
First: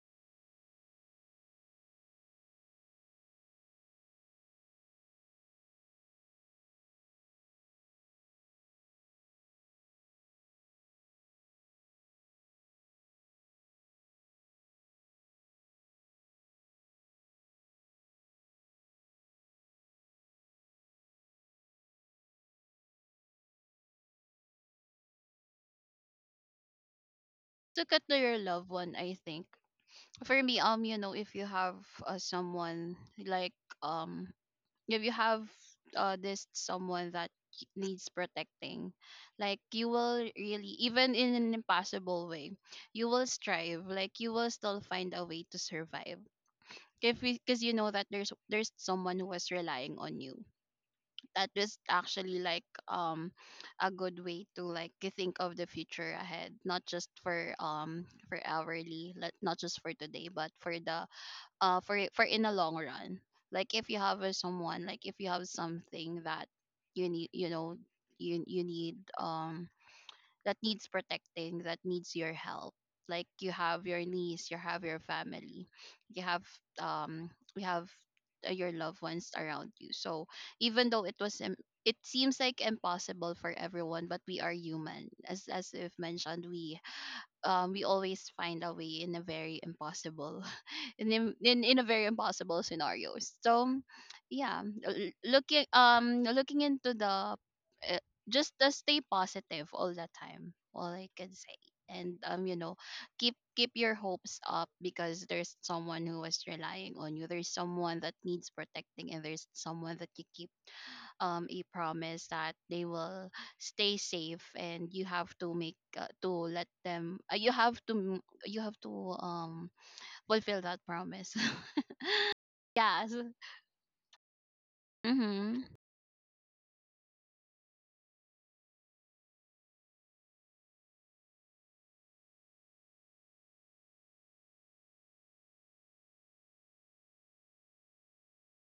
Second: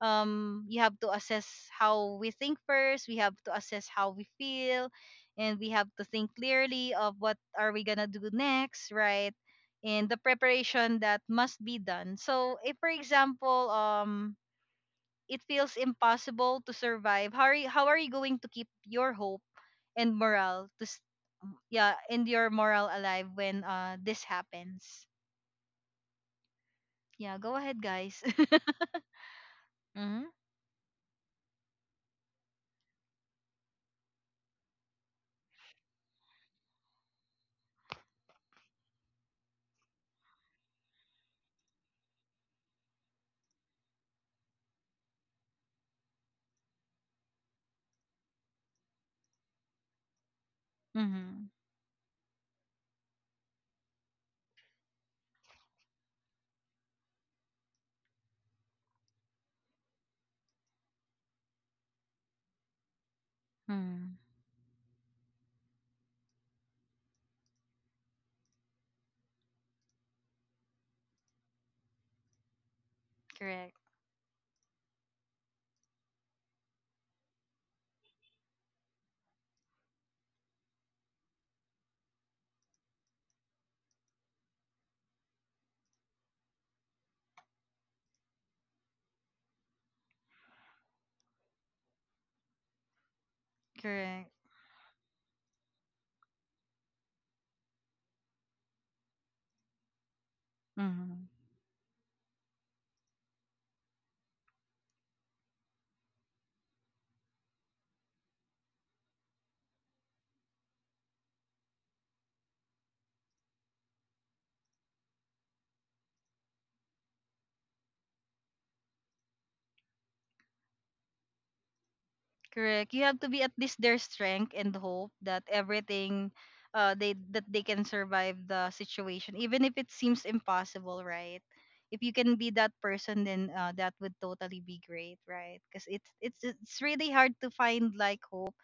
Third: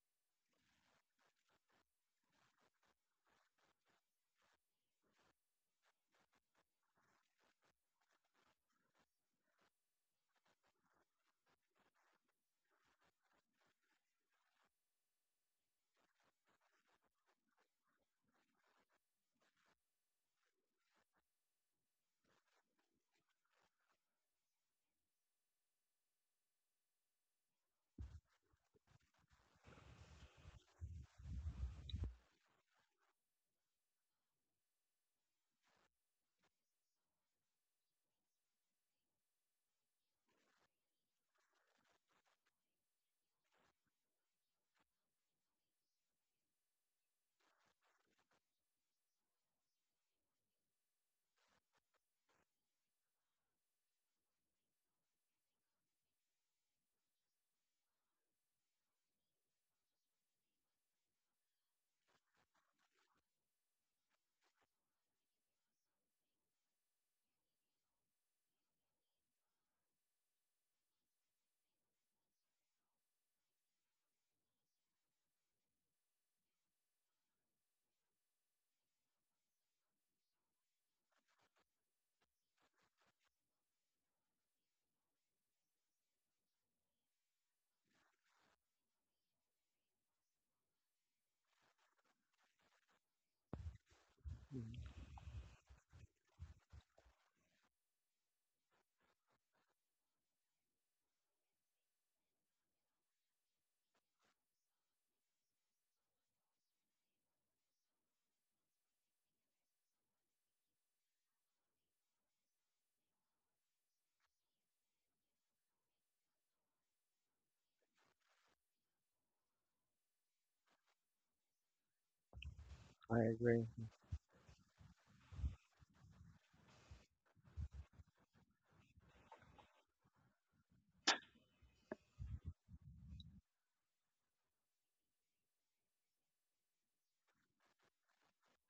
Speaker 1: you have to assess how we think first, we have to assess how we feel, and we have to think clearly of what are we gonna do next, right? And the preparation that must be done. So if for example it feels impossible to survive, how are you going to keep your hope and morale to s- yeah, and your morale alive when this happens? Yeah, go ahead,
Speaker 2: To cut to
Speaker 1: guys.
Speaker 2: your loved one, I think
Speaker 1: [laughs] Mm-hmm.
Speaker 2: for me, you know, if you have someone like, um if you have this someone that needs protecting, like you will really, even in an impossible way, you will strive, like you will still find a way to survive if because you know that there's someone who is relying on you.
Speaker 1: Mm-hmm.
Speaker 2: That is actually like a good way to like you think of the future ahead, not just for hourly, not just for today, but for the, for for in the long run. Like if you
Speaker 1: Mm.
Speaker 2: have a someone, like if you have something that you need, you know, you need, that needs protecting, that needs your help. Like you
Speaker 1: Correct.
Speaker 2: have your niece, you have your family, you have, um we have, your loved ones around you. So even though it was it seems like impossible for everyone, but we are human, as we've mentioned, we always find a way in a very impossible [laughs] in a very impossible scenarios. So
Speaker 1: Correct.
Speaker 2: yeah,
Speaker 3: Mm,
Speaker 2: looking, looking into the, uh, just stay positive all the time, all I
Speaker 1: Mm-hmm.
Speaker 2: can say. And you know, keep your hopes up because there's someone who is relying on you, there's someone that needs protecting, and there's someone that you keep a promise that they will stay safe. And you have to make to let them, you have to you have to um fulfill that promise. [laughs]
Speaker 1: Correct. You
Speaker 2: Yes.
Speaker 3: I
Speaker 1: have to be at
Speaker 3: agree.
Speaker 1: least their strength and hope that
Speaker 2: Mhm.
Speaker 1: everything they that they can survive the situation even if it seems impossible, right? If you can be that person, then that would totally be great, right? Cuz it's really hard to find like hope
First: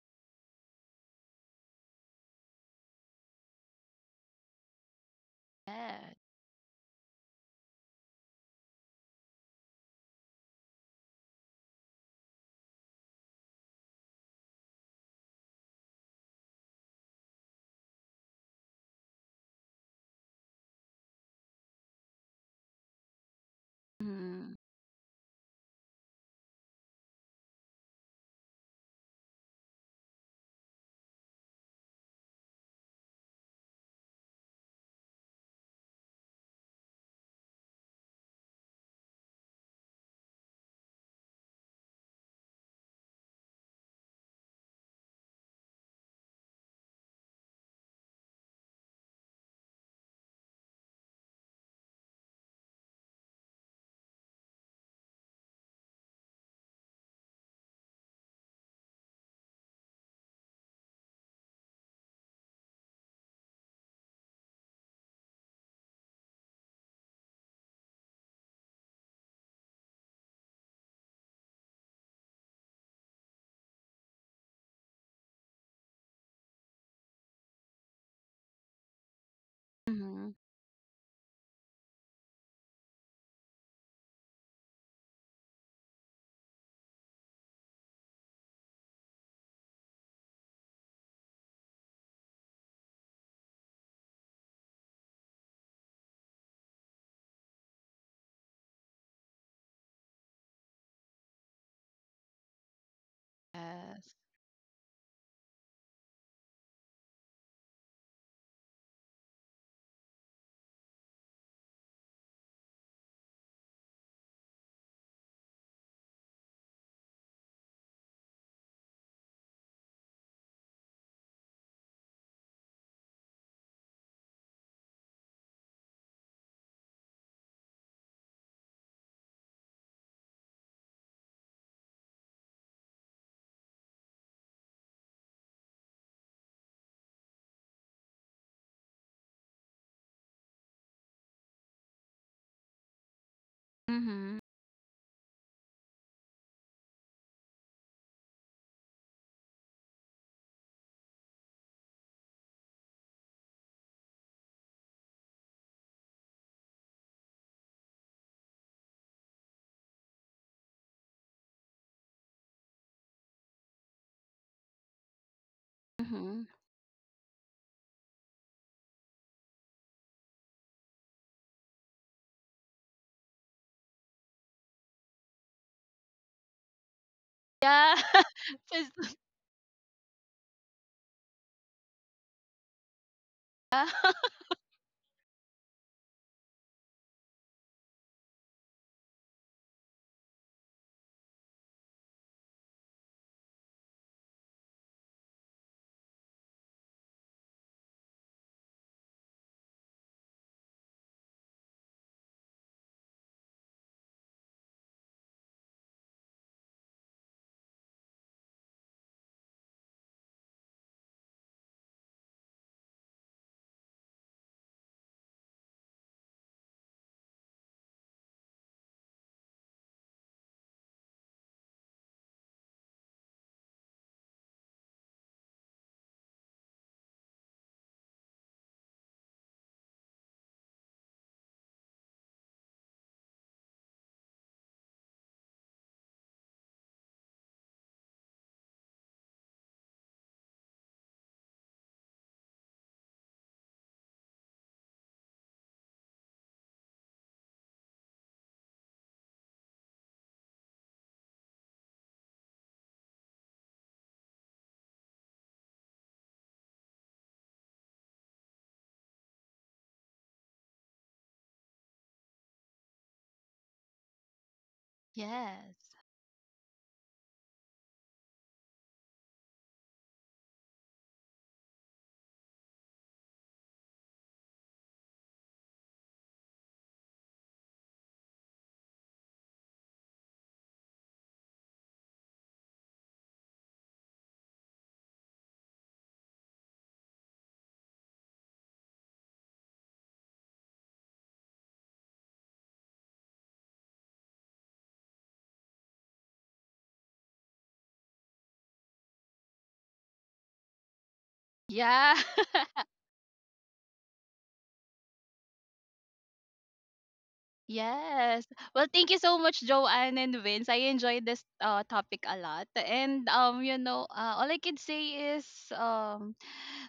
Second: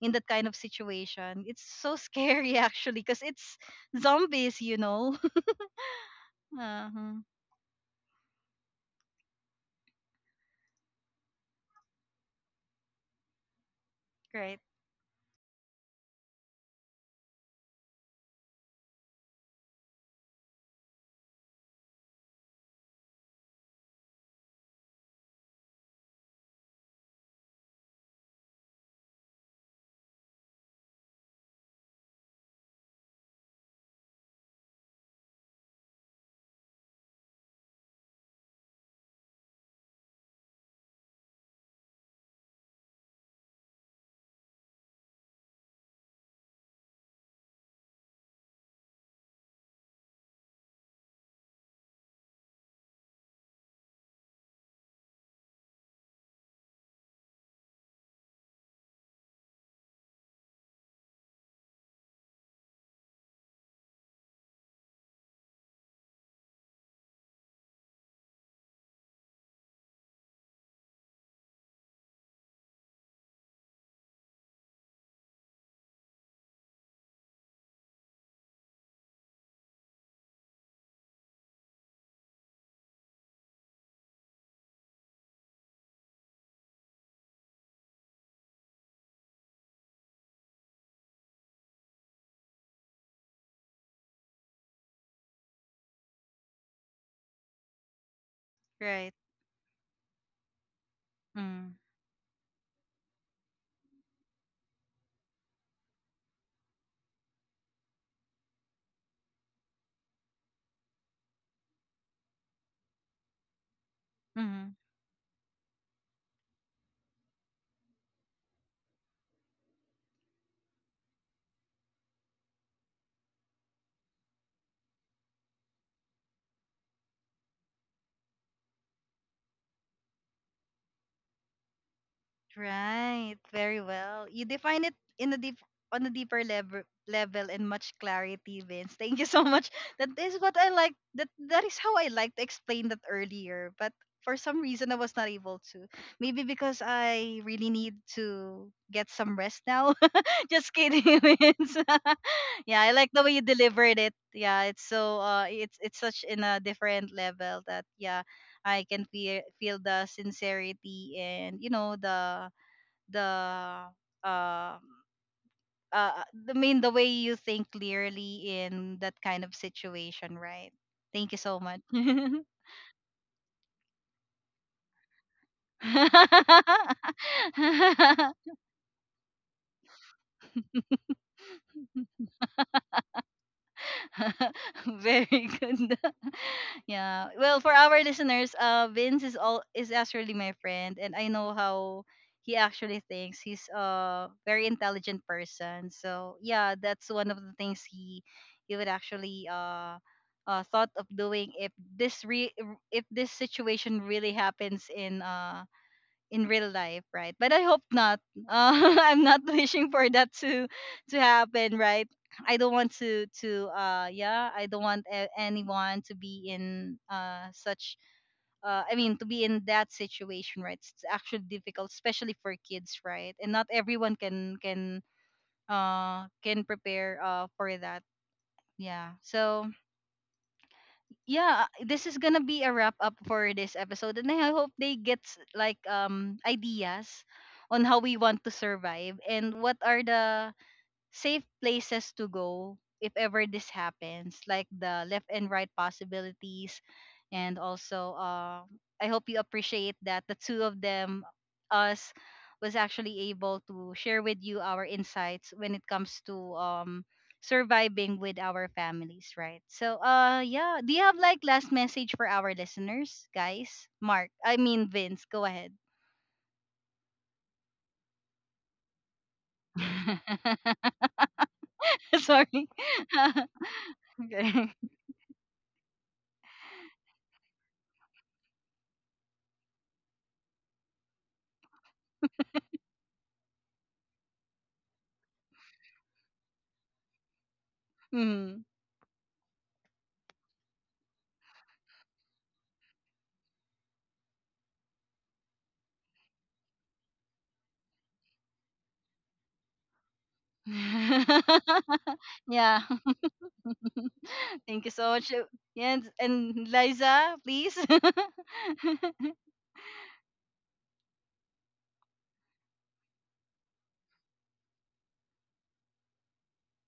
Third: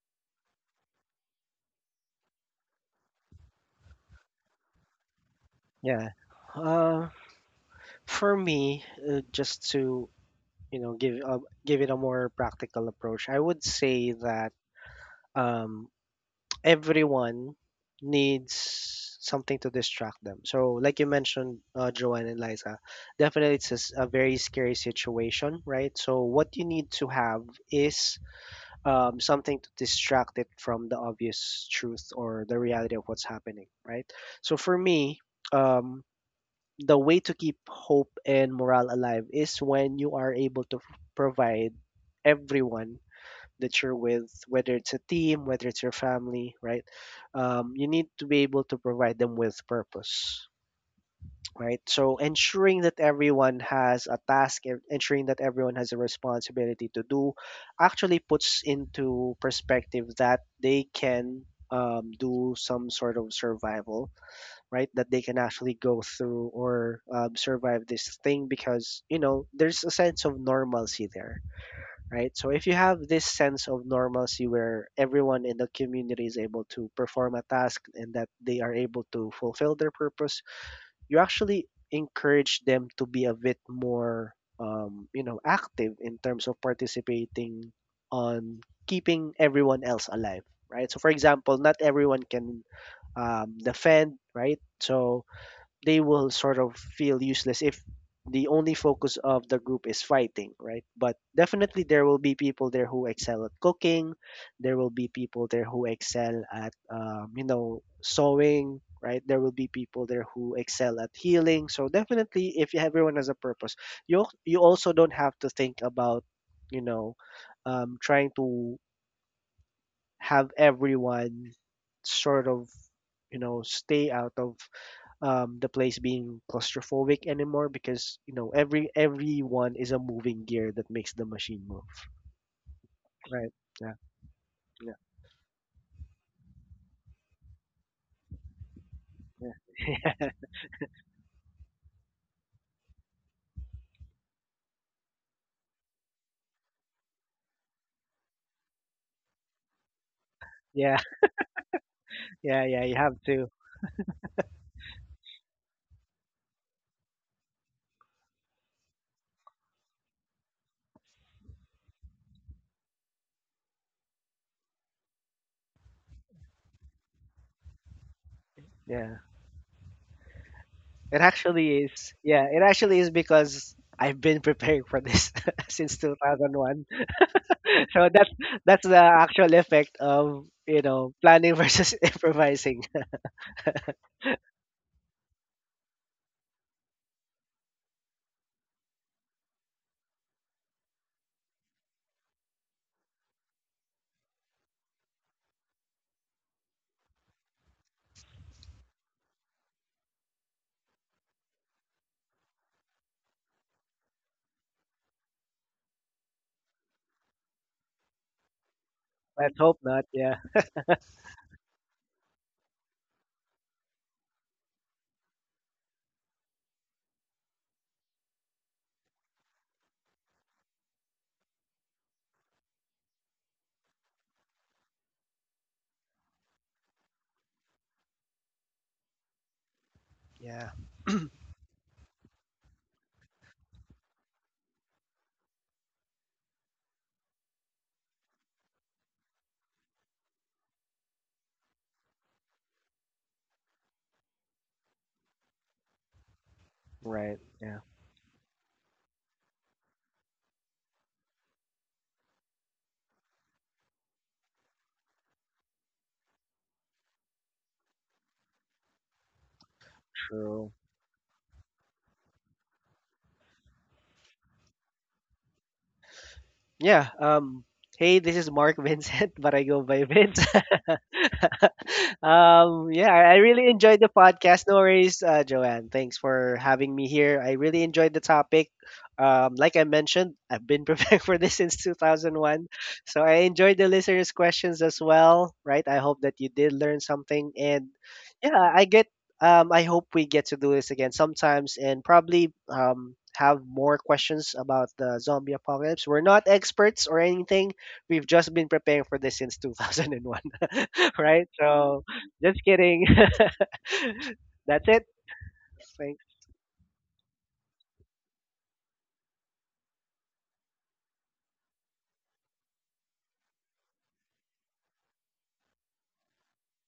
Speaker 1: in that kind of situation. It's so scary [laughs] actually cuz it's zombies, you know. [laughs]
Speaker 2: Yeah.
Speaker 3: Yeah. Uh,
Speaker 1: Uh-huh.
Speaker 3: for me, just to, you know, give give it a more practical approach, I would say that
Speaker 1: Right.
Speaker 3: um everyone needs something to distract them. So, like you mentioned, Joanne and Liza, definitely it's a very
Speaker 2: Mhm.
Speaker 3: scary situation, right? So, what you need to have is something to distract it from the obvious truth or the reality of what's happening, right? So, for me, um, the way to keep hope and morale alive is when you are able to provide everyone that you're with, whether it's a team, whether it's your family, right? You need to be able to provide them with purpose, right? So ensuring that everyone has a task, ensuring that everyone has a responsibility to do, actually puts into perspective that they can do some sort of survival, right? That they can actually go through or survive this thing because, you know, there's a sense of normalcy there, right? So if you have this sense of normalcy where everyone in the community is able to perform a task and that they are able to fulfill their
Speaker 2: Mhm.
Speaker 3: purpose, you actually encourage them to be a bit more, you know, active in terms of participating on keeping everyone else alive, right? So for example, not everyone can defend, right? So they will sort of feel useless if the only
Speaker 1: Right.
Speaker 3: focus of the group is fighting, right? But
Speaker 1: Mm.
Speaker 3: definitely there will be people there who excel at cooking.
Speaker 2: Yes.
Speaker 3: There will be people there who excel at, you know, sewing, right? There will be people there who excel at healing. So definitely, if you- everyone has a purpose, you
Speaker 1: Mm-hmm.
Speaker 3: also don't have to think about, you know, trying to have everyone sort of, you know, stay out of the place being claustrophobic anymore because you know everyone is a moving gear that makes the machine move.
Speaker 1: Right,
Speaker 3: Right.
Speaker 1: very
Speaker 3: Yeah.
Speaker 1: well. You define it
Speaker 3: Yeah.
Speaker 1: in a deep on a deeper level and much clarity, Vince. Thank you [laughs] so
Speaker 3: Yeah.
Speaker 1: much. That is what I like. That is how I like to explain that earlier, but for
Speaker 2: Mhm.
Speaker 1: some reason I was not able to. Maybe because I really need to get some rest now. [laughs] Just
Speaker 3: Yeah.
Speaker 1: kidding, [laughs]
Speaker 3: [laughs]
Speaker 1: Vince. [laughs]
Speaker 3: Yeah.
Speaker 1: Yeah,
Speaker 3: Yeah,
Speaker 1: I
Speaker 3: you
Speaker 1: like
Speaker 3: have
Speaker 1: the way you
Speaker 3: to.
Speaker 1: delivered it. Yeah, it's so it's such in a different level that yeah, I can feel the sincerity, and you know the um uh
Speaker 2: Mhm.
Speaker 1: the way you think clearly in that
Speaker 3: Yeah.
Speaker 1: kind of situation, right?
Speaker 3: It
Speaker 1: Thank you so
Speaker 3: actually
Speaker 1: much.
Speaker 3: is. Yeah. It actually is because I've been [laughs] preparing for this [laughs] since 2001. [laughs]
Speaker 2: Yeah.
Speaker 3: So
Speaker 1: [laughs]
Speaker 3: that's the actual effect of, you know, planning versus [laughs] improvising.
Speaker 2: [laughs] Yes.
Speaker 1: [laughs] Very good. [laughs] Yeah. Well, for our listeners, Vince is all is actually my friend, and I know how he actually thinks. He's a very intelligent person. So yeah, that's one of the things he would actually thought of doing if this re if this situation really happens in real life, right? But I hope not. Uh, [laughs] I'm not
Speaker 3: [laughs] Let's hope
Speaker 1: wishing for
Speaker 3: not.
Speaker 1: that
Speaker 3: Yeah.
Speaker 1: to happen, right? I don't want to yeah, I don't want a- anyone to be in such I mean to be in that situation, right? It's actually difficult, especially for kids, right? And not everyone can prepare for that. Yeah. So
Speaker 3: Yeah.
Speaker 1: yeah, this is gonna be a wrap up for this episode, and I hope they get s- like ideas on how we want to survive and what are the safe places to go if ever this happens, like the left and right possibilities.
Speaker 3: Right.
Speaker 1: And
Speaker 3: Yeah.
Speaker 1: also, I hope you appreciate that the two of them, us, was actually able to share with you our insights when it comes to surviving with our families, right? So,
Speaker 3: True.
Speaker 1: yeah. Do you have like last message for our listeners, guys? Mark, I mean Vince, go
Speaker 2: Yeah. [laughs]
Speaker 1: ahead.
Speaker 2: Yes.
Speaker 3: Yeah. Hey, this is Mark Vincent, [laughs] but I go by Vince.
Speaker 1: [laughs]
Speaker 3: [laughs]
Speaker 1: Sorry.
Speaker 3: Um. Yeah, I really enjoyed the
Speaker 1: [laughs]
Speaker 3: podcast.
Speaker 1: Okay.
Speaker 3: No worries, Joanne. Thanks for having me here. I really enjoyed the topic. Like I mentioned, I've been [laughs] preparing for this since 2001, so I enjoyed the listeners' questions as well. Right. I hope that you did learn something, and
Speaker 1: Hmm.
Speaker 3: yeah, I get, I hope we get to do this again sometimes and probably have more questions about the zombie apocalypse. We're not experts or anything. We've just been preparing for this since 2001, [laughs] right? So,
Speaker 2: Yeah.
Speaker 1: [laughs]
Speaker 3: just
Speaker 1: Yeah.
Speaker 2: [laughs]
Speaker 3: kidding.
Speaker 1: [laughs]
Speaker 3: [laughs]
Speaker 1: Thank
Speaker 3: That's
Speaker 1: you
Speaker 3: it.
Speaker 1: so much. Yes,
Speaker 3: Thanks.
Speaker 1: and Liza, please.
Speaker 2: Yes. Well, thank you
Speaker 1: [laughs]
Speaker 2: so much, Joanne and Vince. I enjoyed this topic a lot. And you know, all I can say is um,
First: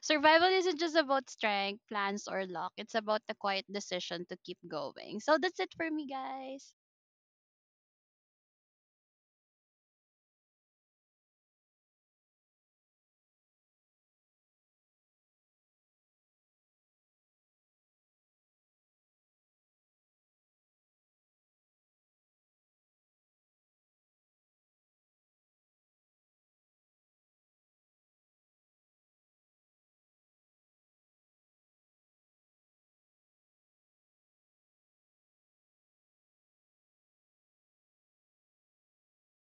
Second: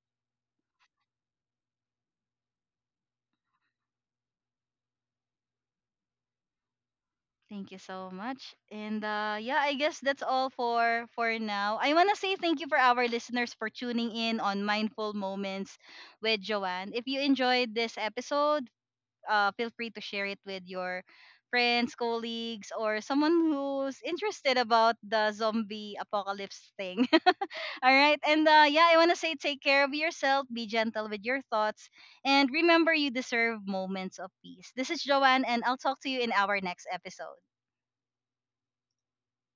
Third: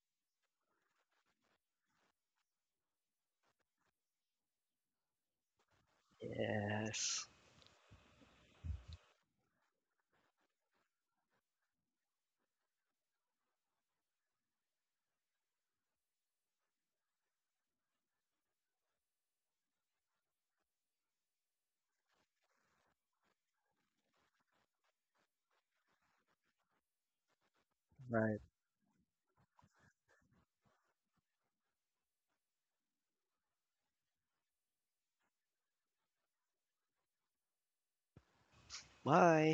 Speaker 2: survival isn't just about strength, plans, or luck. It's about the quiet decision to keep going. So that's it for me, guys.
Speaker 3: Yes.
Speaker 1: Thank you so much. And yeah, I guess that's all for now. I wanna say thank you for our listeners for tuning in on Mindful Moments with Joanne. If you enjoyed this episode, feel free to share it with your friends, colleagues, or someone who's interested about the zombie apocalypse thing. All right.
Speaker 3: Right.
Speaker 1: And yeah, I want to say take care of yourself, be gentle with your thoughts, and remember you deserve moments of peace. This is Joanne, and I'll talk to you in our next episode.
Speaker 3: Bye.